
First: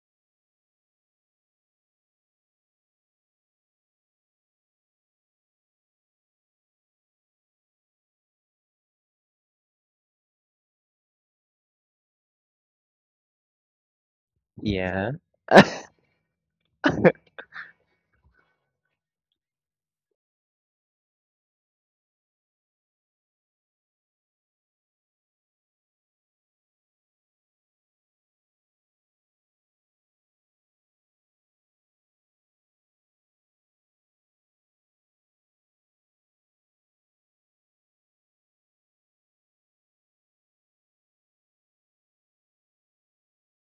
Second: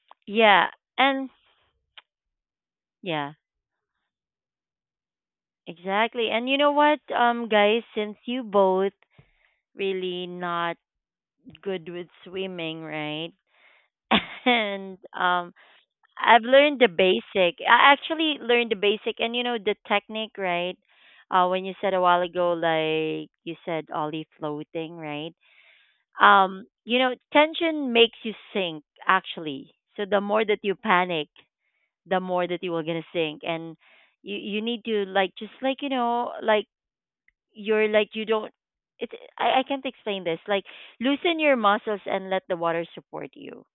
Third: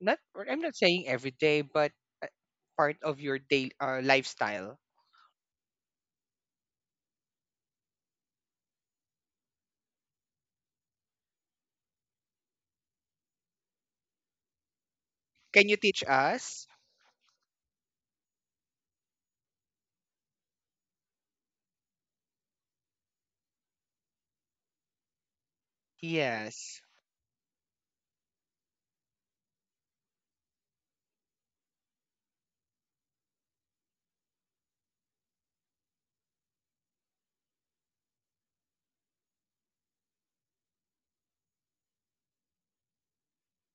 Speaker 3: Not, or, I'm
Speaker 1: Yeah.
Speaker 3: not saying
Speaker 1: And
Speaker 3: every day, but uh, part of
Speaker 1: yeah,
Speaker 3: your day, uh, lifestyle.
Speaker 1: exactly. And you know what, um guys, since you both really not good with swimming, right? And
Speaker 2: Yeah.
Speaker 1: um
Speaker 3: Can you teach
Speaker 1: I've
Speaker 3: us?
Speaker 1: learned the basic. I actually learned the basic and you know the technique, right? Uh, when you said a while ago, like you said, Ollie floating, right? Um,
Speaker 3: Yes.
Speaker 1: you know, tension makes you sink actually. So the more that you panic, the more that you are gonna sink, and you you need to like, just like, you know, like you're like you don't. It's, I I can't explain this. Like, loosen your muscles and let the water support you.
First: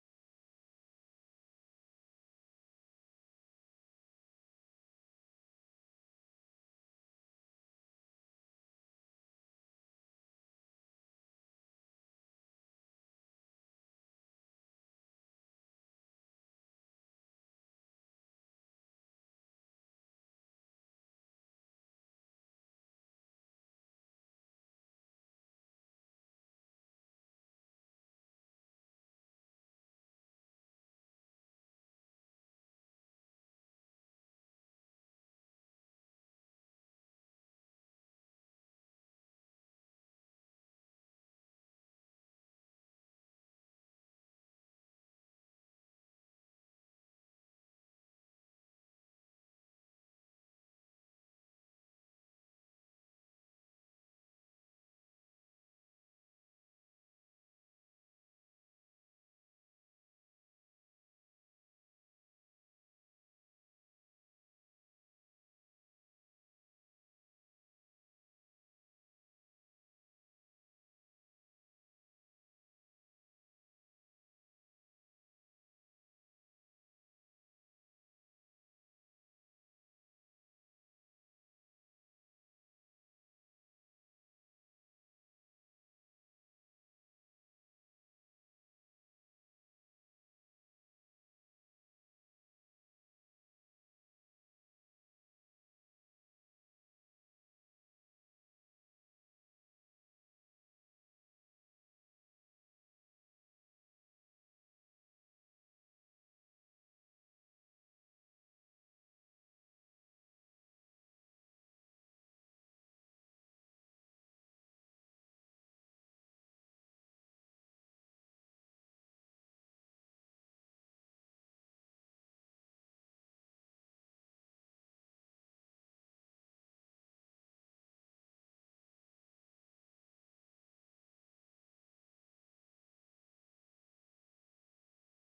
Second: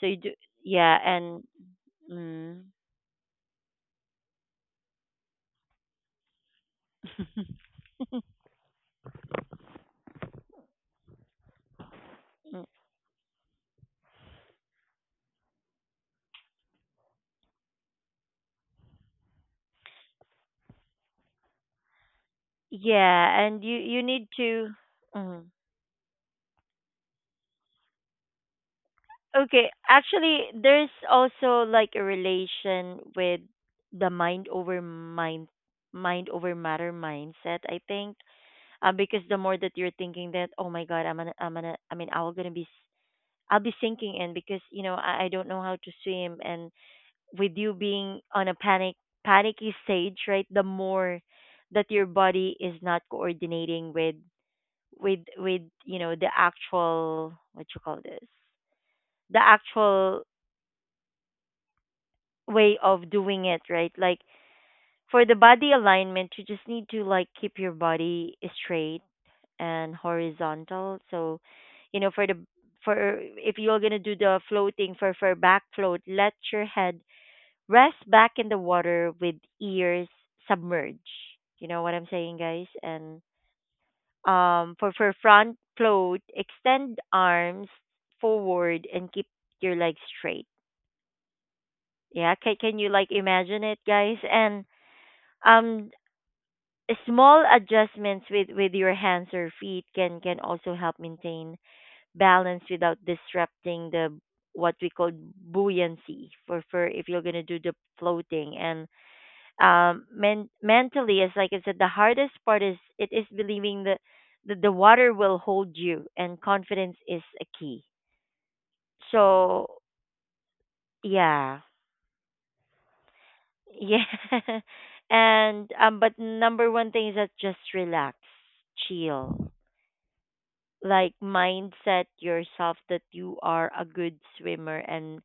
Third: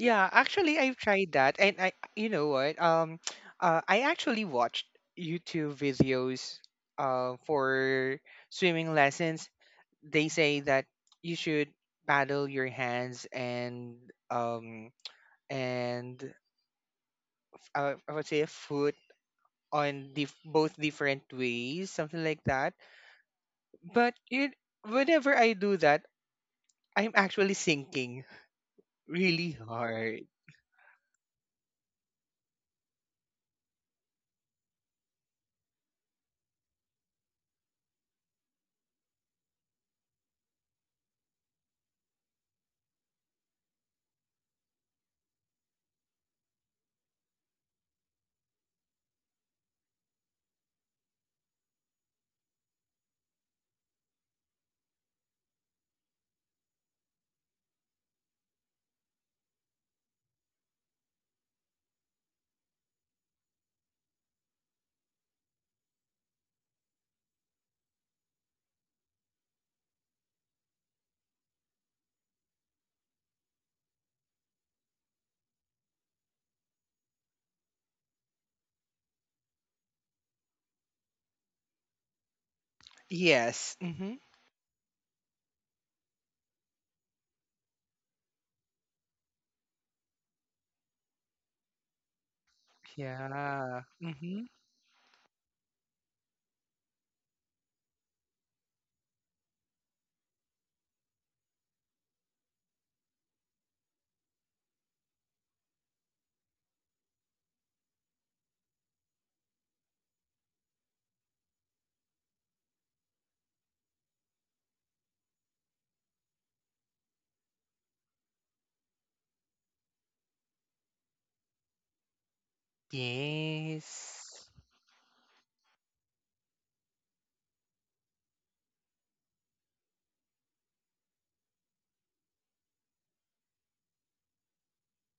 Speaker 1: So you do,
Speaker 3: actually, I've
Speaker 1: yeah,
Speaker 3: tried
Speaker 1: and.
Speaker 3: that, and I, you know
Speaker 1: Mm.
Speaker 3: what? Um, uh, I actually watched YouTube videos, uh, for swimming lessons. They say that you should paddle your hands and um and uh, I would say foot on the both different ways, something like that.
Speaker 1: Yeah, and you you
Speaker 3: But
Speaker 1: need
Speaker 3: it,
Speaker 1: to.
Speaker 3: whenever
Speaker 1: Mhm.
Speaker 3: I do that, I'm actually sinking really
Speaker 1: Okay,
Speaker 3: hard.
Speaker 1: actually, there's also like a relation with the mind over mind, mind over matter mindset. I think, uh, because the more that you're thinking that, oh my God, I'm gonna, I'm gonna, I mean, I'm gonna be, s- I'll be sinking in because you know I, I don't know how to swim, and with you being on a panic panicky stage, right? The more that your body is not coordinating with with with you know the actual what you call this, the actual way of doing it, right, like for the body alignment, you just need to like keep your body straight and horizontal. So you know, for the, for if you're going to do the floating, for for back float, let your head rest back in the water with ears submerged, you know what I'm saying, guys? And
Speaker 3: Yes. Mm-hmm.
Speaker 1: um, for for front float, extend arms forward and keep your legs straight. Yeah, can can you like imagine it,
Speaker 3: Yeah.
Speaker 1: guys?
Speaker 3: Mm-hmm.
Speaker 1: And um, small adjustments with with your hands or feet can can also help maintain balance without disrupting the what we call buoyancy for for if you're gonna do the floating. And um men- mentally, as like I said, the hardest part is, it is believing that the, the water will hold you, and confidence is a key. So yeah, yeah.
Speaker 3: Yes.
Speaker 1: And um but number one thing is that just relax, chill, like mindset yourself that you are a good swimmer, and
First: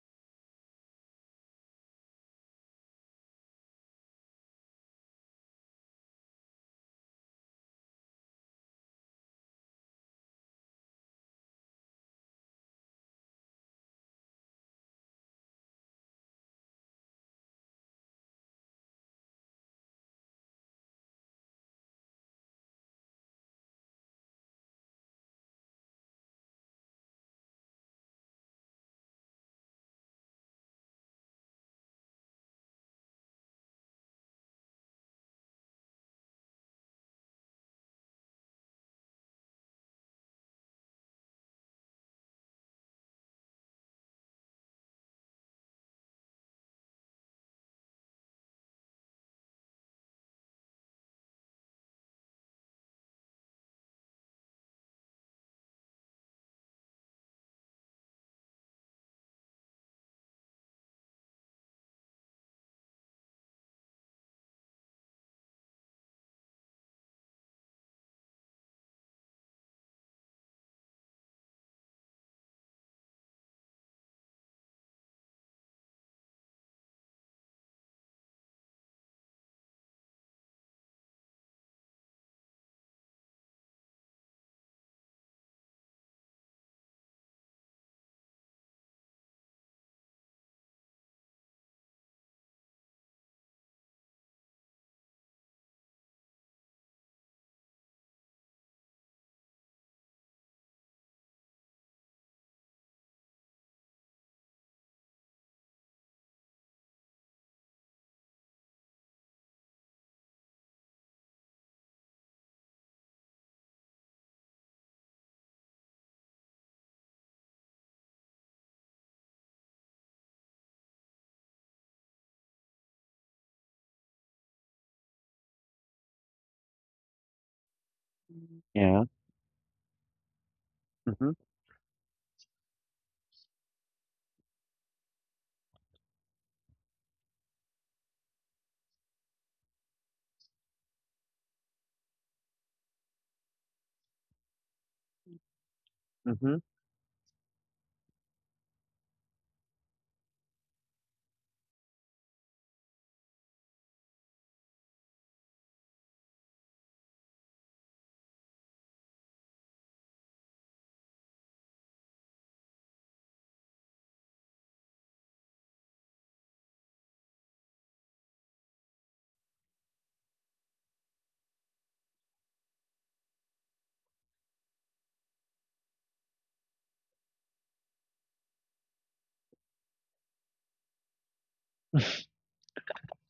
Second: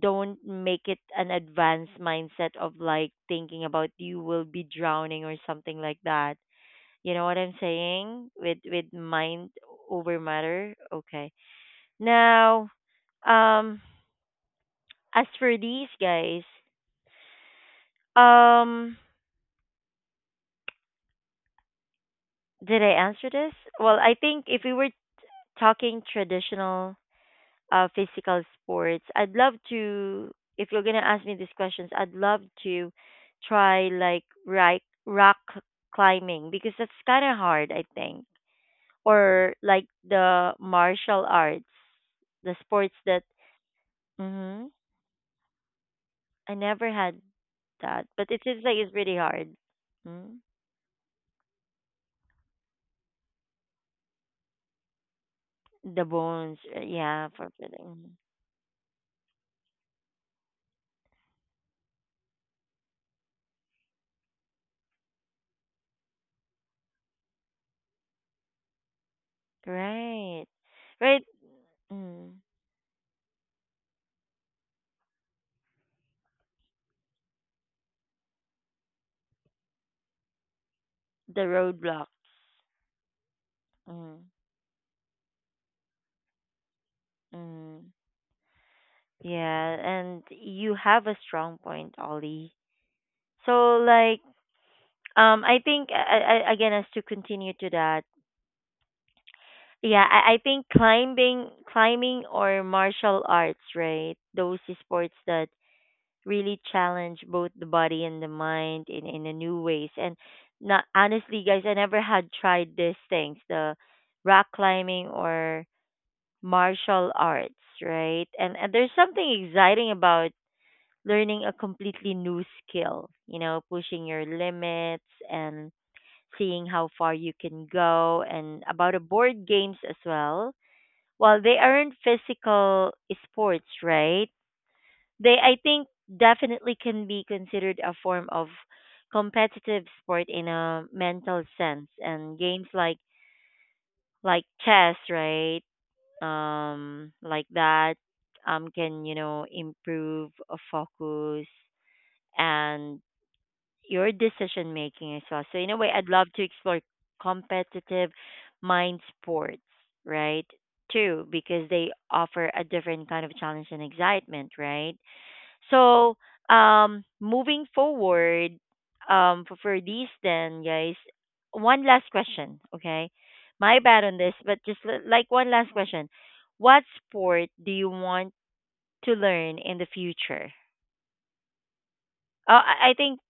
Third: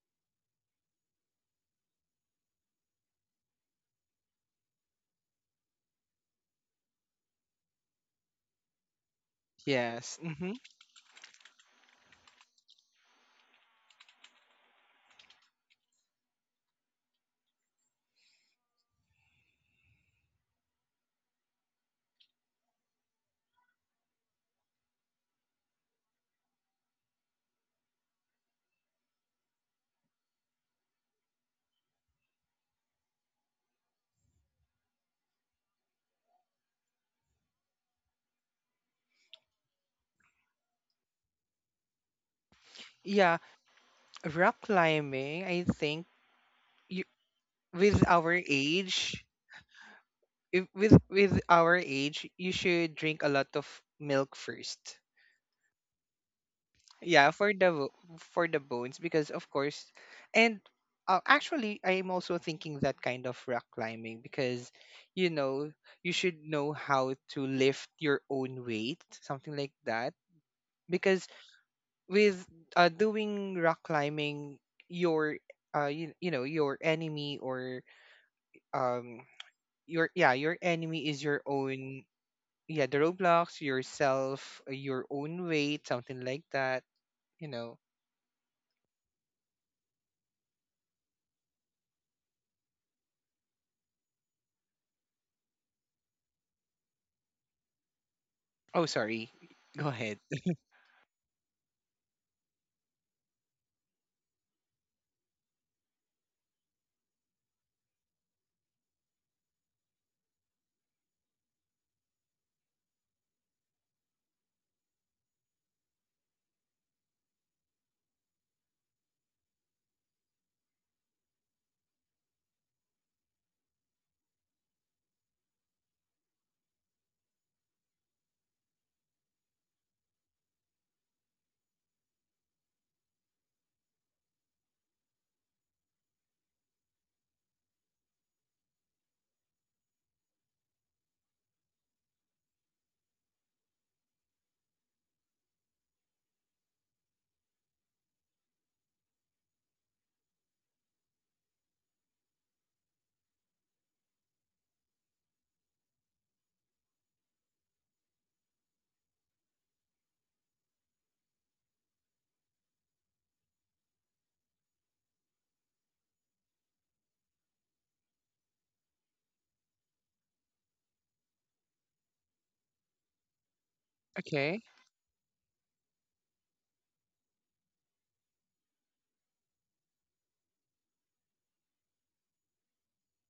Speaker 1: don't make it an advanced mindset of like thinking about you will be drowning or something like that. You know what I'm saying? With with mind
Speaker 3: Yes.
Speaker 1: over
Speaker 3: hmm
Speaker 1: matter. Okay. Now, um, as for these guys, um, did I answer this? Well, I think if we were talking traditional uh physical sports, I'd love to. If you're gonna ask me these questions, I'd love to try like right rock climbing because that's kind of hard, I think, or like the martial arts, the sports that.
Speaker 3: Yeah. Rock
Speaker 1: Mm-hmm.
Speaker 3: climbing, I think
Speaker 1: I never
Speaker 3: you,
Speaker 1: had
Speaker 3: with
Speaker 1: that,
Speaker 3: our
Speaker 1: but it seems like it's
Speaker 3: age,
Speaker 1: really hard. Mm?
Speaker 3: if, with with our age, you should drink a lot of milk first.
Speaker 1: The bones, uh, yeah,
Speaker 3: Yeah,
Speaker 1: for
Speaker 3: for the bo-
Speaker 1: fitting.
Speaker 3: for the bones, because of course, and uh, actually I'm also thinking that kind of rock climbing because you know, you should know how to lift your own weight, something like that.
Speaker 1: Right,
Speaker 3: Because
Speaker 1: right. Mm.
Speaker 3: with uh, doing rock climbing your uh you, you know your enemy or um your yeah, your enemy is
Speaker 1: The
Speaker 3: your own,
Speaker 1: roadblocks.
Speaker 3: yeah, the roadblocks,
Speaker 1: Mm.
Speaker 3: yourself, uh, your own weight, something like that, you know.
Speaker 1: Mm. Yeah, and you have a strong point, Ollie. So like, um, I think uh, uh, again, as to continue to that,
Speaker 3: Oh sorry, go
Speaker 1: yeah,
Speaker 3: ahead.
Speaker 1: I, I think climbing, climbing or martial arts, right? Those sports that really challenge both the body and the mind in in a new ways. And not, honestly, guys, I never had tried these things, the rock climbing or martial arts, right? and, and there's something exciting about learning a completely new skill, you know, pushing your limits and seeing how far you can go. And about a
Speaker 2: Yeah.
Speaker 1: board games as well,
Speaker 2: Mm-hmm.
Speaker 1: while they aren't physical sports, right, they, I think, definitely can be considered a form of competitive sport in a mental sense. And games like like chess, right?
Speaker 2: Mm-hmm.
Speaker 1: Um, like that, um, can you know improve a focus and your decision making as well. So in a way, I'd love to explore competitive mind sports, right? Too, because they offer a different kind of challenge and excitement, right? So, um, moving forward, um, for, for these then, guys, one last question, okay? My bad on this, but
Speaker 3: Okay,
Speaker 1: just li- like one last question. What sport do you want to learn in the future? Oh, I I think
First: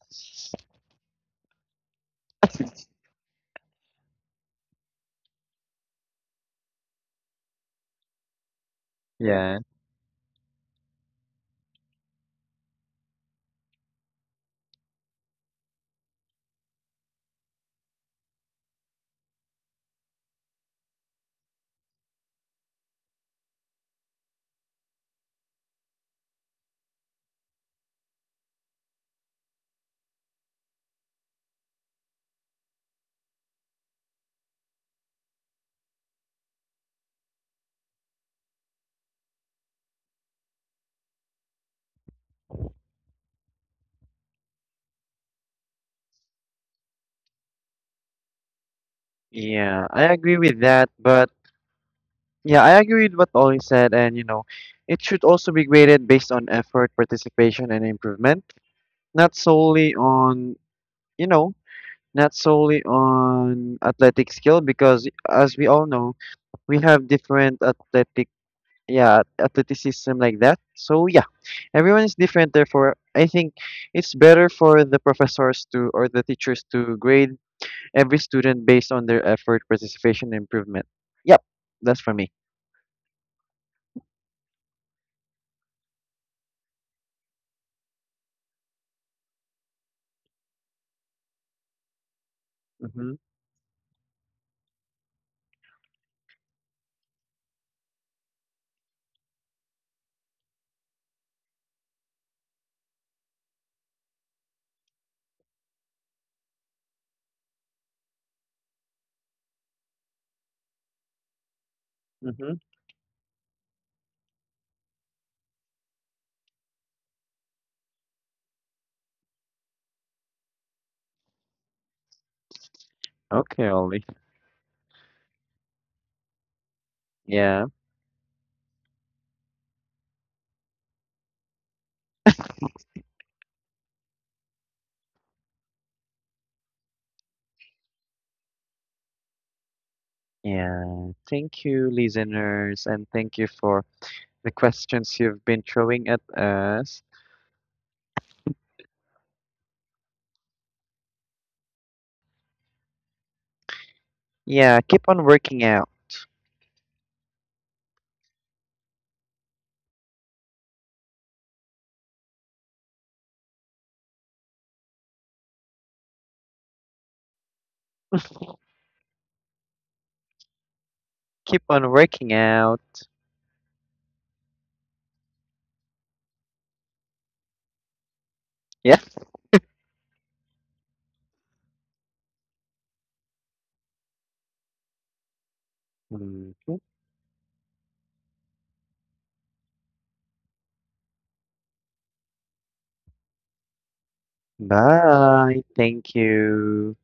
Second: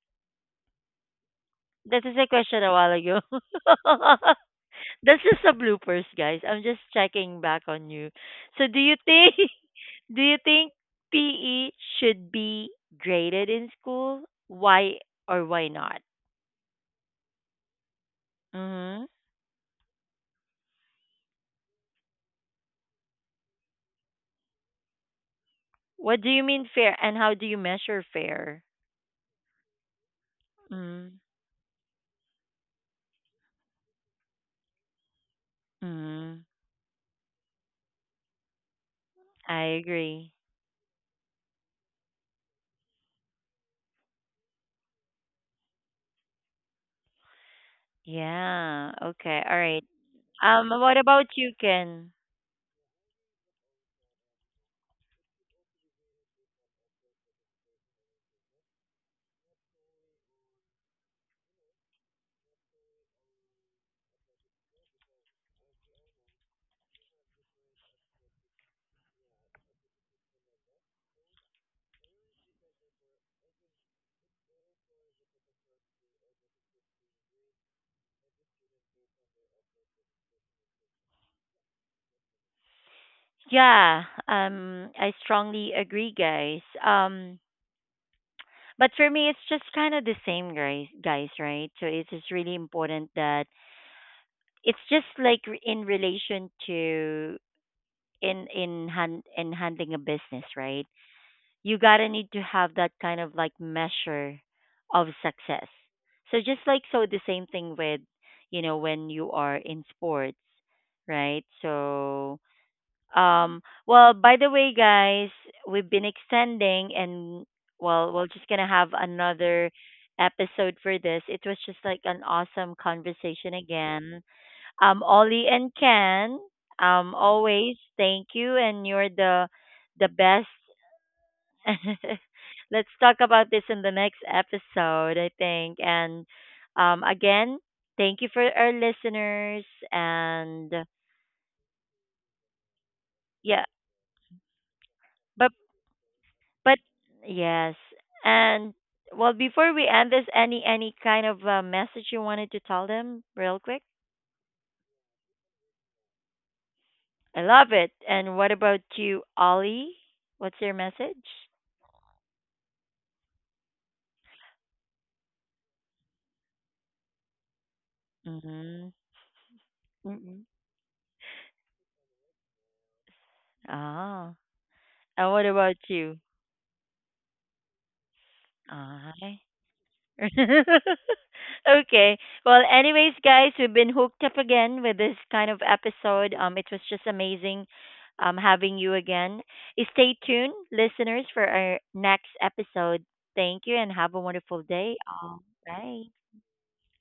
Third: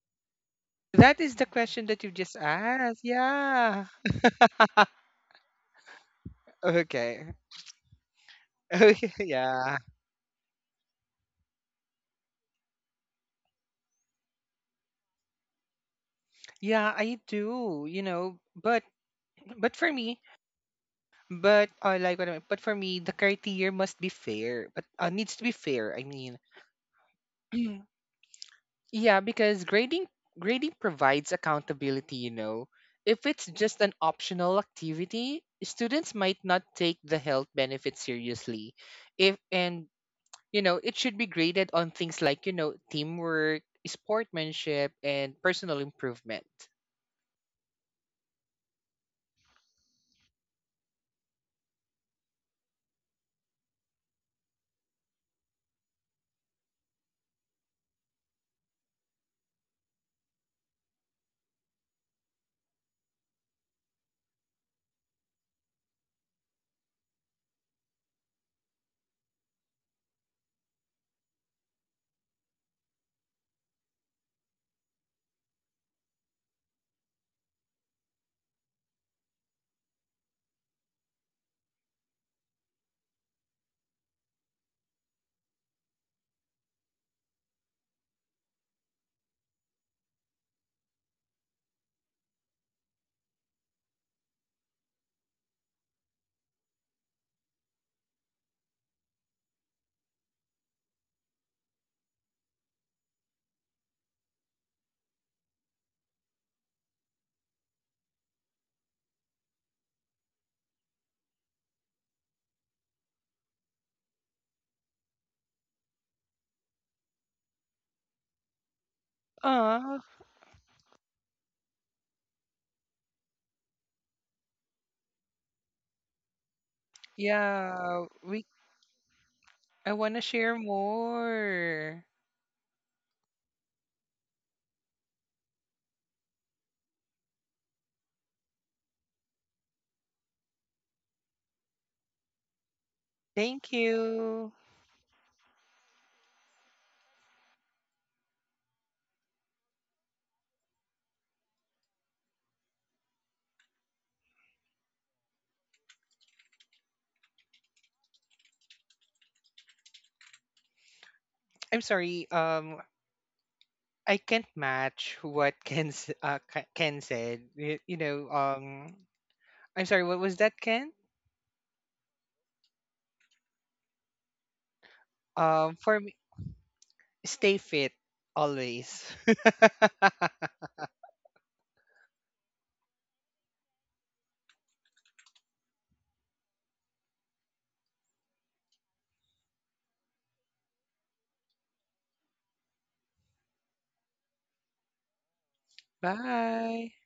Speaker 3: that is the question that
Speaker 1: that
Speaker 3: you
Speaker 1: is a
Speaker 3: just
Speaker 1: question a while
Speaker 3: asked,
Speaker 1: ago.
Speaker 3: yeah.
Speaker 1: That's just a bloopers, guys. I'm just
Speaker 3: Okay.
Speaker 1: checking back on you. So, do you
Speaker 3: Okay,
Speaker 1: think
Speaker 2: Yeah.
Speaker 3: yeah.
Speaker 1: do you think P E should be graded in school? Why or why not?
Speaker 3: Yeah, I do, you know, but
Speaker 1: Mm-hmm.
Speaker 3: but for me, but I like what I mean. But for me, the criteria must be fair. But uh, needs to be fair. I
Speaker 1: What do
Speaker 3: mean,
Speaker 1: you mean fair, and how do you measure fair?
Speaker 3: yeah, because grading grading provides accountability. You know, if it's just an optional activity, students might
Speaker 1: Mm-hmm.
Speaker 3: not take the health benefits seriously. If
Speaker 1: I
Speaker 3: and
Speaker 1: agree.
Speaker 3: you know, it should be graded on things like you know teamwork, sportsmanship, and personal improvement.
Speaker 1: Yeah. Okay. All right.
Speaker 2: Yeah. I agree with
Speaker 1: Um.
Speaker 2: that,
Speaker 1: What about
Speaker 2: but
Speaker 1: you, Ken?
Speaker 2: yeah, I agree with what Ollie said, and, you know, it should also be graded based on effort, participation, and improvement, not solely on, you know, not solely on athletic skill, because, as we all know, we have different athletic, yeah, athleticism, like that. So yeah, everyone is different. Therefore, I think it's better for the professors to, or the teachers to, grade every student based on their effort, participation, and improvement. Yep, that's for me.
Speaker 1: Yeah. Um. I strongly agree, guys. Um. But for me, it's just kind of the same, guys. Guys, right? So it's just really important
Speaker 2: Mhm.
Speaker 1: that it's just like re- in relation to in in hand in handling a business, right? You gotta need to have that kind of like measure of success. So just like, so the same thing with, you know, when you are in sports, right? So
Speaker 2: Mm-hmm.
Speaker 1: um, well, by the way, guys, we've been extending, and well, we're just gonna have another
Speaker 3: Ah,
Speaker 1: episode for this. It was just like an awesome conversation
Speaker 2: Okay, Ollie.
Speaker 1: again. Um, Ollie and Ken, um,
Speaker 2: Yeah.
Speaker 1: always
Speaker 3: yeah.
Speaker 1: thank
Speaker 3: We
Speaker 1: you and you're the
Speaker 3: I
Speaker 1: the
Speaker 3: wanna
Speaker 1: best.
Speaker 3: share more.
Speaker 1: Let's talk about this in the next episode, I think. And um, again, thank you for our listeners. And
Speaker 2: Yeah. Thank you, listeners, and thank you
Speaker 1: yeah,
Speaker 3: Thank
Speaker 2: for
Speaker 3: you.
Speaker 2: the questions you've
Speaker 1: but
Speaker 2: been throwing at
Speaker 1: but
Speaker 2: us.
Speaker 1: yes, and well, before we end this, any any kind of uh, message you wanted to tell them, real quick?
Speaker 2: Yeah, keep on working out.
Speaker 1: I love it. And what about you, Ollie? What's your message?
Speaker 3: I'm sorry. Um, I can't match what Ken s- uh, Ke- Ken said. You, you know,
Speaker 1: Mm-hmm.
Speaker 3: um, I'm sorry. What was
Speaker 1: Mm-hmm.
Speaker 3: that, Ken?
Speaker 2: Keep on working out.
Speaker 1: Ah, and what
Speaker 3: Um,
Speaker 1: about
Speaker 3: for me,
Speaker 1: you?
Speaker 3: stay fit
Speaker 2: Yeah.
Speaker 3: always.
Speaker 1: Ah. okay. Well, anyways, guys, we've been hooked up again with this kind of episode.
Speaker 2: Mhm.
Speaker 1: Um, it was just amazing um, having you again. Stay tuned, listeners, for our next episode. Thank you and have a wonderful day. Um,
Speaker 2: Bye. Thank
Speaker 1: bye.
Speaker 3: Bye.
Speaker 2: you.